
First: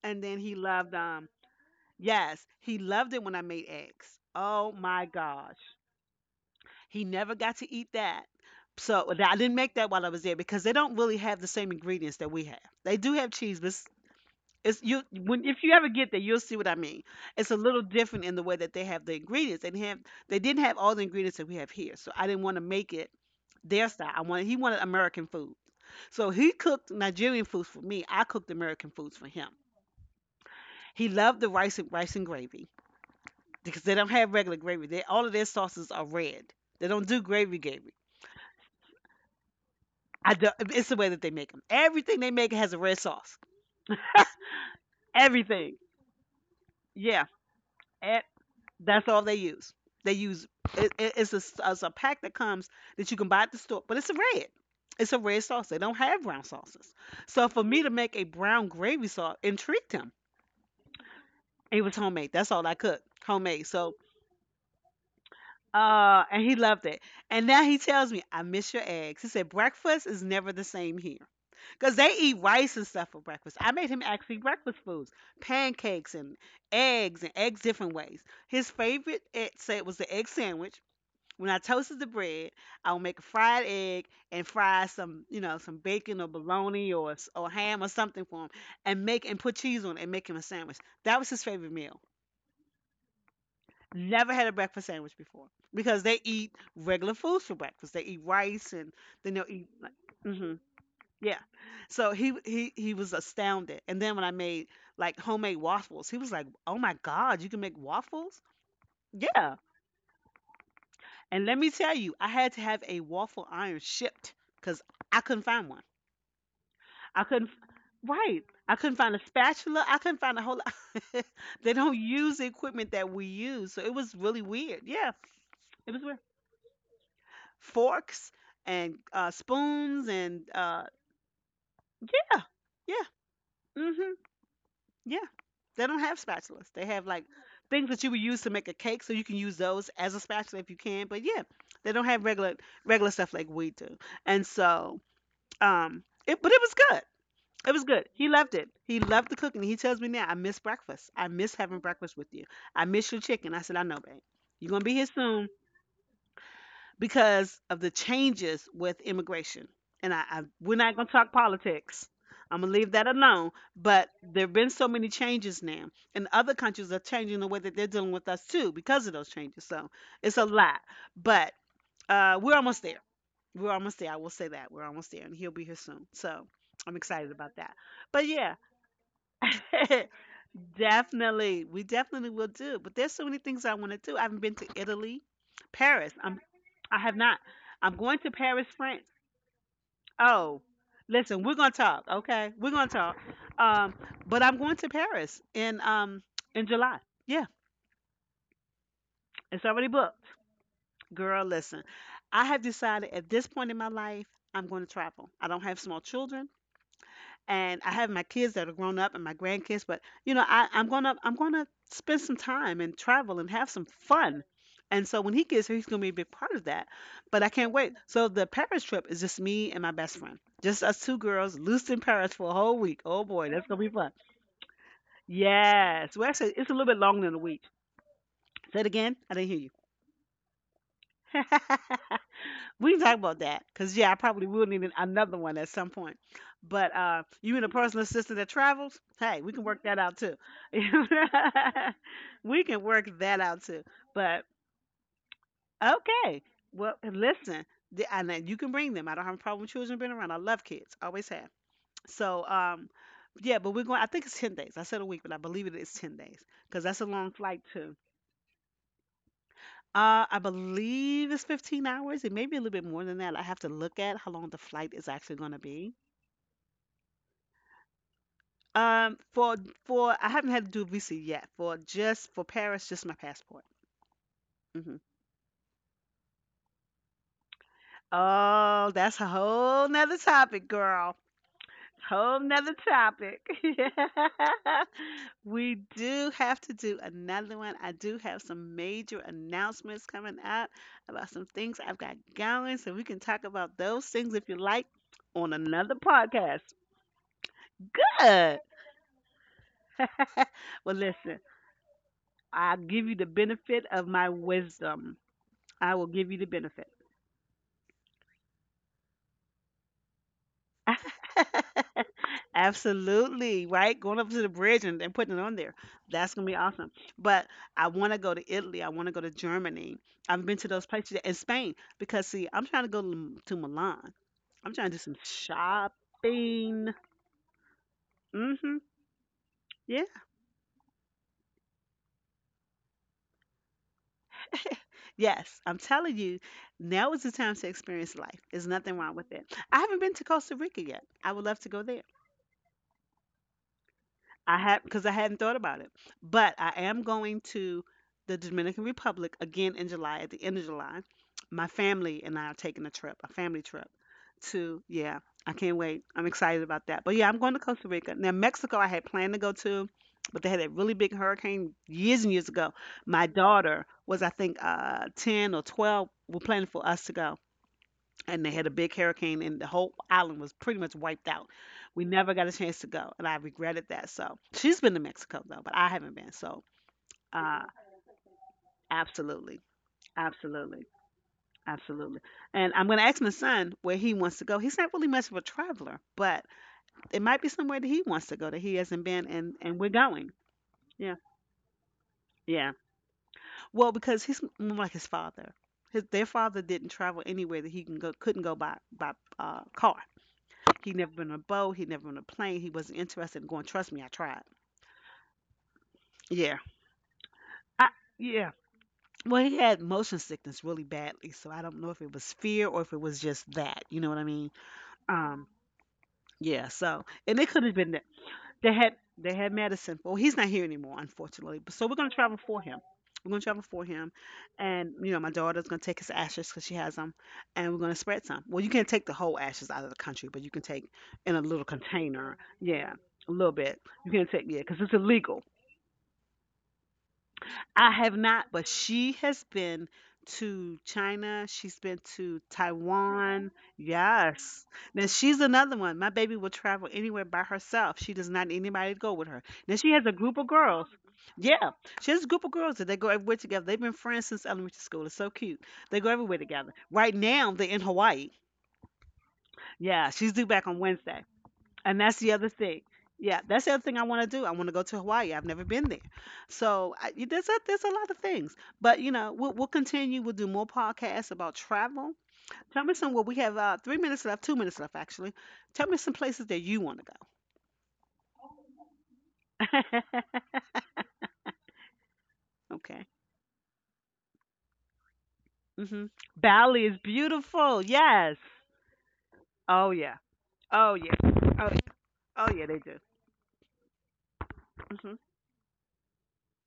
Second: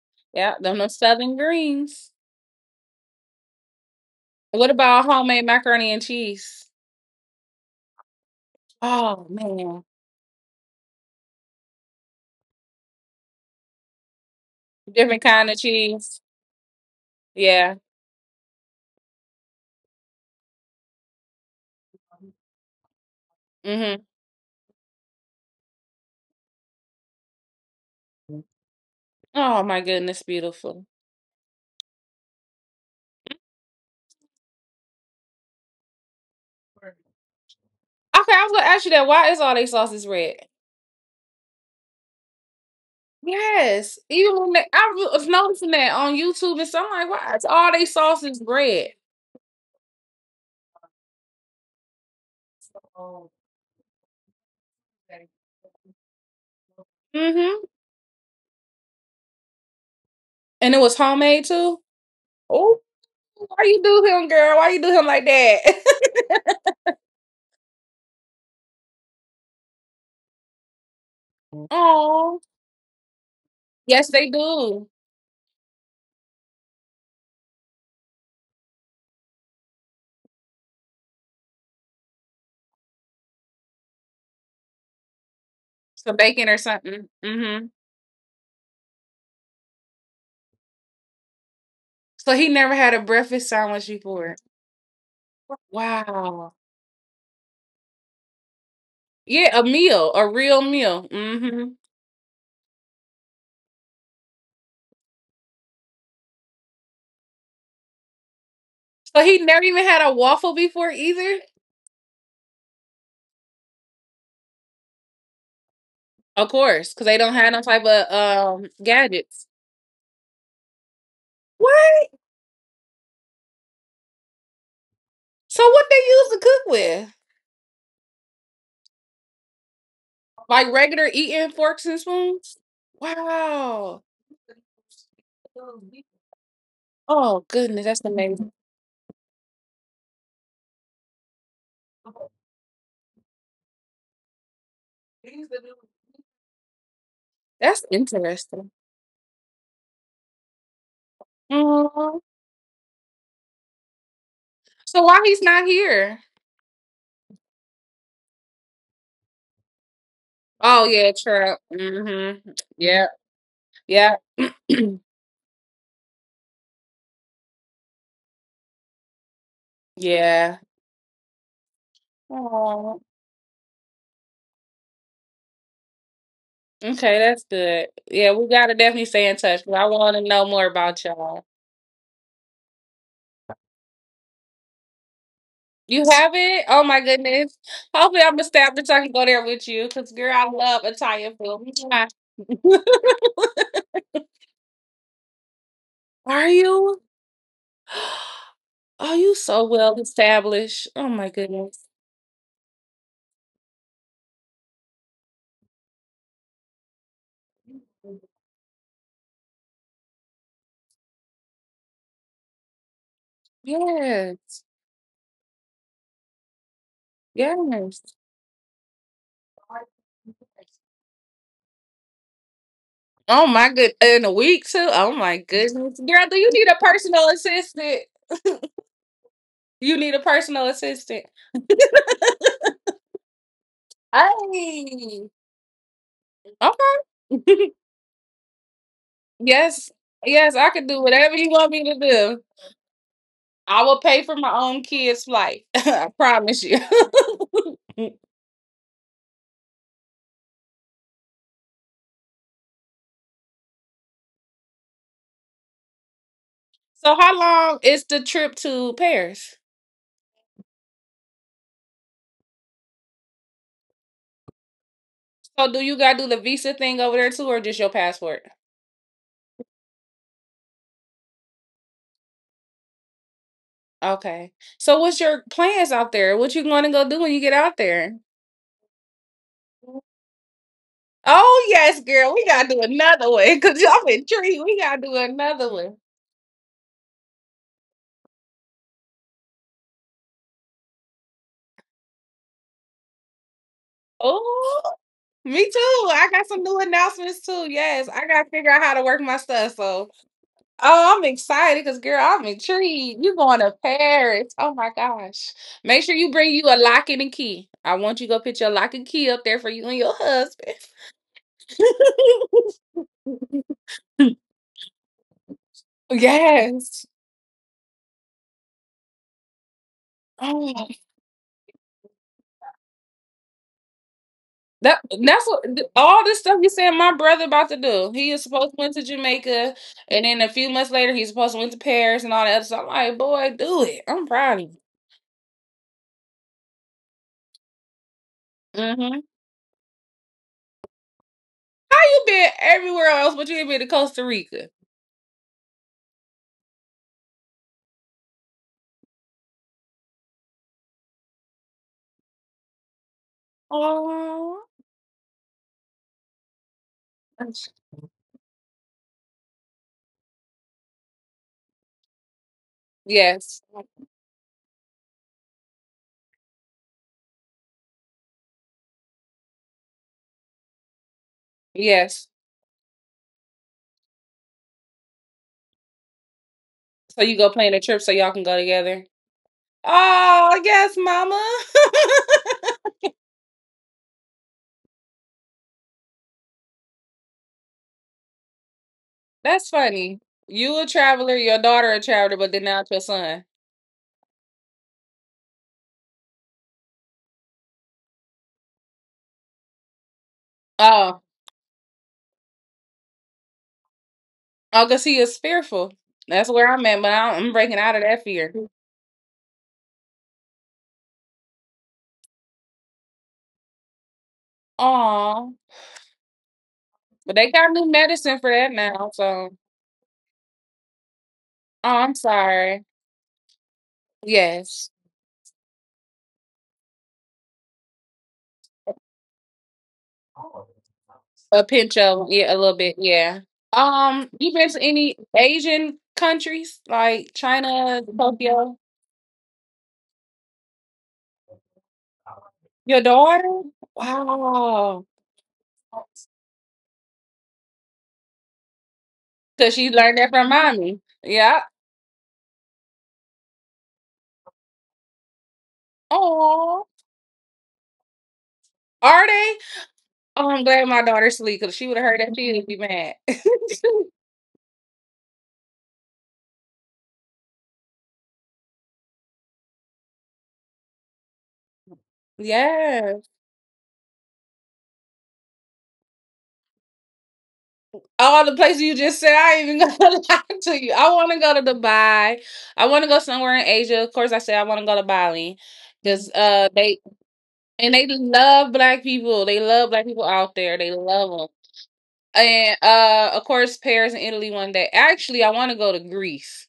Speaker 1: And then he
Speaker 2: Yeah, them no
Speaker 1: loved
Speaker 2: southern greens.
Speaker 1: yes, he loved it when I made eggs.
Speaker 2: What
Speaker 1: Oh
Speaker 2: about
Speaker 1: my
Speaker 2: homemade
Speaker 1: gosh.
Speaker 2: macaroni and cheese?
Speaker 1: He never got to eat that. So
Speaker 2: Oh
Speaker 1: I didn't make
Speaker 2: man,
Speaker 1: that while I was there because they don't really have the same ingredients that we have. They do have cheese, but it's you
Speaker 2: different
Speaker 1: when
Speaker 2: kind
Speaker 1: if
Speaker 2: of
Speaker 1: you ever get there,
Speaker 2: cheese.
Speaker 1: you'll see what I mean. It's a
Speaker 2: Yeah.
Speaker 1: little different in the way that they have the ingredients. They didn't have all the ingredients that we have here, so I didn't want to make it their
Speaker 2: Mm-hmm.
Speaker 1: style. I wanted he wanted American food, so he cooked Nigerian foods for me. I cooked American foods for him.
Speaker 2: Oh my goodness, beautiful.
Speaker 1: He loved the rice and rice and gravy because they don't have regular gravy. They all of their sauces are red. They don't do gravy gravy.
Speaker 2: Okay, I was gonna ask you that. Why is all they sauces
Speaker 1: I
Speaker 2: red?
Speaker 1: do, it's the way that they make them. Everything they make has a red sauce.
Speaker 2: Yes, even when was noticing
Speaker 1: Everything,
Speaker 2: that on YouTube and stuff, I'm like,
Speaker 1: yeah.
Speaker 2: why is all they sauces red?
Speaker 1: That's all they use. They use it's a, it's a pack that comes that you can buy at the store, but it's a red. It's a red sauce. They don't have brown sauces. So for
Speaker 2: Mm-hmm.
Speaker 1: me to make a brown gravy sauce intrigued him.
Speaker 2: And it was homemade too.
Speaker 1: It was homemade. That's all I
Speaker 2: Oh,
Speaker 1: cooked,
Speaker 2: why
Speaker 1: homemade.
Speaker 2: you
Speaker 1: So
Speaker 2: do him, girl? Why you do him like that? *laughs*
Speaker 1: and he loved it. And now he tells me, I miss your eggs. He said breakfast is never the same here because they
Speaker 2: Oh,
Speaker 1: eat rice and stuff for breakfast. I made him
Speaker 2: yes, they
Speaker 1: actually breakfast
Speaker 2: do.
Speaker 1: foods, pancakes and eggs different ways. His favorite, it said, was the egg sandwich. When I toasted the bread, I will make a fried egg and fry some, you know, some
Speaker 2: Some
Speaker 1: bacon or
Speaker 2: bacon or
Speaker 1: bologna
Speaker 2: something.
Speaker 1: or or
Speaker 2: Mm-hmm.
Speaker 1: ham or something for him, and make and put cheese on it and make him a sandwich. That was his favorite meal.
Speaker 2: So he never had a breakfast sandwich before.
Speaker 1: Never had a breakfast sandwich before because they
Speaker 2: Wow.
Speaker 1: eat regular foods for breakfast. They eat rice and then they'll
Speaker 2: Yeah, a
Speaker 1: eat. Like,
Speaker 2: meal, a
Speaker 1: hmm
Speaker 2: real meal.
Speaker 1: yeah,
Speaker 2: Hmm.
Speaker 1: so he was astounded. And then when I made like homemade waffles, he was like, "Oh my God, you can make waffles!"
Speaker 2: So he
Speaker 1: Yeah,
Speaker 2: never even had a waffle before either.
Speaker 1: and let me tell you, I had to have a waffle iron shipped because I couldn't find one.
Speaker 2: Of course, because they
Speaker 1: I
Speaker 2: don't have
Speaker 1: couldn't,
Speaker 2: no type of
Speaker 1: right. I couldn't find a
Speaker 2: gadgets.
Speaker 1: spatula. I couldn't find a whole lot. *laughs* They don't
Speaker 2: What?
Speaker 1: use the equipment that we use. So it was really weird. Yeah,
Speaker 2: So what
Speaker 1: it
Speaker 2: they
Speaker 1: was weird.
Speaker 2: use to cook with?
Speaker 1: Forks and spoons and
Speaker 2: Like regular eating forks and
Speaker 1: yeah,
Speaker 2: spoons?
Speaker 1: yeah,
Speaker 2: Wow.
Speaker 1: hmm yeah. They don't have spatulas. They have like
Speaker 2: Oh goodness,
Speaker 1: things that
Speaker 2: that's
Speaker 1: you would use to
Speaker 2: amazing.
Speaker 1: make a cake. So you can use those as a spatula if you can. But yeah, they don't have regular stuff like we do. And so it but it was good. It
Speaker 2: That's
Speaker 1: was good. He loved it.
Speaker 2: interesting.
Speaker 1: He loved the cooking. He tells me now, I miss breakfast. I miss having breakfast
Speaker 2: Mhm.
Speaker 1: with you. I miss your chicken. I said, I know, babe. You're gonna be
Speaker 2: So
Speaker 1: here
Speaker 2: why he's
Speaker 1: soon
Speaker 2: not here?
Speaker 1: because of the changes with immigration. And I we're
Speaker 2: Oh
Speaker 1: not
Speaker 2: yeah,
Speaker 1: gonna talk
Speaker 2: trap.
Speaker 1: politics.
Speaker 2: Mhm.
Speaker 1: I'm gonna leave
Speaker 2: Yep.
Speaker 1: that alone. But
Speaker 2: Yep.
Speaker 1: there have been so
Speaker 2: *clears throat*
Speaker 1: many changes now, and other countries are changing the way that they're dealing with us too because of those changes. So it's a
Speaker 2: Yeah.
Speaker 1: lot, but we're almost
Speaker 2: Aw.
Speaker 1: there, we're almost there. I will say that. We're almost there, and he'll be here soon. So I'm
Speaker 2: Okay,
Speaker 1: excited
Speaker 2: that's
Speaker 1: about that.
Speaker 2: good.
Speaker 1: But
Speaker 2: Yeah, we
Speaker 1: yeah,
Speaker 2: gotta definitely stay in touch, 'cause I want
Speaker 1: *laughs*
Speaker 2: to know more about y'all.
Speaker 1: definitely. We definitely will do. But there's so many things I want to do. I haven't been to Italy,
Speaker 2: You
Speaker 1: Paris.
Speaker 2: have it? Oh my
Speaker 1: I have not.
Speaker 2: goodness.
Speaker 1: I'm going
Speaker 2: Hopefully,
Speaker 1: to
Speaker 2: I'm gonna
Speaker 1: Paris,
Speaker 2: stab the
Speaker 1: France.
Speaker 2: can go there with you, cause girl, I
Speaker 1: Oh,
Speaker 2: love Italian
Speaker 1: listen, we're
Speaker 2: food.
Speaker 1: going to talk,
Speaker 2: Mwah. *laughs*
Speaker 1: okay? We're going to talk. Um, but I'm going to Paris
Speaker 2: Are
Speaker 1: in July.
Speaker 2: you?
Speaker 1: Yeah,
Speaker 2: *gasps* Are you so
Speaker 1: it's already
Speaker 2: well
Speaker 1: booked.
Speaker 2: established? Oh my
Speaker 1: Girl, listen,
Speaker 2: goodness.
Speaker 1: I have decided at this point in my life, I'm going to travel. I don't have small children, and I have my kids that are grown up and my grandkids, but you know, I'm gonna I'm gonna spend some time and travel and have some fun.
Speaker 2: Yes.
Speaker 1: And so when he gets here, he's gonna be a big part of that. But I can't wait.
Speaker 2: Yes.
Speaker 1: So the Paris trip is just me and my best friend. Just us two girls loose in Paris for a whole week. Oh
Speaker 2: Oh
Speaker 1: boy, that's
Speaker 2: my
Speaker 1: gonna be
Speaker 2: good,
Speaker 1: fun.
Speaker 2: in a week too. Oh my goodness,
Speaker 1: Yes.
Speaker 2: girl,
Speaker 1: Well,
Speaker 2: do you
Speaker 1: actually
Speaker 2: need
Speaker 1: it's a
Speaker 2: a
Speaker 1: little bit longer
Speaker 2: personal
Speaker 1: than a week.
Speaker 2: assistant?
Speaker 1: Say it again. I didn't hear
Speaker 2: You need a personal assistant.
Speaker 1: you. *laughs* We can talk about that because yeah, I probably will need
Speaker 2: Hey,
Speaker 1: another one at some point. But
Speaker 2: okay.
Speaker 1: you and a personal assistant that travels,
Speaker 2: *laughs*
Speaker 1: hey, we can work
Speaker 2: Yes,
Speaker 1: that out too.
Speaker 2: yes, I
Speaker 1: *laughs*
Speaker 2: can do whatever you want me to do.
Speaker 1: We can work that out
Speaker 2: I
Speaker 1: too.
Speaker 2: will pay for
Speaker 1: But
Speaker 2: my own kids' flight. *laughs* I
Speaker 1: okay,
Speaker 2: promise you.
Speaker 1: well, listen,
Speaker 2: *laughs* So,
Speaker 1: and then you can bring them. I don't have a problem with children being around. I love kids, always have. So yeah, but we're going. I think it's 10 days. I said a week, but I believe it is 10 days, because that's a long
Speaker 2: how
Speaker 1: flight
Speaker 2: long
Speaker 1: too.
Speaker 2: is the trip to Paris?
Speaker 1: I believe it's 15 hours. It may be a little bit more than that. I have to look at how long the flight is actually going to
Speaker 2: So, do you
Speaker 1: be.
Speaker 2: gotta do the visa thing over there too, or just your passport?
Speaker 1: Um, for for I haven't had to do a visa yet. For just for Paris, just my passport.
Speaker 2: Okay.
Speaker 1: Hmm.
Speaker 2: So, what's your plans out there? What you want to go do when you get out there?
Speaker 1: Oh, that's a whole nother topic, girl.
Speaker 2: Oh yes, girl,
Speaker 1: Whole
Speaker 2: we gotta
Speaker 1: nother
Speaker 2: do another
Speaker 1: topic.
Speaker 2: one
Speaker 1: *laughs*
Speaker 2: because
Speaker 1: Yeah.
Speaker 2: I'm intrigued. We gotta do another
Speaker 1: We
Speaker 2: one.
Speaker 1: do have to do another one. I do have some major announcements coming up about some things I've got going, so we can talk about those things if you like
Speaker 2: Oh,
Speaker 1: on
Speaker 2: me
Speaker 1: another
Speaker 2: too. I got some
Speaker 1: podcast.
Speaker 2: new announcements too. Yes, I gotta
Speaker 1: Good.
Speaker 2: figure out how to work my stuff. So,
Speaker 1: *laughs* Well,
Speaker 2: oh, I'm
Speaker 1: listen,
Speaker 2: excited because girl, I'm
Speaker 1: I'll give you
Speaker 2: intrigued.
Speaker 1: the
Speaker 2: You going to
Speaker 1: benefit of my
Speaker 2: Paris? Oh my
Speaker 1: wisdom.
Speaker 2: gosh!
Speaker 1: I
Speaker 2: Make
Speaker 1: will
Speaker 2: sure you
Speaker 1: give you the
Speaker 2: bring you a
Speaker 1: benefit.
Speaker 2: lock and a key. I want you to go put your lock and key up there for you and your husband.
Speaker 1: *laughs* Absolutely, right? Going up to the bridge and, putting it on there.
Speaker 2: *laughs*
Speaker 1: That's gonna be awesome.
Speaker 2: Yes.
Speaker 1: But I wanna go to Italy. I wanna go to Germany. I've been to those
Speaker 2: Oh.
Speaker 1: places and Spain because see, I'm trying to go to Milan. I'm trying to do
Speaker 2: That
Speaker 1: some
Speaker 2: that's what all this stuff you
Speaker 1: shopping.
Speaker 2: saying my brother about to do. He is supposed to
Speaker 1: Mm-hmm.
Speaker 2: went to Jamaica,
Speaker 1: Yeah.
Speaker 2: and then a few months later he's supposed to went to Paris and all that other stuff. I'm like, boy, do it. I'm proud of you.
Speaker 1: Yes. I'm telling you, now is the time to experience life. There's nothing
Speaker 2: Mm-hmm.
Speaker 1: wrong
Speaker 2: How
Speaker 1: with it. I haven't been to Costa Rica yet. I would love to go there.
Speaker 2: you been everywhere else, but you ain't been to Costa
Speaker 1: I
Speaker 2: Rica?
Speaker 1: had because I hadn't thought about it, but I am going to the Dominican Republic again in July. At the end of July, my family and I are taking a trip, a family trip.
Speaker 2: Oh,
Speaker 1: To yeah, I can't wait. I'm excited about that. But yeah, I'm going to Costa Rica. Now Mexico, I had planned to go to, but they had a really big hurricane years and years ago. My
Speaker 2: yes,
Speaker 1: daughter was, I think, 10 or 12. We're planning for us to go, and they had a big hurricane and the whole island was pretty much wiped out. We
Speaker 2: yes.
Speaker 1: never got a chance to go and I regretted that. So she's been to Mexico though, but I haven't been. So
Speaker 2: So you go
Speaker 1: uh
Speaker 2: plan a trip so y'all can go together.
Speaker 1: absolutely.
Speaker 2: Oh,
Speaker 1: Absolutely.
Speaker 2: yes, mama.
Speaker 1: Absolutely.
Speaker 2: *laughs*
Speaker 1: And I'm gonna ask my son where he wants to go. He's not really much of a traveler, but it might be somewhere that he wants to go that he hasn't been,
Speaker 2: That's
Speaker 1: and we're
Speaker 2: funny.
Speaker 1: going.
Speaker 2: You a
Speaker 1: Yeah.
Speaker 2: traveler, your daughter a traveler, but then
Speaker 1: Yeah.
Speaker 2: out your son.
Speaker 1: Well, because he's more like his father. Their father didn't travel anywhere that he can go, couldn't go by car. He never
Speaker 2: Oh.
Speaker 1: been on a boat. He never been on a plane. He wasn't interested in going. Trust me, I tried.
Speaker 2: Oh, because he is fearful. That's
Speaker 1: Yeah.
Speaker 2: where I'm at, but I'm breaking
Speaker 1: I,
Speaker 2: out of that fear.
Speaker 1: yeah. Well, he had motion sickness really badly, so I don't know if it was fear or if it was just that. You know what I mean? Um.
Speaker 2: Aw.
Speaker 1: Yeah. So,
Speaker 2: But
Speaker 1: and
Speaker 2: they
Speaker 1: it could
Speaker 2: got
Speaker 1: have
Speaker 2: new
Speaker 1: been that.
Speaker 2: medicine for that
Speaker 1: They had
Speaker 2: now.
Speaker 1: they
Speaker 2: So,
Speaker 1: had Madison. Well, he's not here anymore, unfortunately. But so
Speaker 2: oh,
Speaker 1: we're gonna
Speaker 2: I'm
Speaker 1: travel for him.
Speaker 2: sorry.
Speaker 1: We're gonna travel for him,
Speaker 2: Yes.
Speaker 1: and you know my daughter's gonna take his ashes because she has them, and we're gonna spread some. Well, you can't take the whole ashes out of the country, but you can take in a
Speaker 2: A
Speaker 1: little
Speaker 2: pinch of,
Speaker 1: container.
Speaker 2: yeah, a little bit.
Speaker 1: Yeah, a
Speaker 2: Yeah.
Speaker 1: little bit. You can take
Speaker 2: You
Speaker 1: yeah,
Speaker 2: been to
Speaker 1: because it's
Speaker 2: any
Speaker 1: illegal.
Speaker 2: Asian countries like
Speaker 1: I
Speaker 2: China,
Speaker 1: have not, but
Speaker 2: Tokyo?
Speaker 1: she has been to China. She's been to
Speaker 2: Your
Speaker 1: Taiwan.
Speaker 2: daughter?
Speaker 1: Yes.
Speaker 2: Wow.
Speaker 1: Now she's another one. My baby will travel anywhere by herself. She does not need anybody to go with her.
Speaker 2: Cause
Speaker 1: Now
Speaker 2: she
Speaker 1: she has a
Speaker 2: learned that
Speaker 1: group of
Speaker 2: from
Speaker 1: girls.
Speaker 2: mommy. Yeah.
Speaker 1: Yeah. She has a group of girls that they go everywhere together. They've been friends since elementary school. It's so cute. They go everywhere together.
Speaker 2: Oh.
Speaker 1: Right now they're in Hawaii.
Speaker 2: Are they?
Speaker 1: Yeah, she's due
Speaker 2: Oh, I'm
Speaker 1: back on
Speaker 2: glad my
Speaker 1: Wednesday.
Speaker 2: daughter sleep because she would
Speaker 1: And
Speaker 2: have
Speaker 1: that's
Speaker 2: heard
Speaker 1: the
Speaker 2: that
Speaker 1: other
Speaker 2: she would be
Speaker 1: thing.
Speaker 2: mad. *laughs*
Speaker 1: Yeah, that's the other thing I want to do. I want to go to Hawaii. I've never been there, so there's a lot of things. But you know, we'll continue. We'll do more podcasts about travel. Tell me some. Well,
Speaker 2: Yes.
Speaker 1: we have 3 minutes left, 2 minutes left actually. Tell me some places that you want
Speaker 2: All the places you just said, I ain't
Speaker 1: to
Speaker 2: even gonna *laughs* lie
Speaker 1: go.
Speaker 2: to you. I wanna go to Dubai.
Speaker 1: *laughs*
Speaker 2: I wanna
Speaker 1: Okay.
Speaker 2: go somewhere in Asia. Of course I said I wanna go to Bali.
Speaker 1: Mhm.
Speaker 2: Cause
Speaker 1: Bali
Speaker 2: they
Speaker 1: is beautiful.
Speaker 2: and they
Speaker 1: Yes.
Speaker 2: love black people. They love
Speaker 1: Oh
Speaker 2: black
Speaker 1: yeah.
Speaker 2: people out there. They
Speaker 1: Oh yeah.
Speaker 2: love them.
Speaker 1: Oh yeah. Oh yeah.
Speaker 2: And
Speaker 1: They do.
Speaker 2: of course Paris and Italy one day.
Speaker 1: Mhm.
Speaker 2: Actually I wanna go to Greece.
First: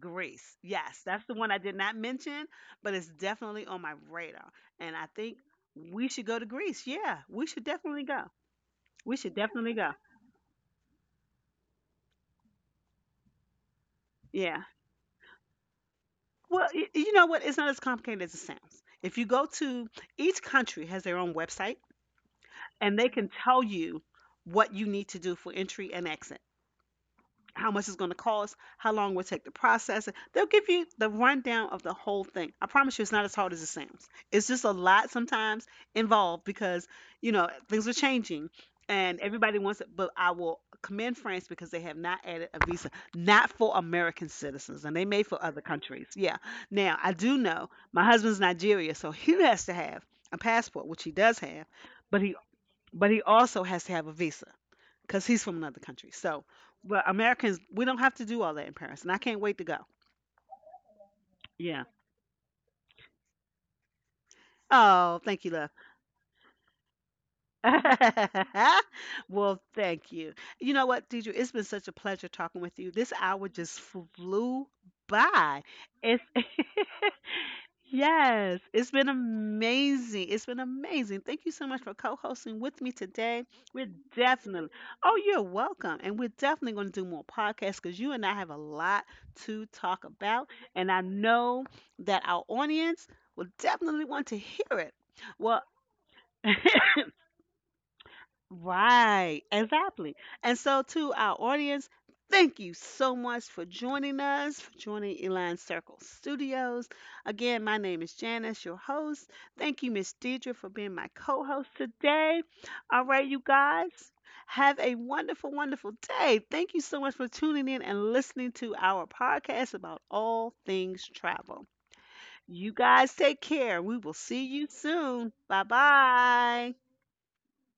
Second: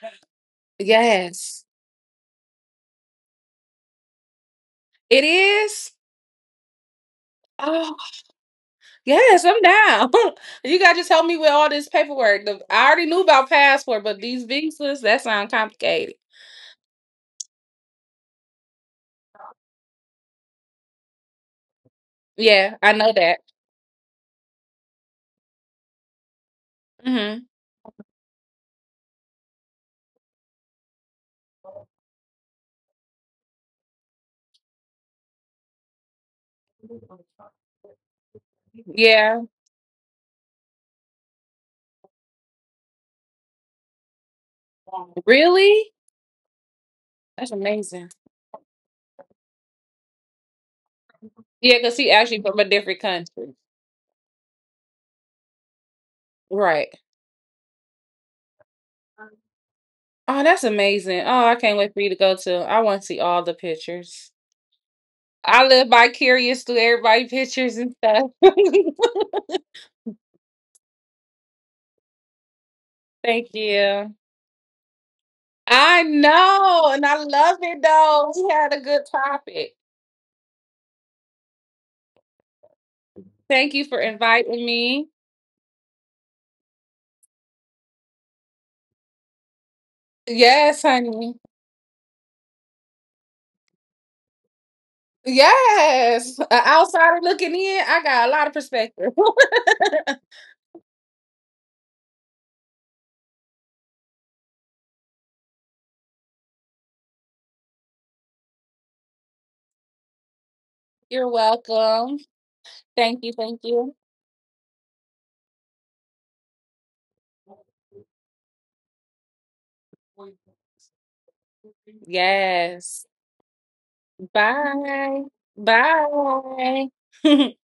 Speaker 1: Greece. Yes, that's the one I
Speaker 2: Yes.
Speaker 1: did not mention, but it's definitely on my radar. And I
Speaker 2: It
Speaker 1: think
Speaker 2: is.
Speaker 1: we should go to Greece. Yeah, we should
Speaker 2: Oh
Speaker 1: definitely go. We should
Speaker 2: yes, I'm
Speaker 1: definitely go.
Speaker 2: down. *laughs* You gotta just help me with all this paperwork. The, I already knew about passport, but these
Speaker 1: Yeah.
Speaker 2: visas, that sound complicated.
Speaker 1: Well, you know what? It's not as complicated as it sounds. If you go to each country has their own website
Speaker 2: Yeah, I
Speaker 1: and they
Speaker 2: know
Speaker 1: can
Speaker 2: that.
Speaker 1: tell you what you need to do for entry and exit,
Speaker 2: Hmm.
Speaker 1: how much it's going to cost, how long it will take to process it. They'll give you the rundown of the whole thing. I promise you, it's not as hard as it sounds. It's just a lot sometimes involved because, you know, things are changing and
Speaker 2: Yeah.
Speaker 1: everybody wants it. But I will commend France because they have not added a visa, not for American citizens, and they may for other
Speaker 2: Really?
Speaker 1: countries. Yeah. Now, I do
Speaker 2: That's
Speaker 1: know my
Speaker 2: amazing.
Speaker 1: husband's Nigeria, so he has to have a passport, which he does have,
Speaker 2: Yeah, because he
Speaker 1: but he
Speaker 2: actually from a different
Speaker 1: but he
Speaker 2: country.
Speaker 1: also has to have a visa because he's from another country. So,
Speaker 2: Right.
Speaker 1: but Americans, we don't have to do all that in Paris, and I can't wait to go.
Speaker 2: Oh, that's amazing. Oh, I can't
Speaker 1: Yeah.
Speaker 2: wait for you to go to. I want to see all the pictures.
Speaker 1: Oh, thank you,
Speaker 2: I
Speaker 1: love.
Speaker 2: live vicarious through everybody's *laughs* pictures and stuff.
Speaker 1: *laughs* Well, thank you. You know what, Deidre? It's been such a pleasure talking with you. This
Speaker 2: *laughs*
Speaker 1: hour
Speaker 2: Thank
Speaker 1: just
Speaker 2: you.
Speaker 1: flew by.
Speaker 2: I
Speaker 1: It's
Speaker 2: know, and I love it
Speaker 1: *laughs*
Speaker 2: though. We
Speaker 1: yes,
Speaker 2: had a
Speaker 1: it's
Speaker 2: good
Speaker 1: been
Speaker 2: topic.
Speaker 1: amazing. It's been amazing. Thank you so much for co-hosting with me today.
Speaker 2: Thank you
Speaker 1: We're
Speaker 2: for inviting
Speaker 1: definitely,
Speaker 2: me.
Speaker 1: oh, you're welcome. And we're definitely going to do more podcasts because you and I have a lot to talk about.
Speaker 2: Yes,
Speaker 1: And I
Speaker 2: honey.
Speaker 1: know that our audience will definitely want to hear it. Well,
Speaker 2: Yes. A
Speaker 1: *laughs*
Speaker 2: outsider looking in, I got a lot of perspective.
Speaker 1: right,
Speaker 2: *laughs*
Speaker 1: exactly. And so, to our audience, thank you so much for joining us, for joining Elan Circle Studios. Again, my name is Janice, your host. Thank you, Miss Deidre, for being my
Speaker 2: You're
Speaker 1: co host
Speaker 2: welcome.
Speaker 1: today. All
Speaker 2: Thank
Speaker 1: right,
Speaker 2: you.
Speaker 1: you
Speaker 2: Thank you.
Speaker 1: guys, have a wonderful, wonderful day. Thank you so much for tuning in and listening to our podcast about all things travel. You
Speaker 2: Yes.
Speaker 1: guys take care. We will see you
Speaker 2: Bye.
Speaker 1: soon. Bye bye.
Speaker 2: Bye. *laughs*